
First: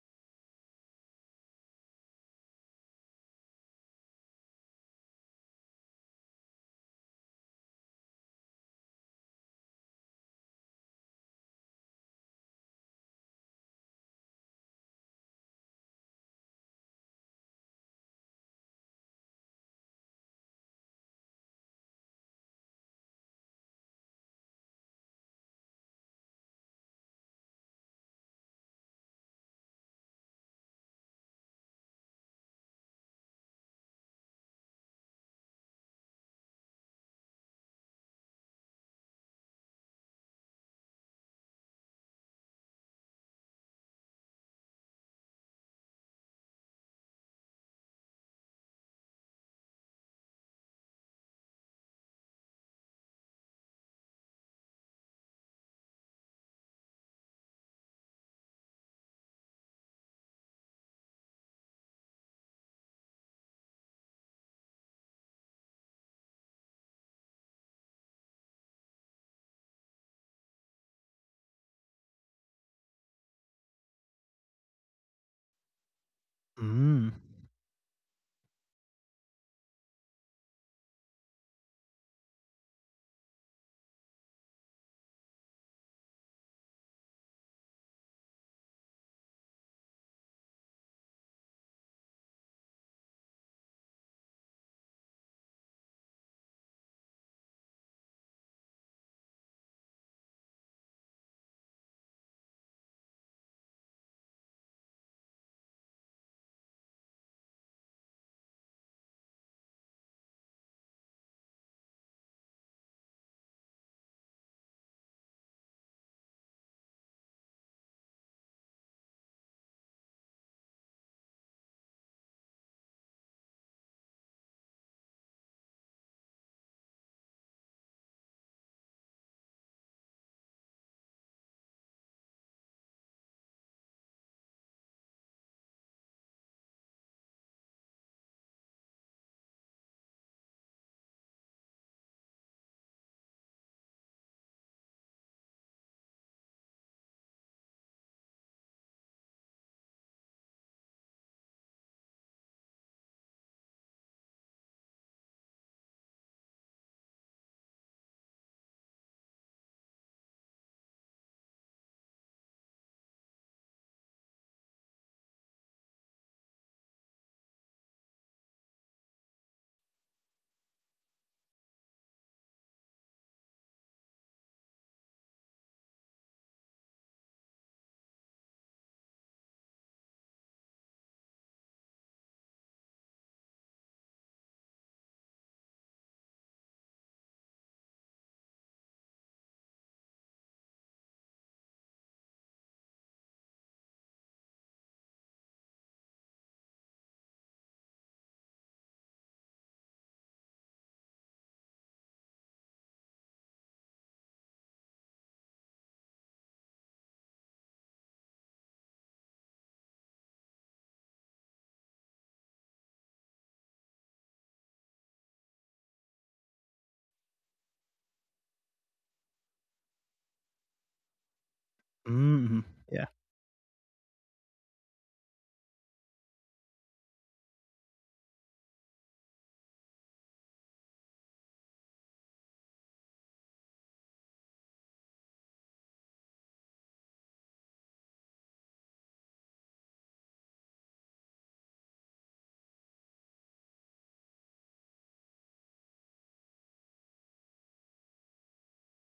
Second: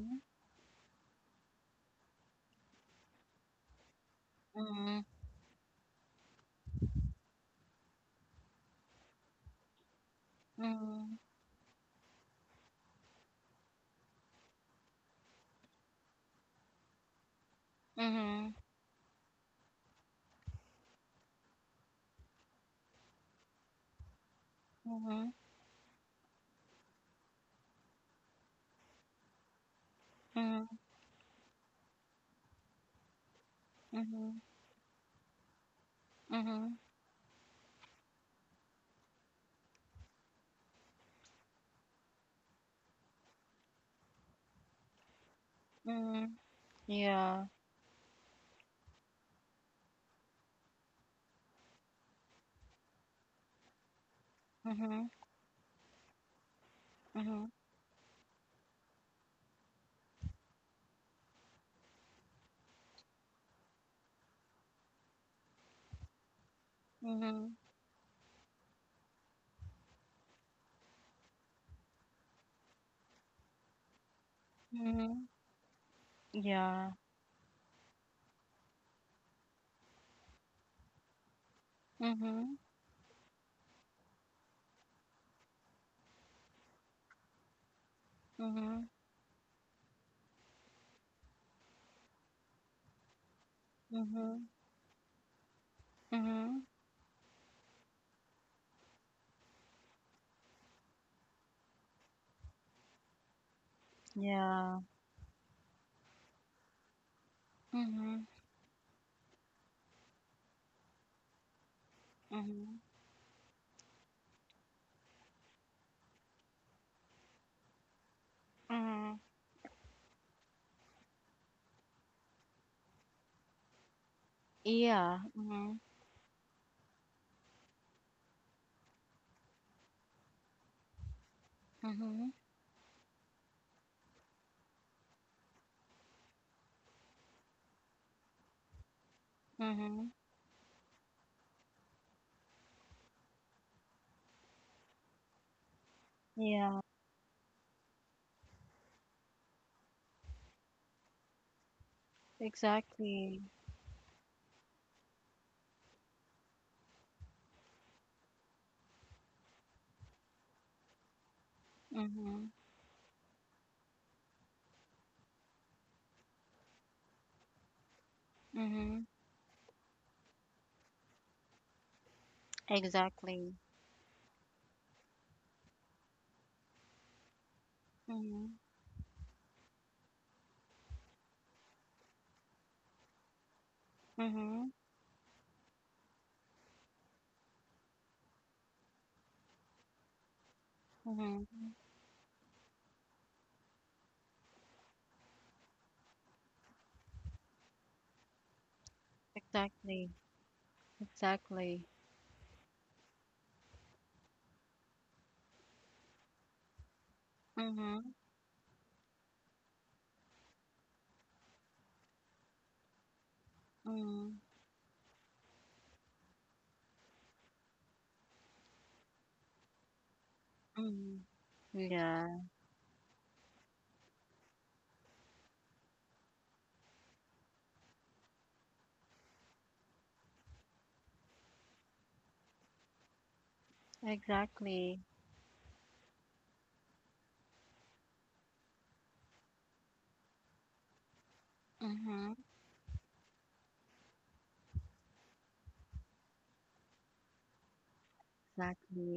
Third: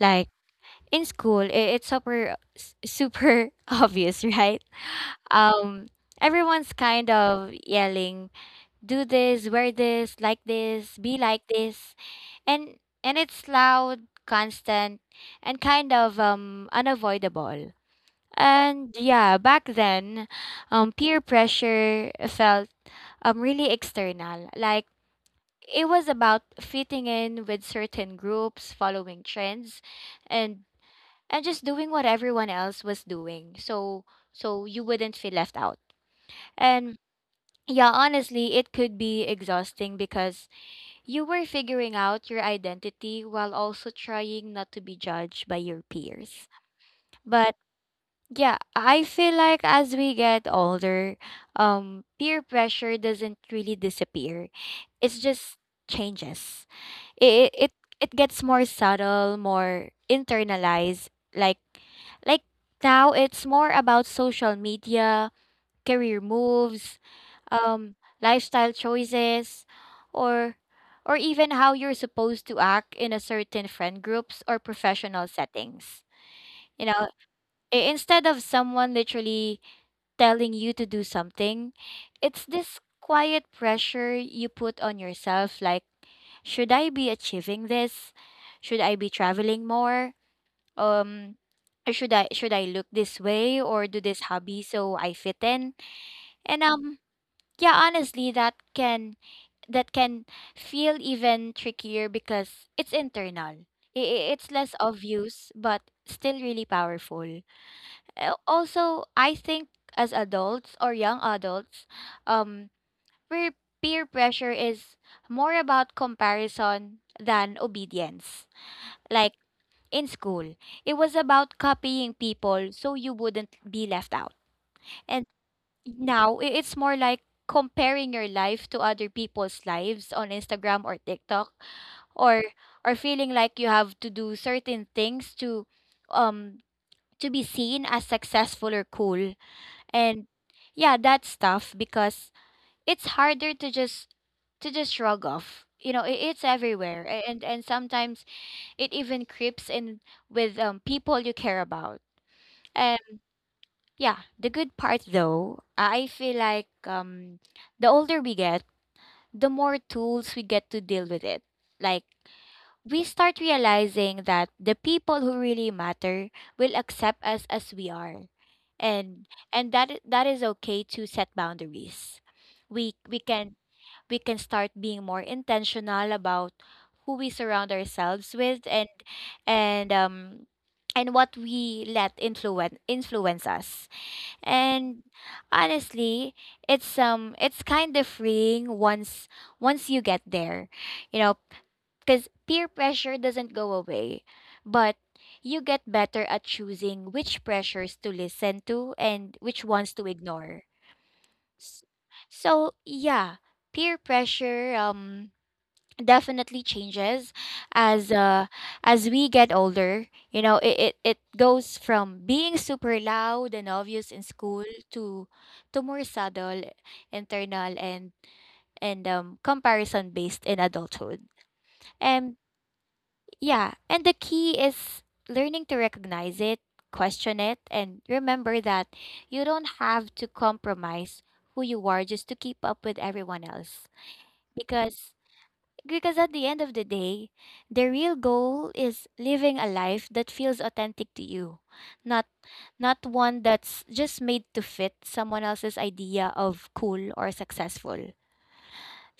S3: Like, in school, it's super super obvious, right?
S1: Mm-hmm.
S3: Um, everyone's kind of yelling, "Do this, wear this, like this,
S1: Mm-hmm.
S3: be like this," and it's loud, constant, and kind of unavoidable.
S1: Mhm.
S3: And yeah, back then, peer pressure felt really external, like.
S1: Mhm.
S3: It was about fitting in with certain groups, following trends, and
S1: Mhm.
S3: just doing what everyone else was doing, so
S1: Mhm.
S3: you wouldn't feel left out.
S1: Mhm.
S3: And yeah, honestly, it could be exhausting because you were figuring out your identity while also trying not to be judged by your
S1: Mhm.
S3: peers.
S1: Yeah.
S3: But yeah, I feel like as we get older, peer pressure doesn't really disappear,
S1: Mhm.
S3: it's just changes.
S1: Mhm.
S3: it it it gets more subtle, more internalized. Like, like now it's more about social media, career moves,
S1: Mhm.
S3: um, lifestyle choices, or even how you're supposed to act in a certain friend groups or
S1: Mhm.
S3: professional settings. You
S1: Yeah.
S2: Mm.
S3: know, instead of someone literally telling you to do something, it's
S1: Mhm.
S3: this quiet pressure you put on yourself, like, should I be achieving this? Should
S1: Mhm.
S3: I be traveling more? Um, or should I look this way or do this
S1: Mhm.
S3: hobby so I fit in?
S1: Mhm.
S3: And yeah, honestly, that can feel even trickier because it's internal. It's less
S1: Yeah.
S3: obvious, but still really powerful.
S1: Mhm.
S3: Also, I think as adults or young adults, um,
S1: Mhm.
S3: where peer pressure is more about comparison than obedience.
S1: Mhm.
S3: Like in school, it was about copying people so you wouldn't be left out.
S1: Yeah.
S3: And
S1: Mhm.
S3: now it's more like comparing your life to other people's lives on Instagram or TikTok,
S1: Mhm.
S3: or feeling like you have to do certain things um to be seen as successful or cool.
S1: Mhm.
S3: And yeah, that's tough because it's harder to just shrug off. You know, I- it's
S1: Yeah.
S3: everywhere. And sometimes it even creeps in with people you care about. And
S1: Exactly.
S3: yeah, the good part though, I feel like the older we get, the more tools we get to deal with it. Like,
S1: Mhm.
S3: we start realizing that the people who really matter will accept us as we are.
S1: Mhm.
S3: And that is okay to set boundaries. We we
S1: Exactly.
S3: can we can start being more intentional about who we surround ourselves
S1: Mhm.
S3: with, and and um what we let influence us.
S1: Mhm.
S3: And honestly, it's kind of freeing once you get there. You know,
S1: Mhm.
S3: cuz peer pressure doesn't go away, but you get better at choosing which pressures to listen to and which ones to
S1: Exactly.
S3: ignore. S-
S1: Exactly.
S3: So yeah, peer pressure definitely changes as
S1: Mhm.
S3: we get older. You know, it goes from being super loud and obvious in
S1: Mhm.
S3: school to more subtle, internal, and comparison based in adulthood.
S1: Mhm.
S3: And
S1: Yeah.
S2: Mm. Yeah.
S3: yeah, and the key is learning to recognize it, question it, and remember that you don't have to compromise who you are just to keep up with everyone else.
S1: Exactly.
S3: Because at the end of the day, the real goal is living a life that feels authentic to you, not
S1: Mm-hmm.
S3: one that's just made to fit someone else's idea of cool or successful.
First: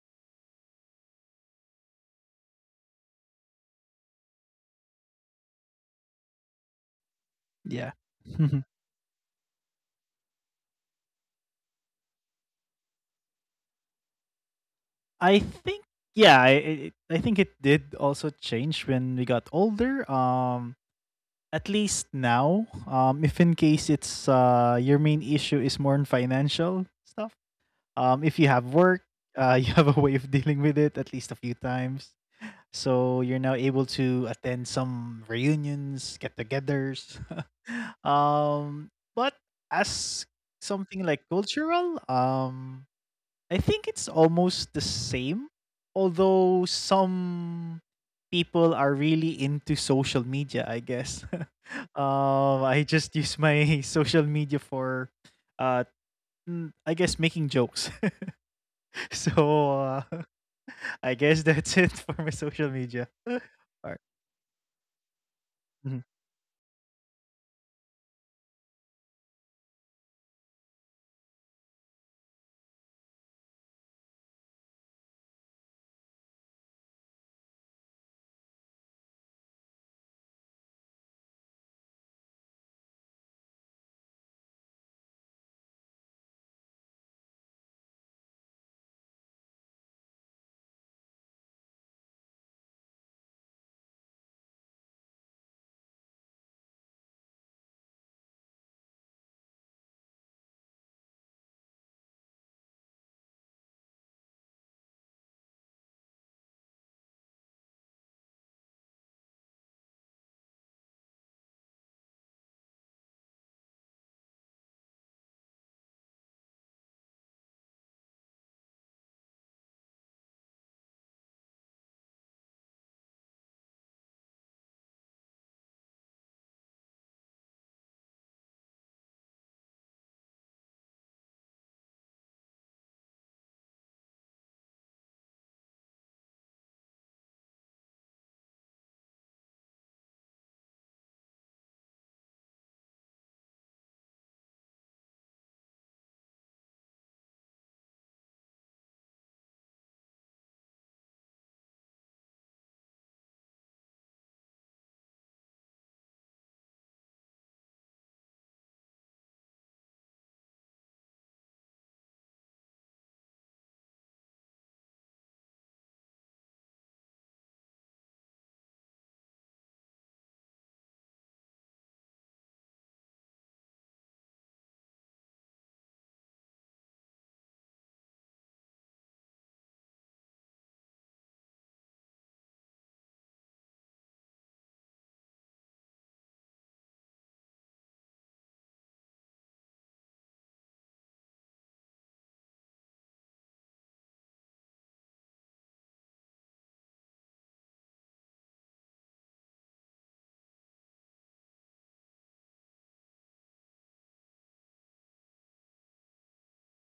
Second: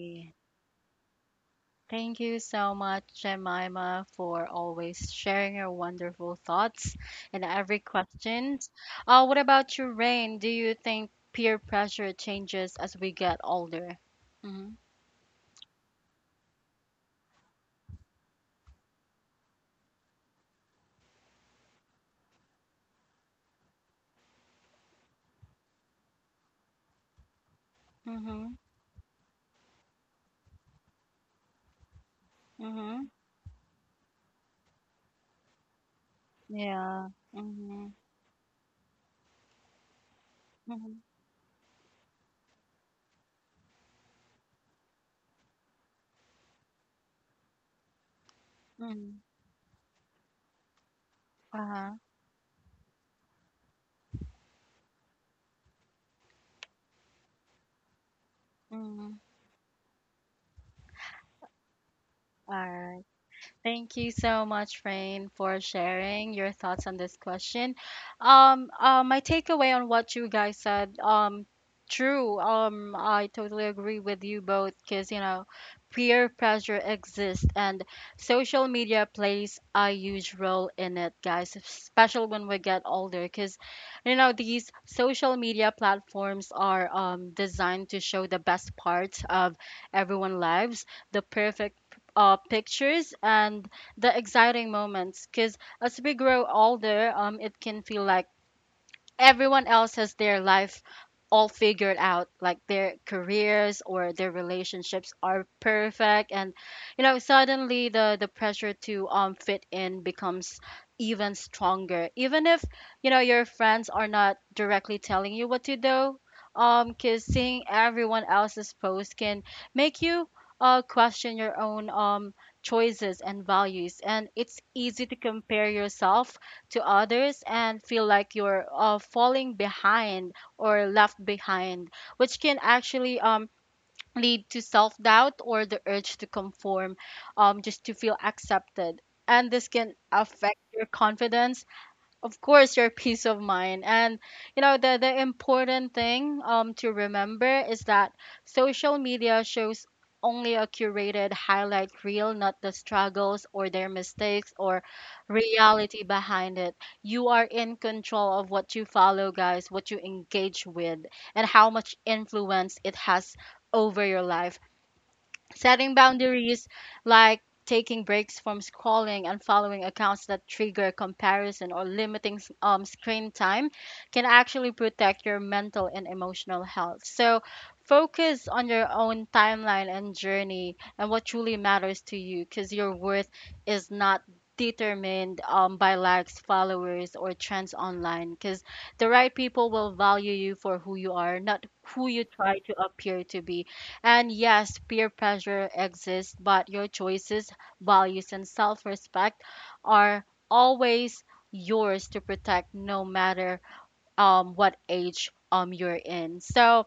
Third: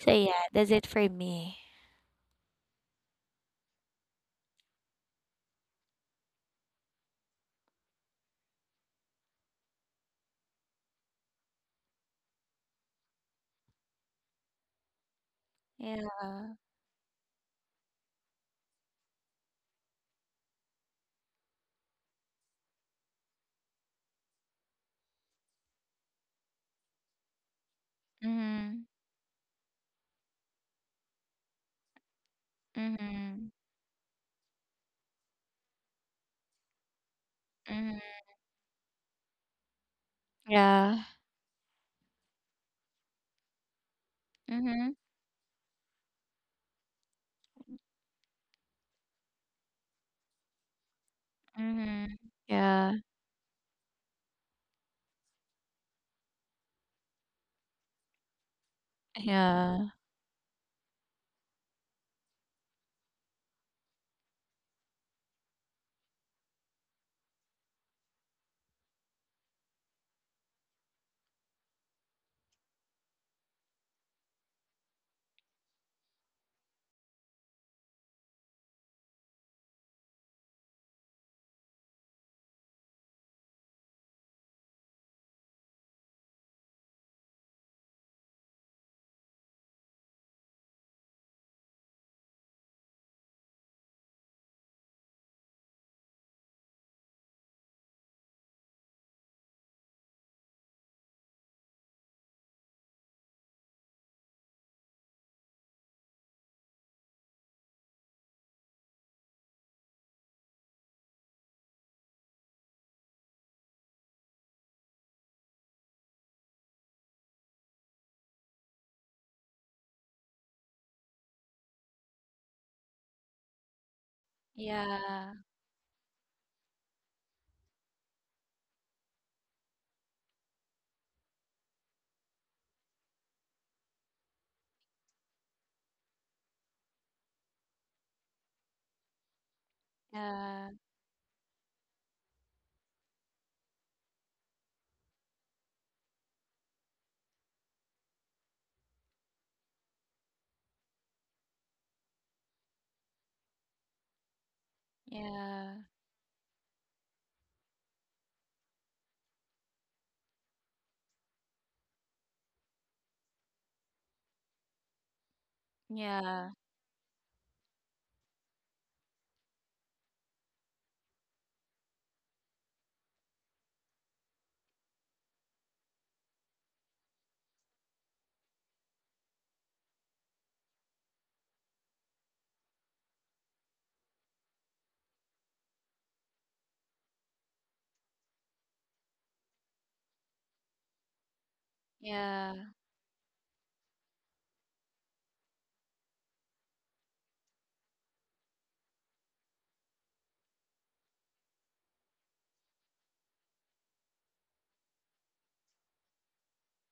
S3: So yeah, that's it for me.
S1: Thank you so much, Jemima, for always sharing your wonderful thoughts and every
S2: Yeah.
S1: question.
S2: Mhm.
S1: What about you, Rain? Do you think peer pressure changes as we get older? Mm-hmm.
S2: I think, yeah, I
S3: Yeah.
S2: I I think it did also change when we got older. At least now, if in case, it's your main issue is more on financial stuff. If you
S1: Mm-hmm.
S2: have
S3: Mhm.
S2: work, you have a way of dealing with it at least a few times.
S1: Mm-hmm.
S2: So you're
S3: Mhm.
S2: now able to attend some reunions,
S1: Yeah.
S2: get-togethers.
S1: Mm-hmm.
S3: Mhm.
S2: Um, but as
S1: Mm-hmm.
S3: Yeah.
S2: something like cultural, I think it's almost the
S3: Mhm.
S2: same, although some people are
S1: Mm-hmm.
S2: really into social media, I guess.
S1: Uh-huh.
S3: Mhm.
S2: I
S3: Yeah.
S2: just use my social media for, uh, I guess, making jokes.
S1: Mm-hmm.
S2: So
S3: Yeah.
S2: I guess that's it for my
S1: All
S2: social
S1: right.
S2: media.
S1: Thank
S2: Alright.
S1: you so much, Rain, for
S2: Mhm.
S1: sharing your thoughts on this question. My takeaway on what you guys said, true. I totally agree with you both because, you know, peer pressure exists and social media plays a huge role in it, guys, especially when we get older because, you know, these social media platforms are designed to show the best parts of everyone's lives, the perfect pictures and the exciting moments. Because as we grow older it can feel like everyone else has their life all figured out, like their careers or their relationships are perfect. And you know suddenly the pressure to fit in becomes even stronger, even if you know your friends are not directly telling you what to do, because seeing everyone else's post can make you question your own choices and values. And it's easy to
S3: Yeah.
S1: compare yourself to others and feel like you're falling behind or left behind, which can actually lead to self doubt or the urge to conform, just to feel accepted. And this can affect
S3: Yeah.
S1: your confidence, of course, your peace of mind. And you know the important thing to remember is that social media shows only a curated highlight reel, not the struggles or their mistakes or
S3: Yeah.
S1: reality behind it. You are in control of what you follow, guys, what you engage with and how much influence it has over your life. Setting
S3: Yeah.
S1: boundaries like taking breaks from scrolling and following accounts that trigger comparison or limiting screen time can actually protect your mental and emotional health. So, focus on your own timeline and journey and what truly matters to you, because your worth is not determined by likes, followers, or trends online. Because the right people will value you for who you are, not who you
S3: Yeah.
S1: try to appear to be. And yes, peer pressure exists, but your choices, values, and self respect are always yours to protect no matter what age you're in. So,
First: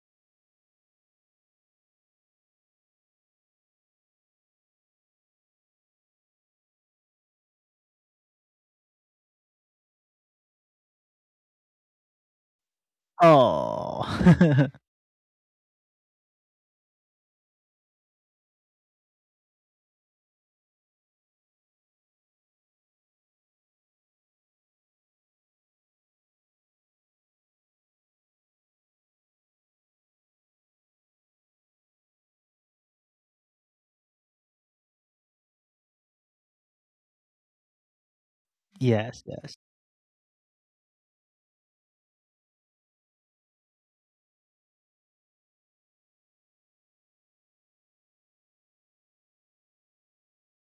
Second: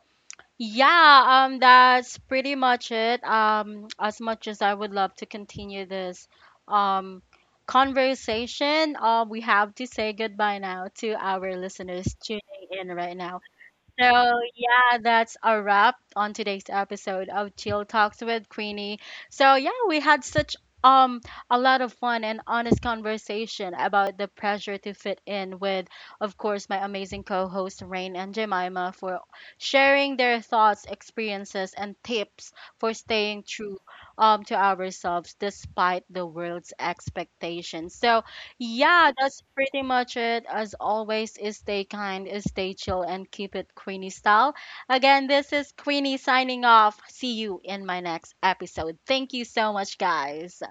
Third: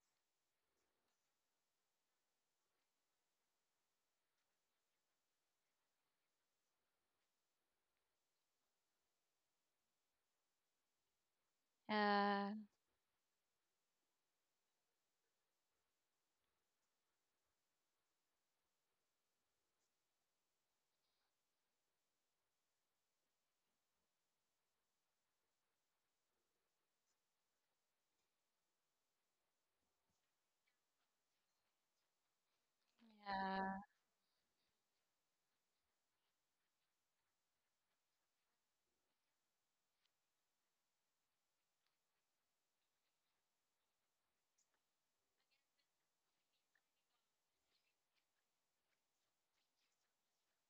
S1: yeah, that's pretty much it. As much as I would love to continue this um, conversation, we have to say goodbye now to our listeners tuning
S3: Yeah.
S1: in right now.
S2: Oh,
S1: So, yeah, that's a wrap on today's episode of Chill Talks with Queenie. So, yeah, we had such um a lot of fun and honest conversation about the pressure to fit in, with of course my amazing co-hosts Rain and Jemima, for sharing their thoughts, experiences and tips for staying true
S3: Yeah.
S1: to ourselves despite the world's expectations. So, yeah,
S2: yes,
S1: that's
S2: yes.
S1: pretty much it. As always, is stay kind, is stay chill, and keep it Queenie style. Again, this is Queenie signing off. See you in my next episode. Thank you so much, guys.